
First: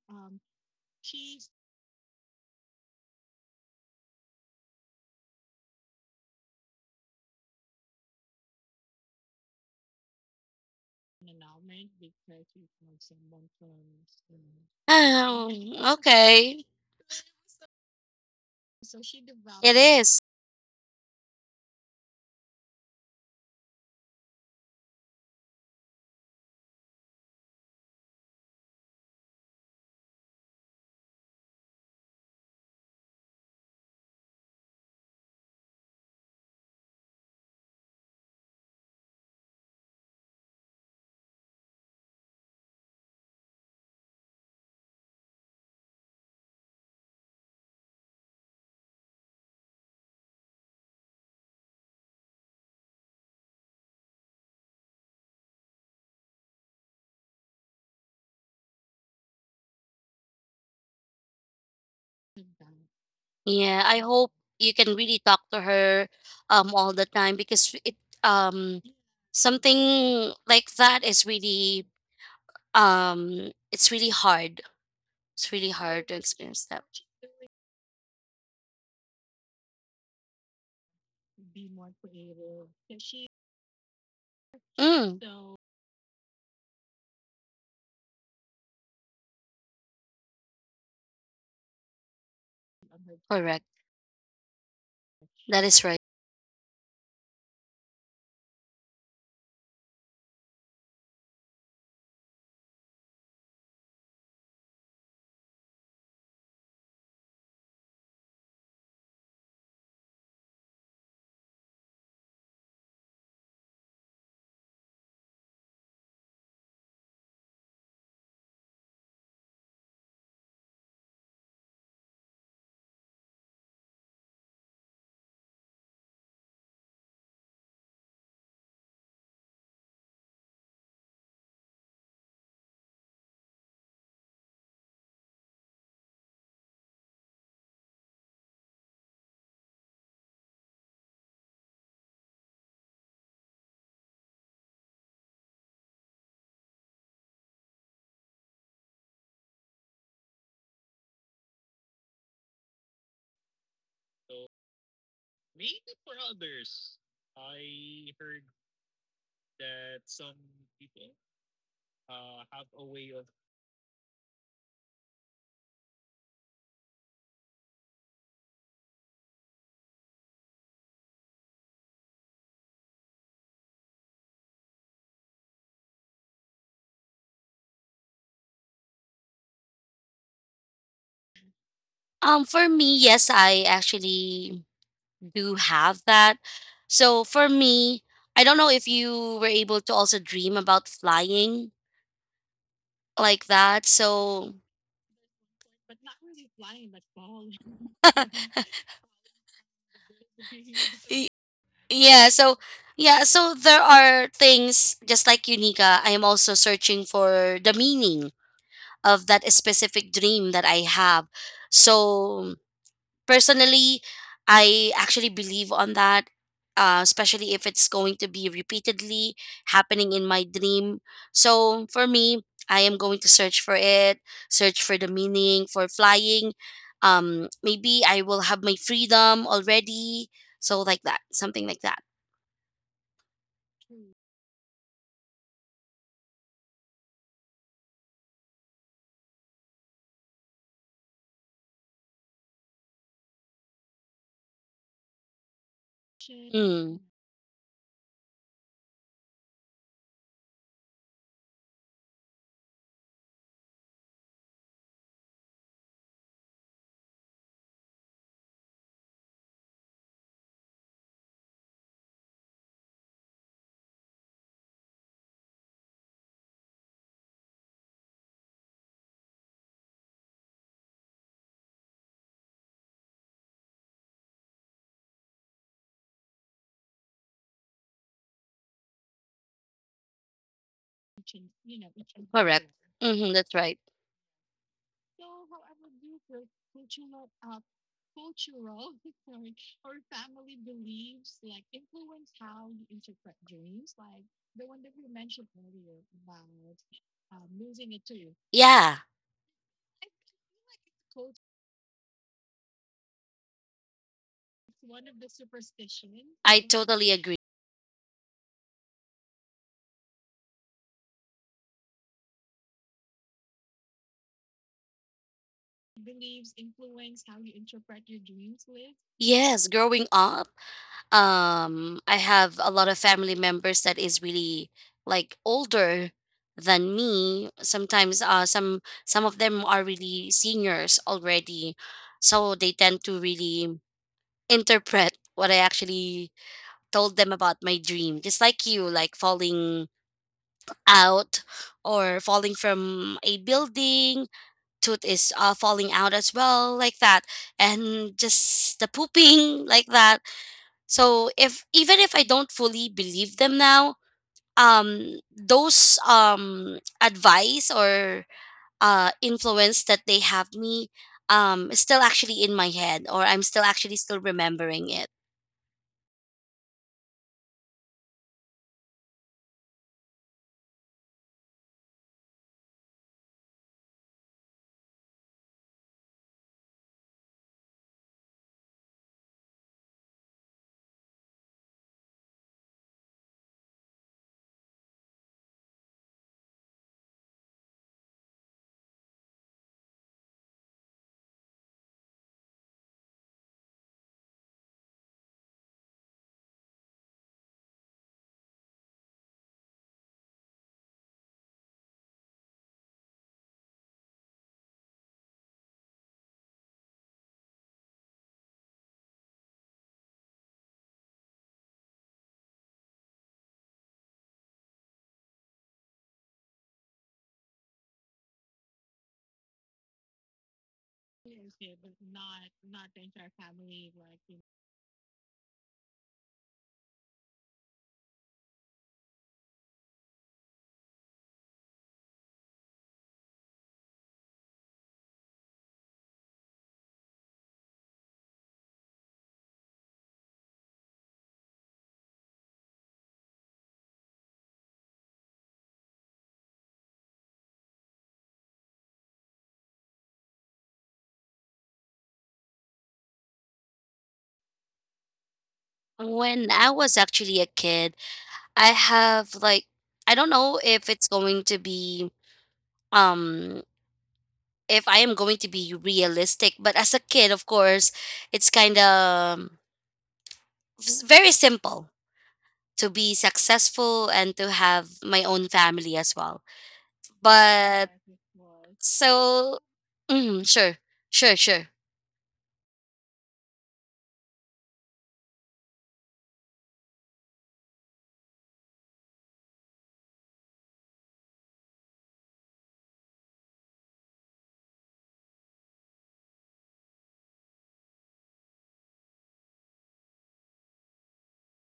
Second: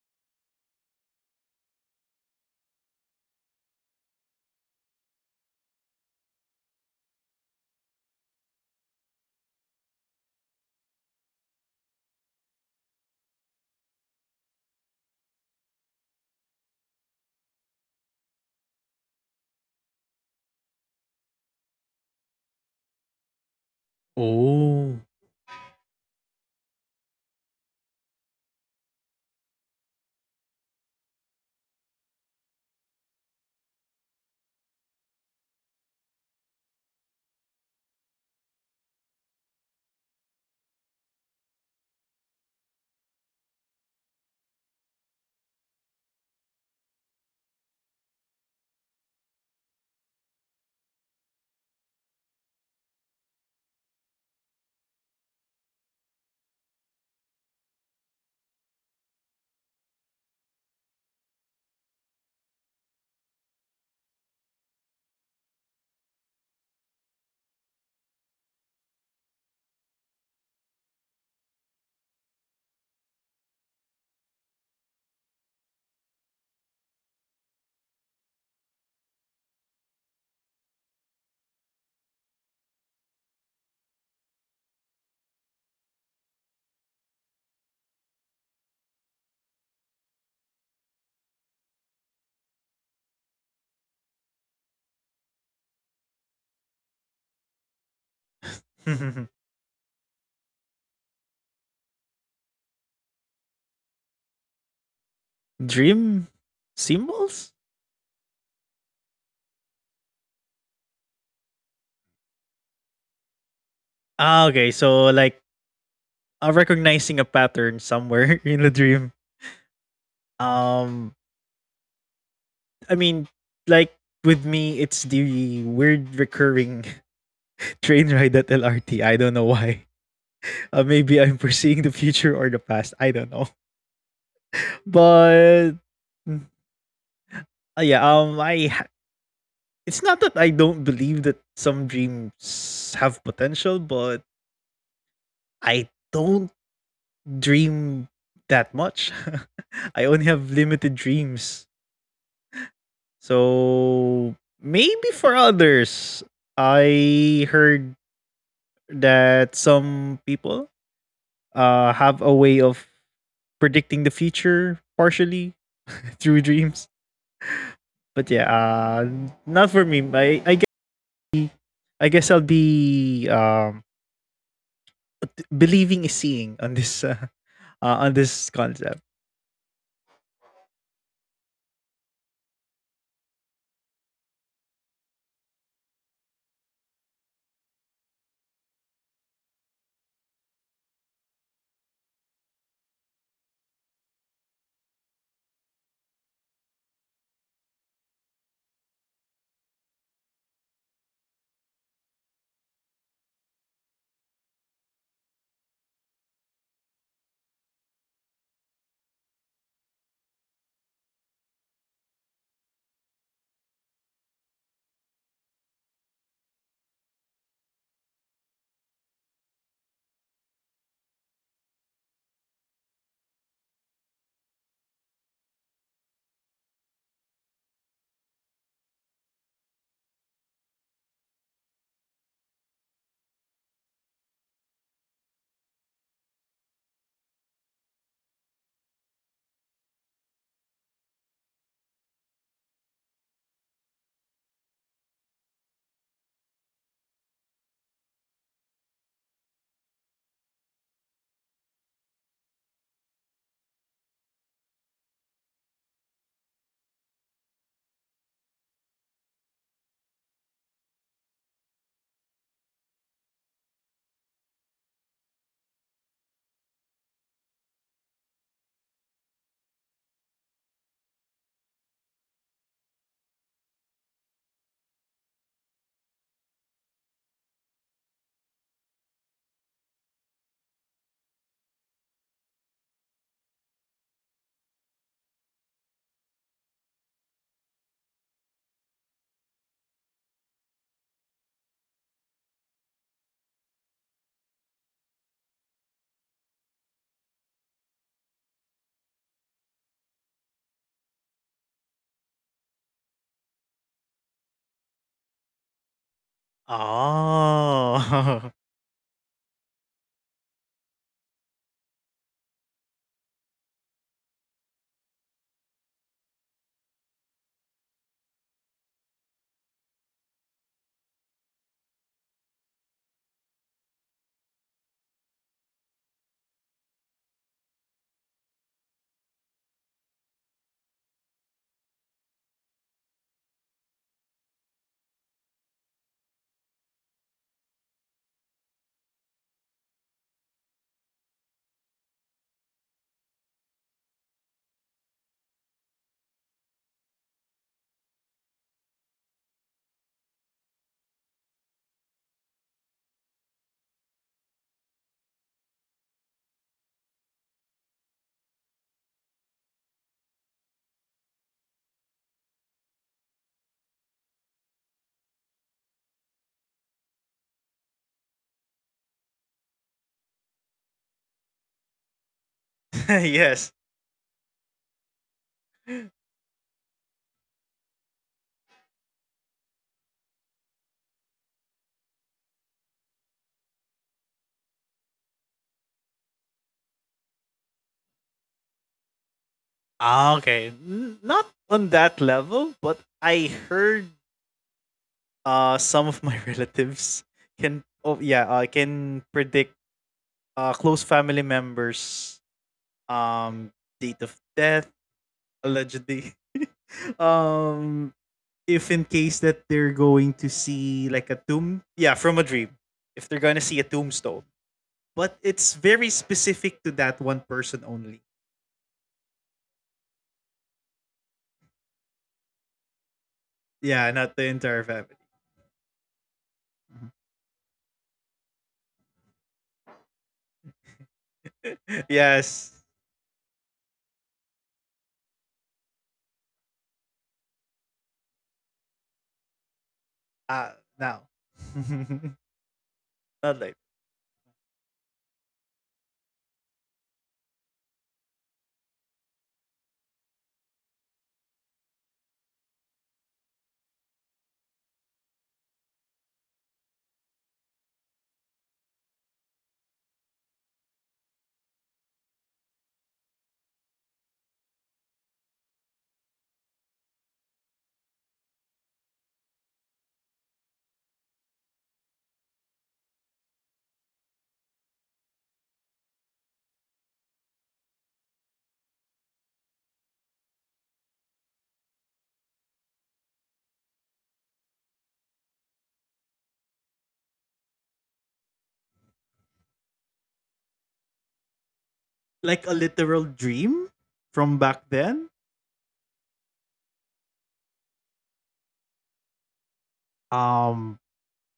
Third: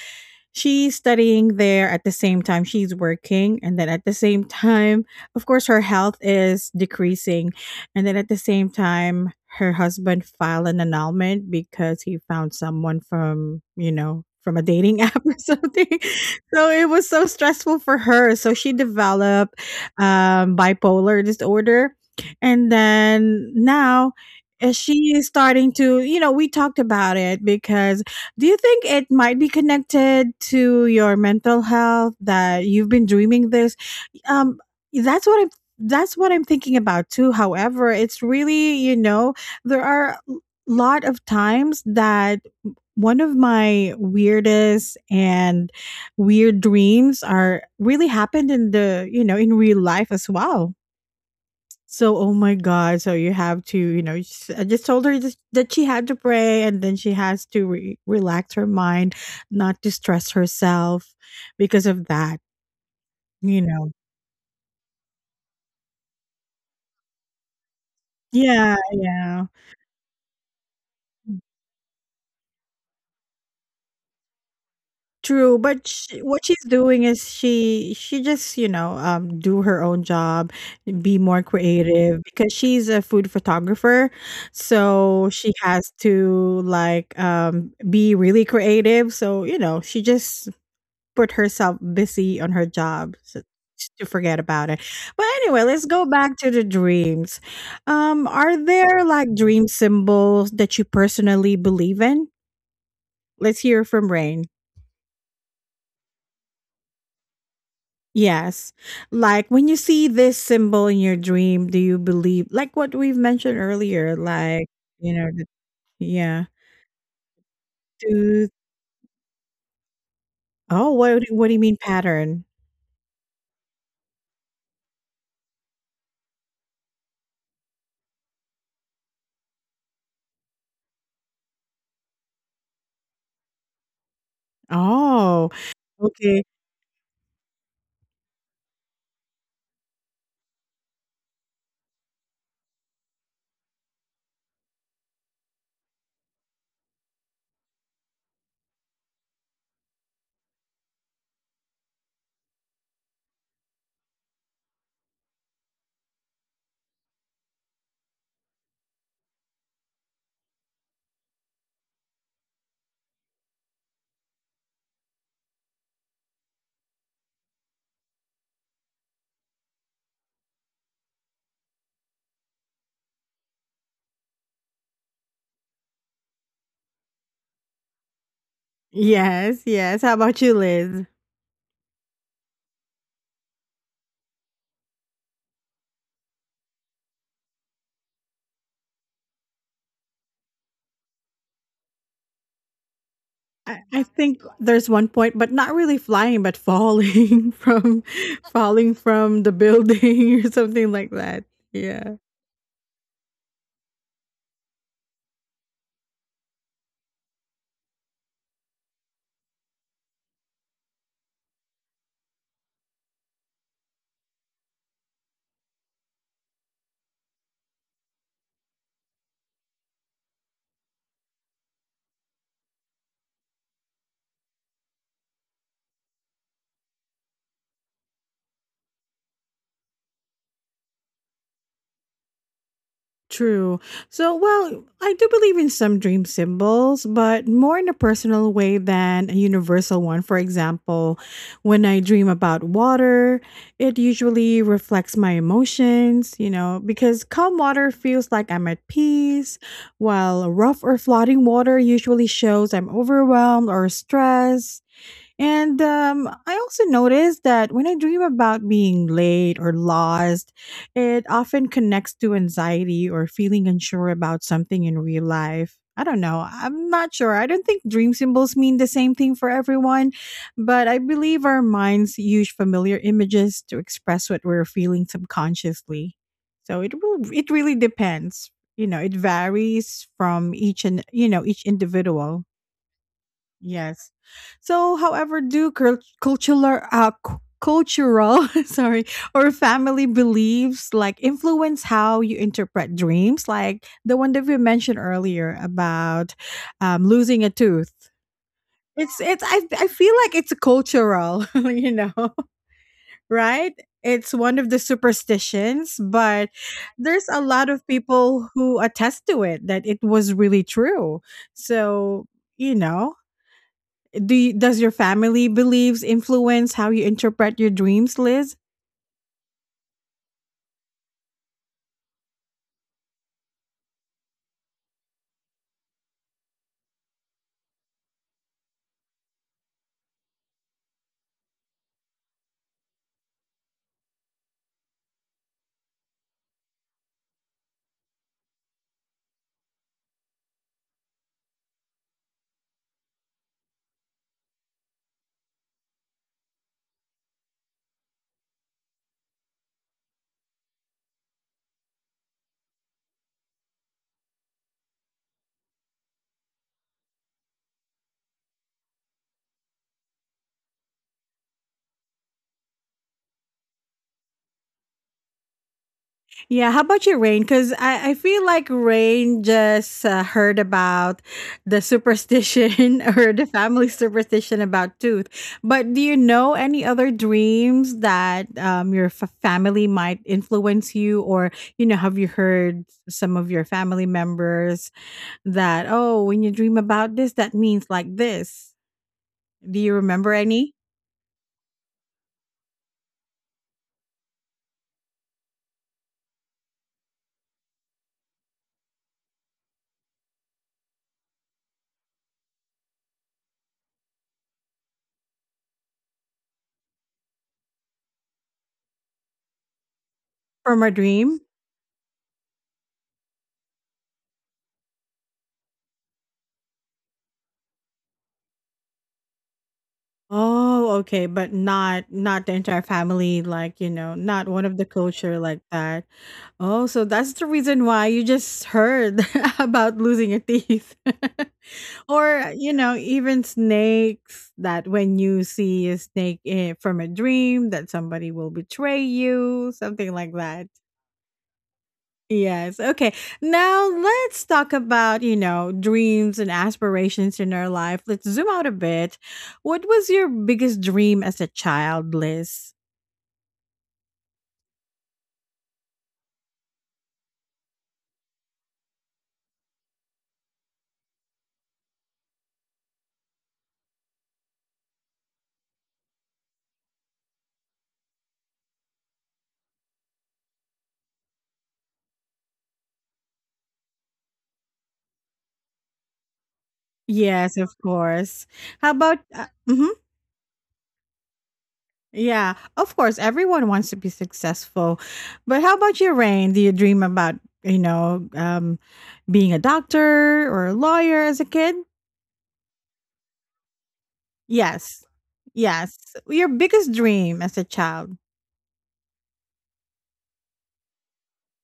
[SPEAKER 1] she's studying there at the same time she's working, and then at the same time of course her health is decreasing, and then at the same time her husband filed an annulment because he found someone, from you know from a dating app or
[SPEAKER 3] Oh,
[SPEAKER 1] something.
[SPEAKER 3] okay.
[SPEAKER 1] So it was so stressful for her, so she developed
[SPEAKER 3] It is.
[SPEAKER 1] um, bipolar disorder. And then now uh,
[SPEAKER 2] Oh.
[SPEAKER 1] she is starting to, you know we talked about it, because do you think it might be connected to your mental health that you've been dreaming this? Um, that's what I'm. That's what I'm thinking about too. However, it's really, you know there are a lot of times that one of my weirdest and weird dreams are really happened in the, you know in real life as well. So, oh my God. So you have to, you know, s- I just told her this, that she had to pray, and then she has to re- relax her mind, not to stress herself because of that, you
[SPEAKER 3] Yeah,
[SPEAKER 1] know.
[SPEAKER 3] I hope you can really talk to her um all the time, because it
[SPEAKER 1] Yeah,
[SPEAKER 3] um
[SPEAKER 1] yeah.
[SPEAKER 3] something like that is really um it's really hard. It's
[SPEAKER 1] True,
[SPEAKER 3] really
[SPEAKER 1] but
[SPEAKER 3] hard
[SPEAKER 1] sh
[SPEAKER 3] to
[SPEAKER 1] what she's
[SPEAKER 3] experience that.
[SPEAKER 1] doing is she she just, you know, um do her own job, be more creative because she's a food photographer.
[SPEAKER 3] Mm,
[SPEAKER 1] So she has to, like, um be really creative. So, you know, she just put herself busy on her job so-
[SPEAKER 3] correct.
[SPEAKER 1] to forget about it. But anyway,
[SPEAKER 3] That is
[SPEAKER 1] let's
[SPEAKER 3] right.
[SPEAKER 1] go back to the dreams. Um, are there, like, dream symbols that you personally believe in? Let's hear from Rain.
[SPEAKER 2] Dream symbols?
[SPEAKER 1] Yes. Like, when you see this symbol in your dream, do you believe, like, what we've mentioned earlier,
[SPEAKER 2] Ah,
[SPEAKER 1] like,
[SPEAKER 2] okay. So
[SPEAKER 1] you know,
[SPEAKER 2] like
[SPEAKER 1] the, yeah.
[SPEAKER 2] uh, recognizing a pattern somewhere
[SPEAKER 1] Do
[SPEAKER 2] in the dream.
[SPEAKER 1] oh
[SPEAKER 2] Um,
[SPEAKER 1] what do- what do you mean, pattern?
[SPEAKER 2] I mean, like with me, it's the weird recurring train ride at L R T. I don't know why. Uh, maybe I'm foreseeing the future or the past. I don't know.
[SPEAKER 1] Oh, okay.
[SPEAKER 2] But uh, yeah, um, I ha- it's not that I don't believe that some dreams have potential, but I don't dream that much. I only have limited dreams. So maybe for others, I heard that some people uh have a way of predicting the future partially through dreams. But yeah, uh, not for me. I I guess I guess I'll be um believing is seeing on this uh, uh on this concept.
[SPEAKER 1] Yes, yes. How about you, Liz?
[SPEAKER 3] Um, for me, yes, I actually do have that. So for me, I don't know if you were able to also dream about flying like
[SPEAKER 1] I,
[SPEAKER 3] that.
[SPEAKER 1] I think
[SPEAKER 3] So
[SPEAKER 1] there's one point, but not really flying, but falling from falling from the building or something like
[SPEAKER 3] Y-
[SPEAKER 1] that. Yeah.
[SPEAKER 3] yeah, so yeah, so there are things, just like Unica, I am also searching for the meaning of that specific dream that I have. So personally, I actually believe on that, uh, especially if it's going to be repeatedly happening in my dream. So for me, I am going to search for it, search for the meaning for flying. Um, maybe I will have my freedom already. So like that, something like that.
[SPEAKER 1] True. So, well, I do believe in some dream symbols, but more in a personal way than a universal one. For example, when I dream about water, it usually reflects my emotions, you know,
[SPEAKER 3] Mm.
[SPEAKER 1] because calm water feels like I'm at peace, while rough or flooding water usually shows I'm overwhelmed or stressed. And um, I also noticed that when I dream about being late or lost, it often connects to anxiety or feeling unsure about something in real life. I don't know. I'm not sure. I don't think dream symbols mean the same thing for everyone, but I believe our minds use familiar images to express what we're feeling subconsciously. So it will, it really depends. You know, it varies from each and, you know, each individual.
[SPEAKER 3] Correct. Mm-hmm, that's right.
[SPEAKER 1] Yes. So, however, do cul- cultural, uh, cu- cultural, sorry, or family beliefs like influence how you interpret dreams, like the one that we mentioned earlier about, um, losing a tooth.
[SPEAKER 3] Yeah,
[SPEAKER 1] It's it's I I feel like it's cultural, you know, right? It's one of the superstitions, but
[SPEAKER 3] I totally
[SPEAKER 1] there's
[SPEAKER 3] agree.
[SPEAKER 1] a lot of people
[SPEAKER 2] Oh,
[SPEAKER 1] who attest to it that it was really true. So, you know, do you, does your family beliefs influence how you interpret your dreams, Liz?
[SPEAKER 3] Yes, growing up, um, I have a lot of family members that is really like older than me. Sometimes, uh, some some of them are really seniors already, so they tend to really interpret what I actually told them about my dream. Just like you, like falling out, or falling from a building. Tooth is uh, falling out as well, like that, and just the pooping like that. So if even if I don't fully believe them now, um, those um, advice or uh, influence that they have me um, is still actually in my head, or I'm still actually still remembering it.
[SPEAKER 1] Yeah, how about you, Rain? Because I, I feel like Rain just uh, heard about the superstition or the
[SPEAKER 2] yes.
[SPEAKER 1] family superstition about tooth. But do you know any other dreams that um, your f- family might influence you? Or, you know, have you heard some of your family members that, oh, when you dream about this, that means like this? Do you remember
[SPEAKER 2] Ah,
[SPEAKER 1] any
[SPEAKER 2] okay, N- not on that level, but I heard. Uh, some of my relatives can oh yeah, I uh, can predict uh close family members um date of death, allegedly. um if in case that they're going to
[SPEAKER 1] from a
[SPEAKER 2] see
[SPEAKER 1] dream?
[SPEAKER 2] like a tomb, yeah, from a dream. If they're going to see a tombstone. But it's very specific to that one person only.
[SPEAKER 1] Oh, okay, but not not the entire family, like, you know,
[SPEAKER 2] Yeah, not
[SPEAKER 1] not
[SPEAKER 2] the
[SPEAKER 1] one of the
[SPEAKER 2] entire family.
[SPEAKER 1] culture like that. Oh, so that's the reason why you just heard about losing your teeth. Or, you
[SPEAKER 2] Yes.
[SPEAKER 1] know, even snakes, that when you see a snake eh, from a dream that somebody will betray you, something like that.
[SPEAKER 2] Uh Now.
[SPEAKER 1] Yes. Okay.
[SPEAKER 2] Not like
[SPEAKER 1] Now let's talk about, you know, dreams and aspirations in our life. Let's zoom out a bit. What was your biggest dream as a child, Liz?
[SPEAKER 3] When I was actually a kid, I have like I don't know if it's going to be um if I am going to be realistic, but as a kid, of course, it's kind of very simple, to be successful and to have my own family as well.
[SPEAKER 1] Yes, of
[SPEAKER 3] But
[SPEAKER 1] course. How about, uh,
[SPEAKER 3] so,
[SPEAKER 1] mhm.
[SPEAKER 3] mm, sure, sure, sure.
[SPEAKER 1] Yeah, of course, everyone wants to be successful. But how about you, Rain? Do you dream about, you know, um, being a doctor or a lawyer as a kid?
[SPEAKER 2] like a literal dream from back
[SPEAKER 1] Yes.
[SPEAKER 2] then.
[SPEAKER 1] Yes. Your biggest dream as a child.
[SPEAKER 2] Um,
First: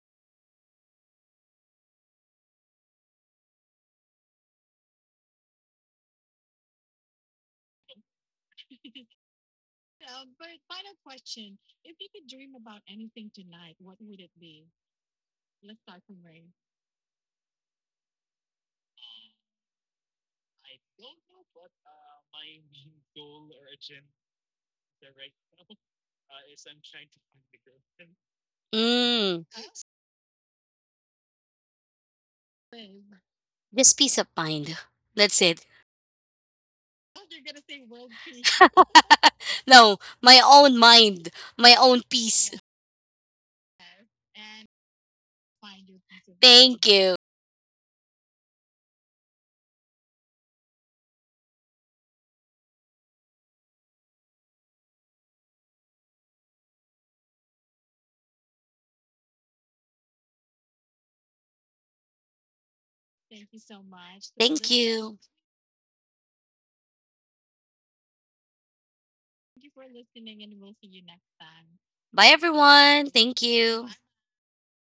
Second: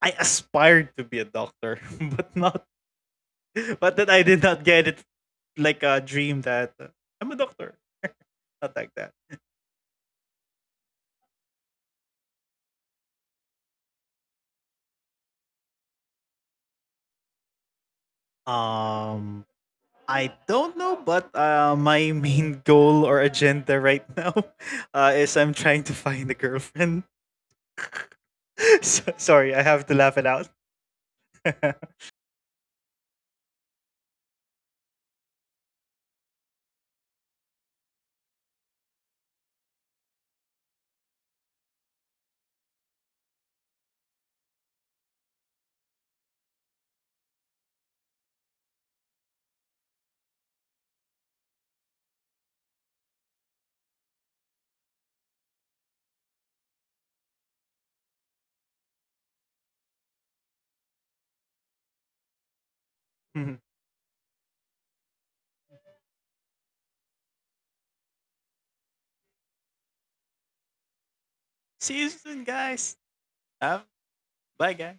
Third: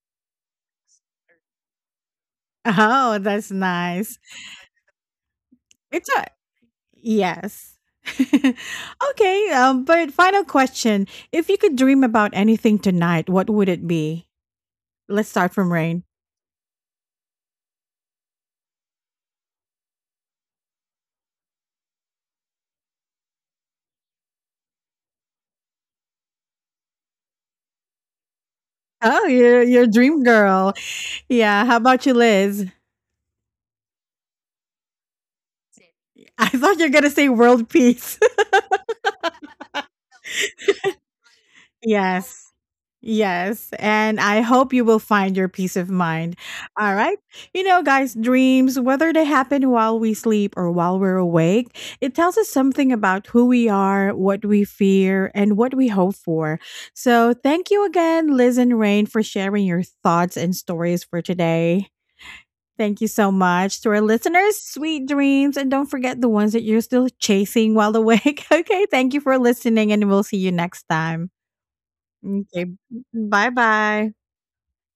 [SPEAKER 2] I aspired to be a doctor, but not,
[SPEAKER 1] Oh, that's
[SPEAKER 2] but then
[SPEAKER 1] nice.
[SPEAKER 2] I did not get it like a
[SPEAKER 1] It's a,
[SPEAKER 2] dream that uh, I'm a
[SPEAKER 1] yes.
[SPEAKER 2] doctor, not like that.
[SPEAKER 1] Okay, um, but final question. If you could dream about anything tonight, what would it be? Let's start from Rain.
[SPEAKER 2] Um, I don't know, but uh, my main goal or agenda right now uh, is I'm trying to find a girlfriend. So,
[SPEAKER 1] Oh,
[SPEAKER 3] Mm,
[SPEAKER 2] sorry, I
[SPEAKER 1] you're, you're
[SPEAKER 2] have
[SPEAKER 1] a
[SPEAKER 2] to laugh
[SPEAKER 1] dream
[SPEAKER 2] it out.
[SPEAKER 1] girl. Yeah, how about you, Liz?
[SPEAKER 3] just peace of mind. That's it.
[SPEAKER 1] I thought you're going to say world peace.
[SPEAKER 3] No, my own mind, my own peace.
[SPEAKER 1] Yes.
[SPEAKER 3] Yes,
[SPEAKER 1] Yes, and I hope you will find your peace of mind.
[SPEAKER 3] thank
[SPEAKER 1] All
[SPEAKER 3] you.
[SPEAKER 1] right. You know, guys, dreams, whether they happen while we sleep or while we're awake, it tells us something about who we are, what we fear, and what we hope for. So, thank you again, Liz and Rain, for sharing your thoughts and stories for today. Thank you so
[SPEAKER 2] Mhm.
[SPEAKER 1] much to our listeners.
[SPEAKER 3] Thank
[SPEAKER 1] Sweet
[SPEAKER 3] you.
[SPEAKER 1] dreams. And don't forget the ones that you're still chasing while awake. Okay. Thank you for listening, and we'll see you next time.
[SPEAKER 2] See you
[SPEAKER 3] Bye,
[SPEAKER 2] soon,
[SPEAKER 1] Okay.
[SPEAKER 2] guys.
[SPEAKER 3] everyone. Thank
[SPEAKER 1] Bye
[SPEAKER 2] Have
[SPEAKER 3] you.
[SPEAKER 1] bye.
[SPEAKER 2] bye, guys.